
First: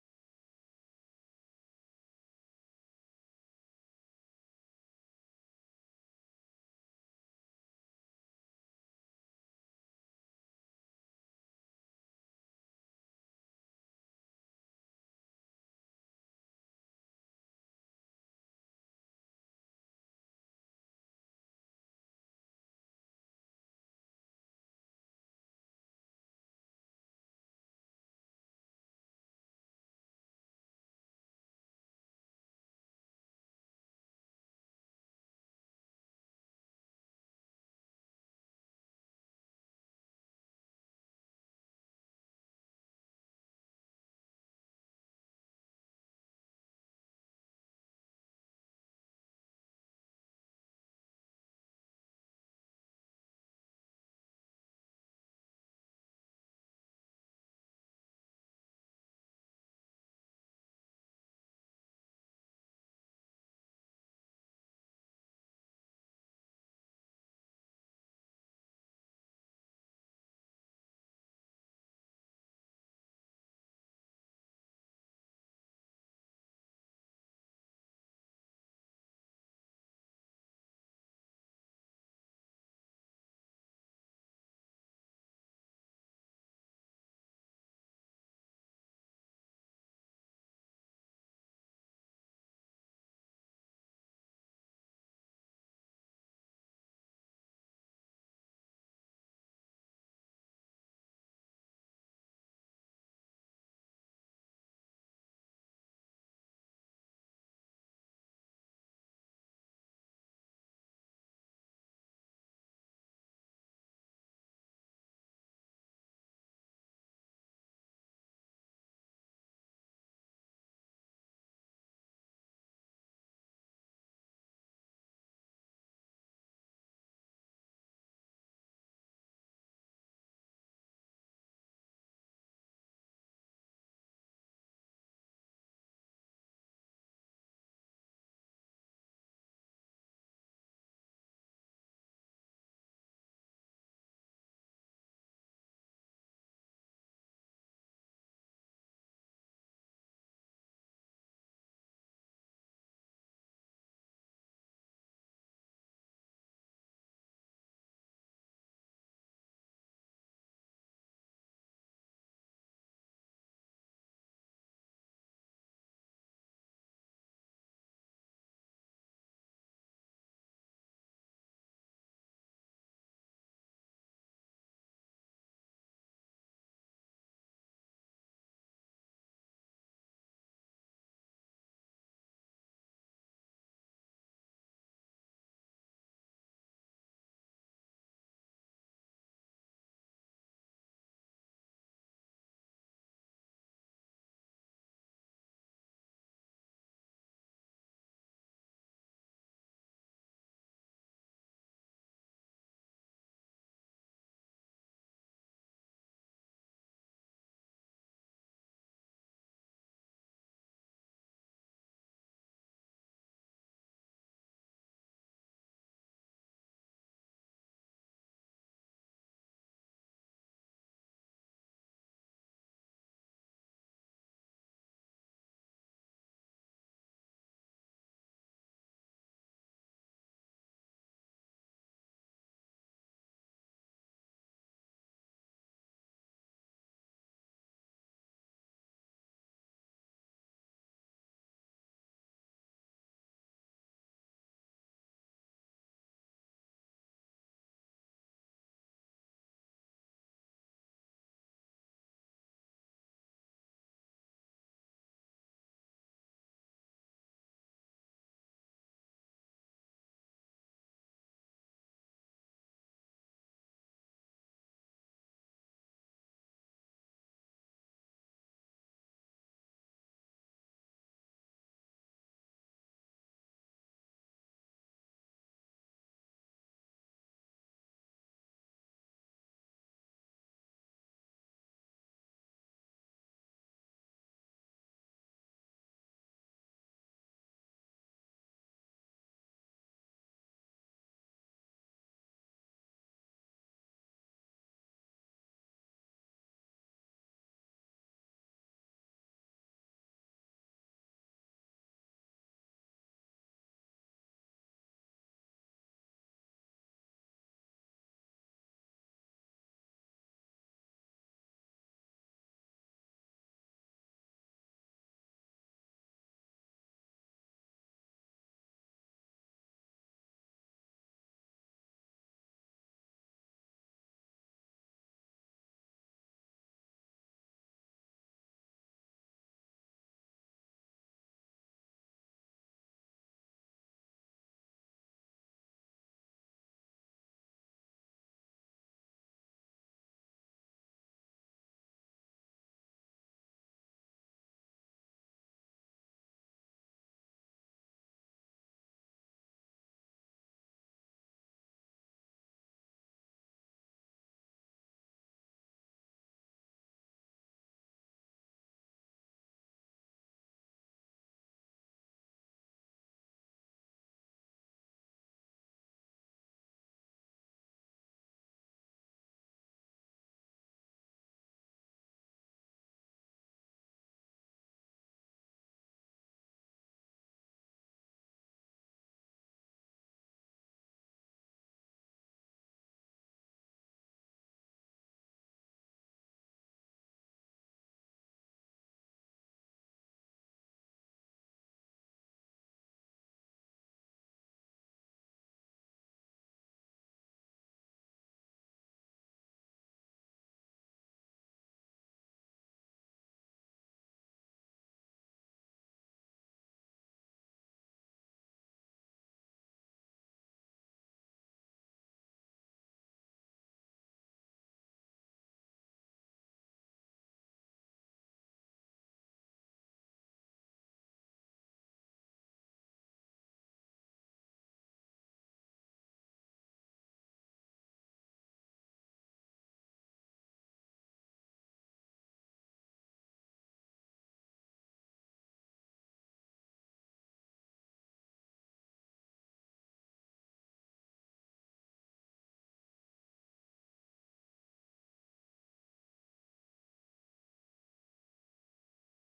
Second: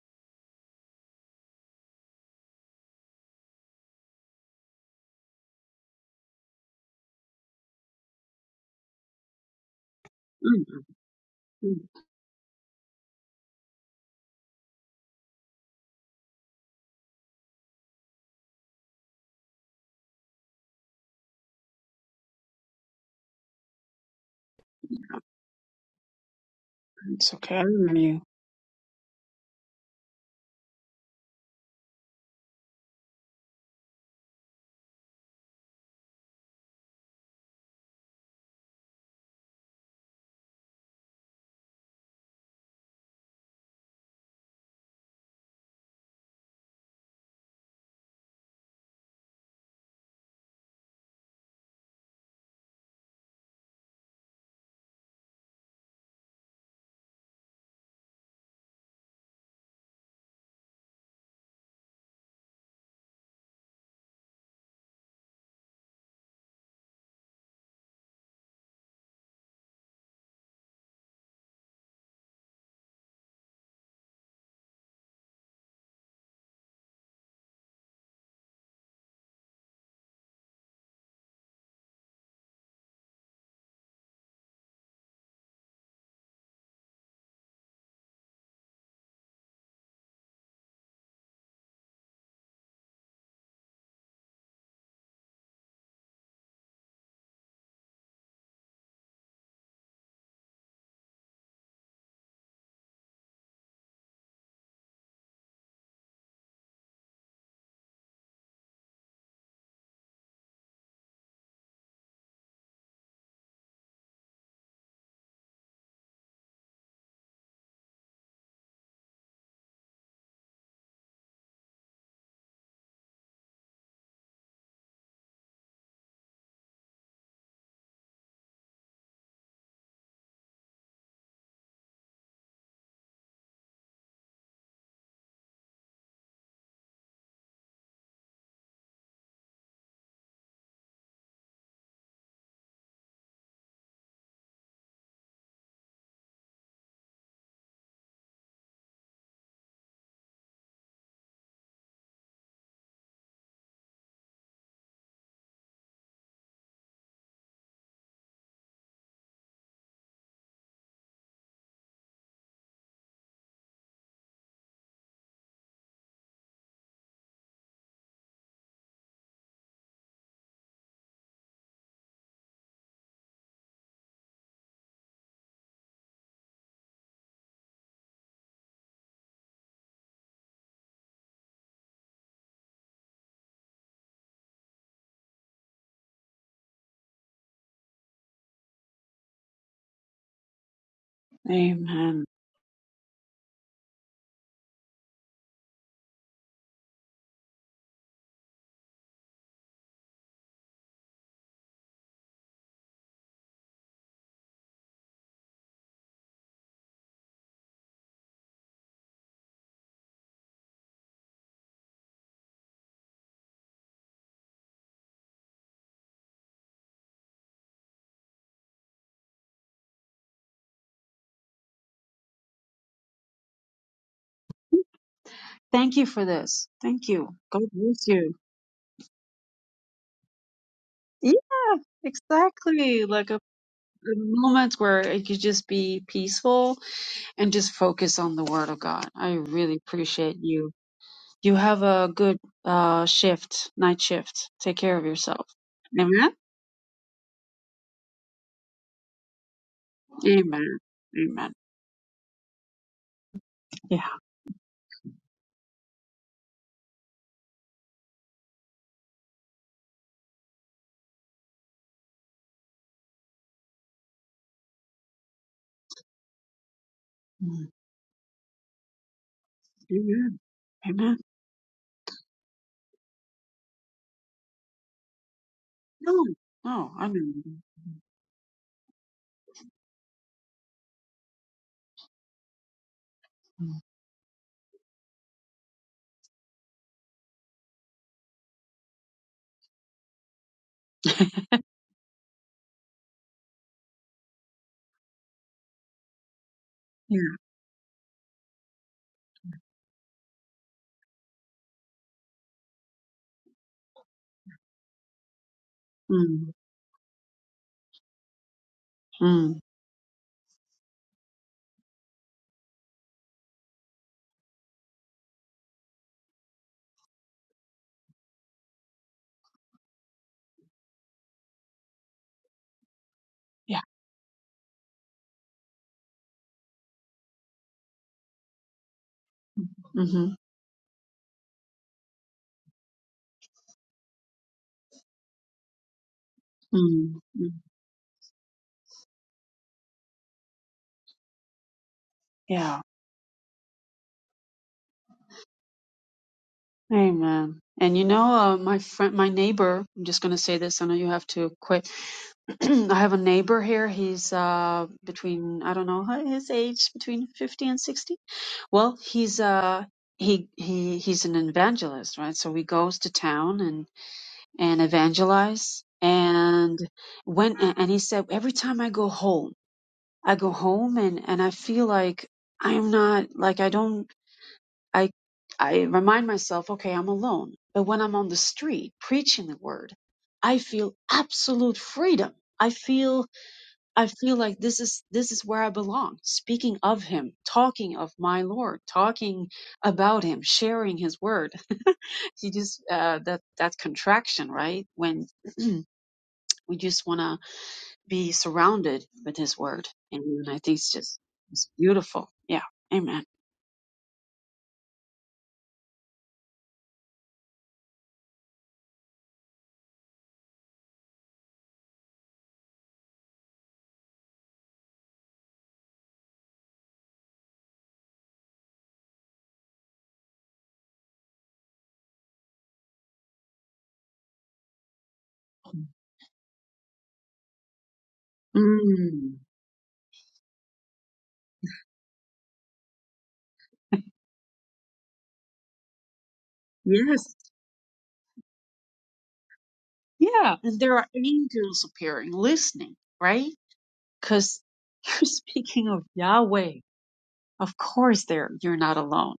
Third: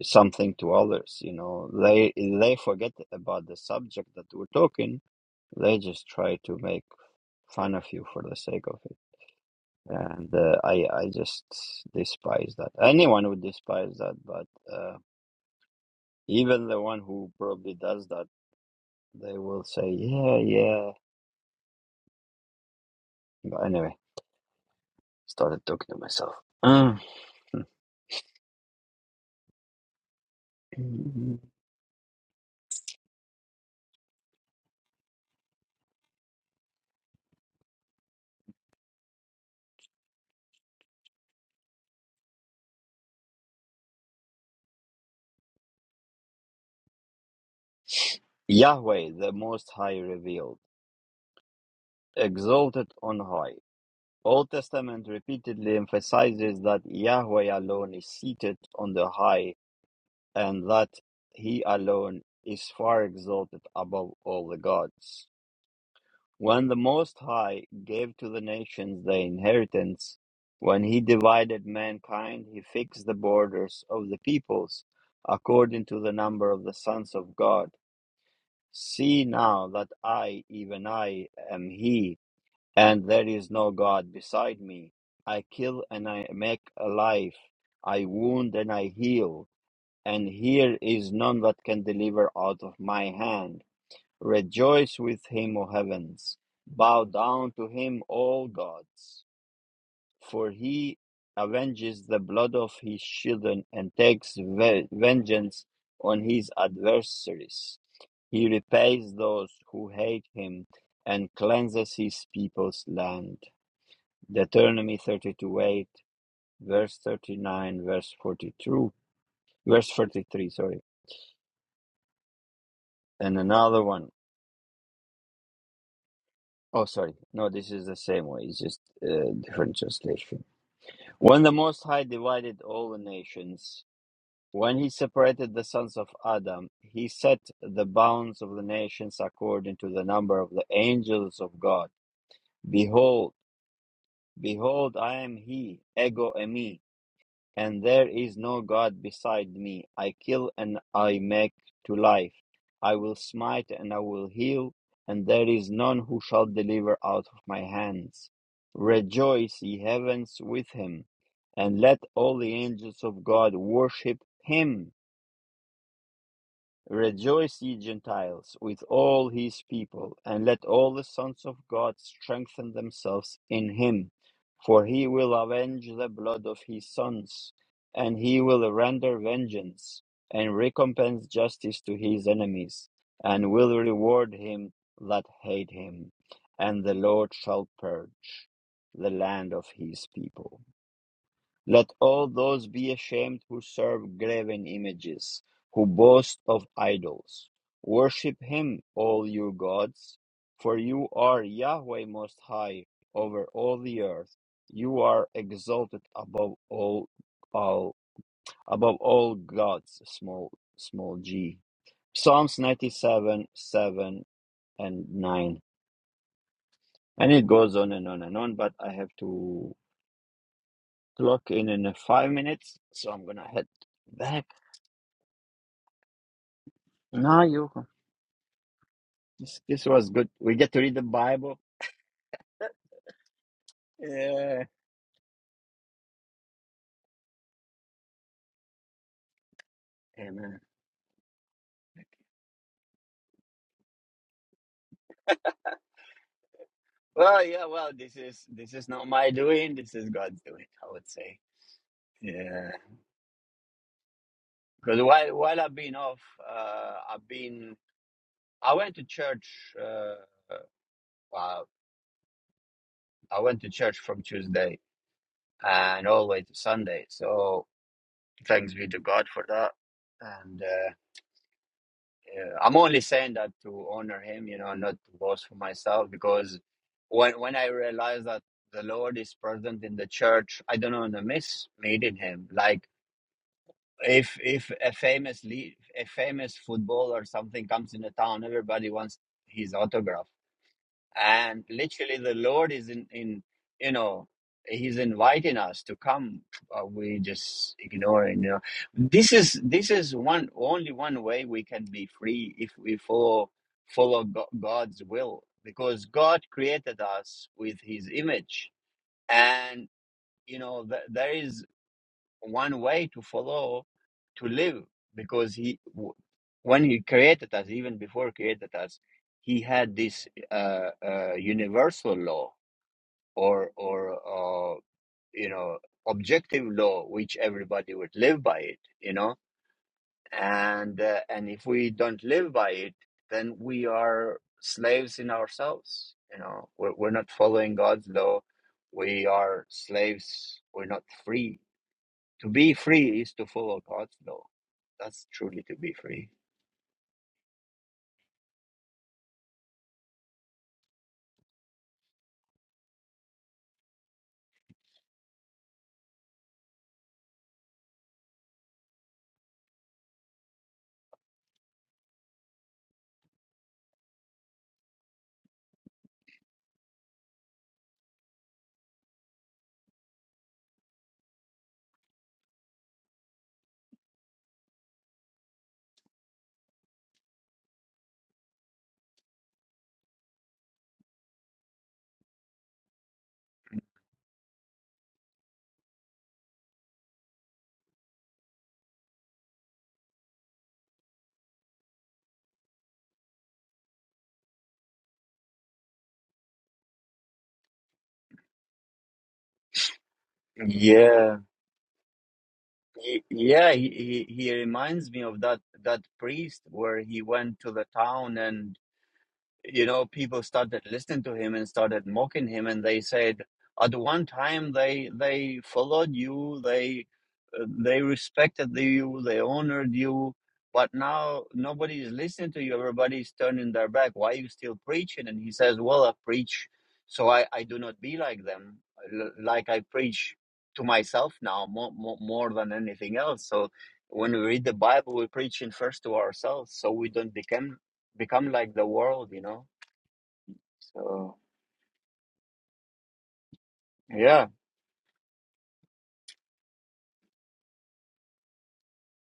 something to others you know they they forget about the subject that we're talking they just try to make fun of you for the sake of it and uh, mm, i i just mm. despise that anyone would despise that but uh, even the one who probably does that they will say yeah yeah but anyway started talking to myself [SIGHS] It's [CLEARS THROAT] okay. I remember you. Yahweh the Most High revealed, exalted on high. Old Testament repeatedly emphasizes that Yahweh alone is seated on the high and that he alone is far exalted above all the gods. When the Most High gave to the nations their inheritance, when he divided mankind, he fixed the borders of the peoples according to the number of the sons of God See now that I, even I, am He, and there is no God beside me. I kill and I make alive, I wound and I heal, and here is none that can deliver out of my hand. Rejoice with him, O heavens! Bow down to him, all gods! for he avenges the blood of his children and takes ve- vengeance on his adversaries. He repays those who hate him and cleanses his people's land. Deuteronomy 32 8, verse 39, verse 42, verse 43, sorry. And another one. Oh, sorry. No, this is the same way. It's just a different translation. When the Most High divided all the nations, When he separated the sons of Adam, he set the bounds of the nations according to the number of the angels of God. Behold, behold, I am he, ego emi, and there is no God beside me. I kill and I make to life. I will smite and I will heal, and there is none who shall deliver out of my hands. Rejoice, ye heavens, with him, and let all the angels of God worship him Rejoice, ye Gentiles, with all his people, and let all the sons of God strengthen themselves in him. For he will avenge the blood of his sons, and he will render vengeance, and recompense justice to his enemies, and will reward him that hate him. And the Lord shall purge the land of his people. Let Amen. all those be ashamed who serve graven images, who boast of idols. Worship him, all you gods, for you are Yahweh Most High over all the earth. You are exalted above all, all above all gods, small small g. Psalms 97, 7 and 9. And it goes on and on and on, but I have to clock in in uh, five minutes, so I'm gonna head back Thank you for this. Thank you. No, God you. bless you. This, this was good. We get to read the Yeah. Bible. Exactly. Like a the Yeah. moments where it could just be peaceful and just focus on the word of God. I really appreciate Amen. you. You have a good uh, shift, night shift. Take care of yourself. Amen. Well, yeah. Well, this is this is not my doing. This is God's doing. Amen. I would say. Amen. Yeah. Yeah. Because while while I've been off, uh, I've been. I went to church. Uh, well, I went to church from Tuesday and all the way to Sunday. So Mm. thanks be to God for that. Amen. And. uh, Amen. Yeah, I'm only saying that to honor him, you know, not to boast for myself. No. Because No. I when when mean. I realized that the Lord is present in the church, I don't want to miss meeting him. Like mm, if if a famous le- a famous footballer or something comes in the town, everybody wants his autograph and literally the lord is in in you know he's inviting us to come uh, we Yeah. just ignoring you know this is this is one only one way we can be free if we follow follow Go- god's will because god Mm. created us with his image Mm. and you know th- there is one way to follow to live because he when he created us even before he created us he had this uh, uh, universal law or Yeah. or uh, you know objective law which everybody would live by it you know Mm-hmm. and uh, and if we don't live by it then we are slaves in ourselves you know we're, we're Mm. not Mm. following god's law we are slaves we're not free to be Yeah. free is to follow God's law. That's truly to be free. Amen. And you know, uh, my friend, my neighbor, I'm just going to say this. I know you have to quit. [CLEARS THROAT] I have a neighbor here. He's uh, between, I don't know his age, between 50 and 60. Well, he's, uh, he, he, he's an evangelist, right? So he goes to town and, and evangelize. And when, a- and he said, every time I go home, I go home and, and I feel like I'm not, like I don't I I remind myself, okay, I'm alone. But when I'm on the street preaching the word, I feel absolute freedom. I feel I feel like this is this is where I belong, speaking of him, talking of my Lord, talking about him, sharing his word. [LAUGHS] You just uh that that contraction, right? When [CLEARS THROAT] we just want to be surrounded with his word. And I Mm. think it's just Yeah, it's beautiful. Yeah. Amen. he, yeah. He, he he reminds me of that that priest where he went to the town and. you know, people started listening to him and started mocking him, and they said, at one time they they followed you, they uh, they respected you, they honored you, but now nobody is listening to you. Everybody's turning their back. Why are you still preaching? And he says, well, I preach, so I I do not be like them, L- Mm. like I preach to myself now more more, more than anything else. So. When we read the Bible, we're preaching first to ourselves, so we Yes. don't become become like the world, you know. Yeah, and there are So angels appearing, listening, right? yeah, Because [LAUGHS] you're speaking of Yahweh. Of course, there you're not alone.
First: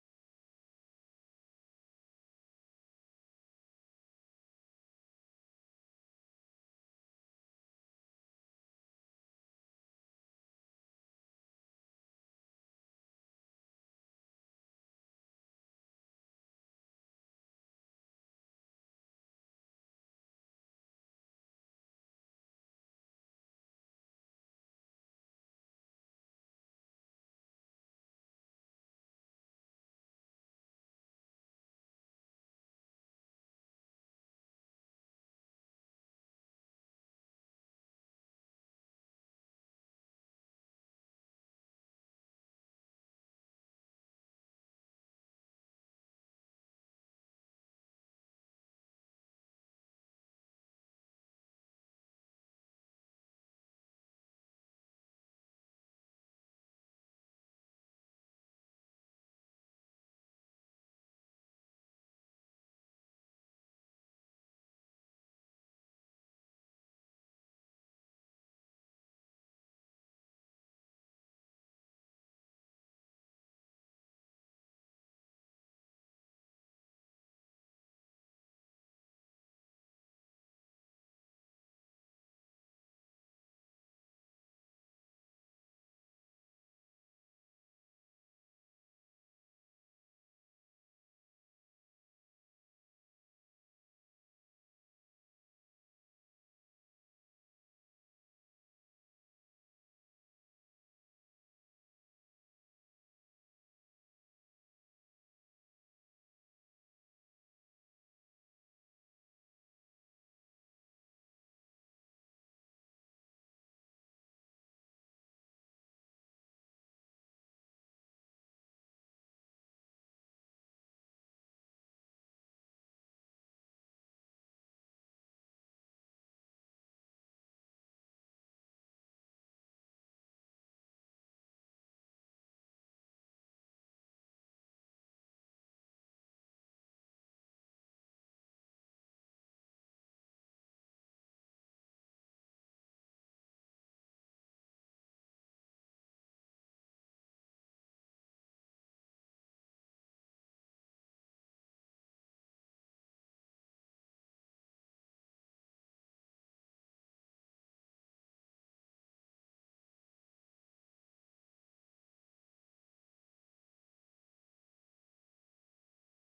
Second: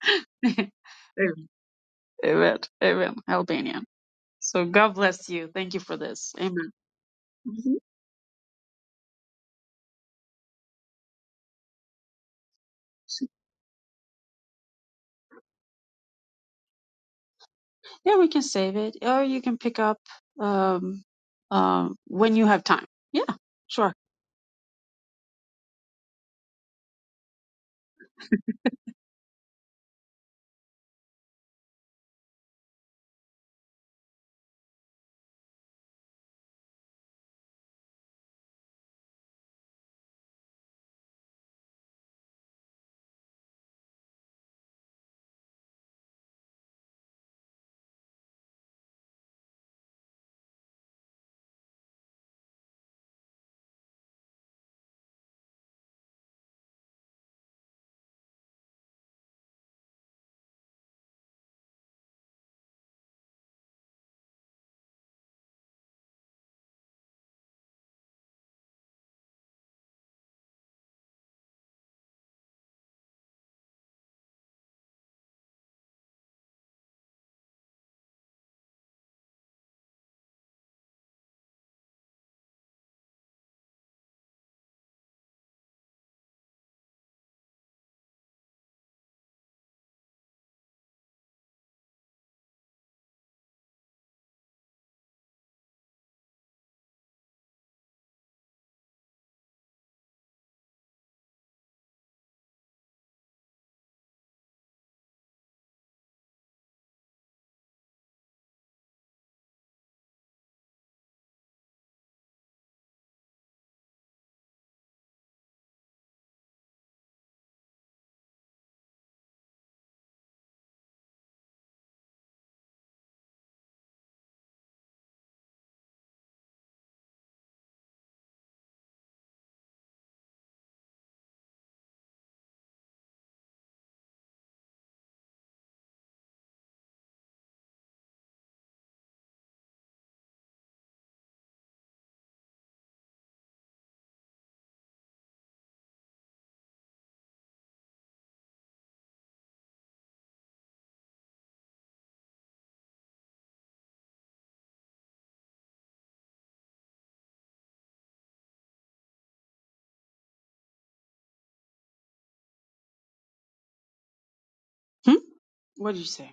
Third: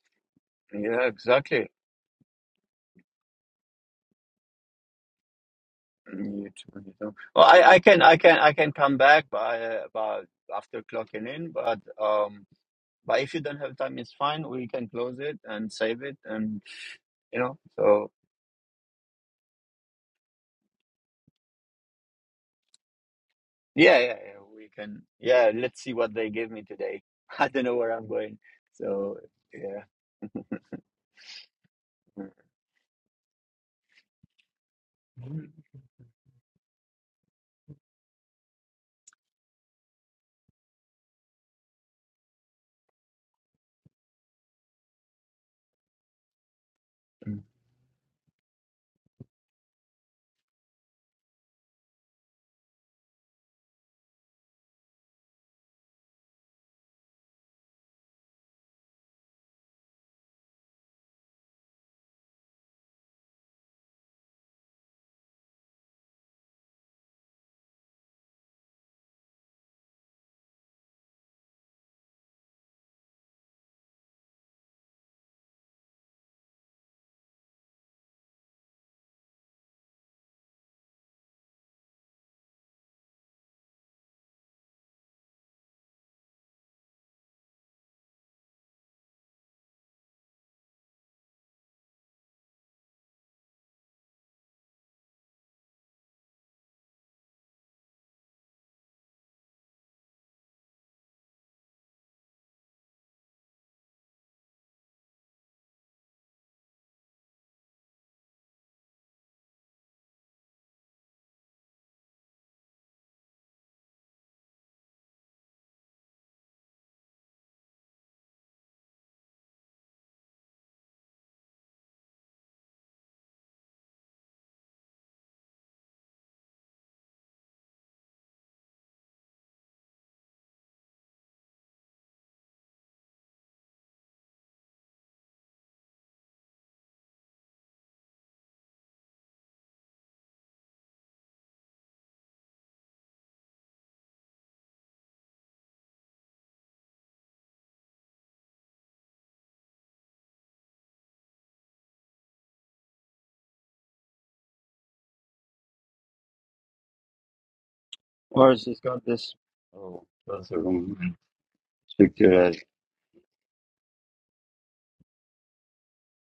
[LAUGHS] yeah, Amen. exactly. Amen. Amen. Albanian. So God bless you. Thank you for this. Mm, You Amen. too, you know. Well, I, Mhm. I can, I can, I can come back by, uh, by after clocking in, but um, but if you don't have time, it's fine. We can close it and save it, and you know. So Yeah, we can save it, or you can pick up um, um, when you have time. Yeah, sure. yeah, yeah, yeah. We can. Yeah, let's see what they give me today. [LAUGHS] I don't know where I'm going. So yeah. Mm. Mm. Or has just got this. Oh, that's a room. Hmm? What did you say?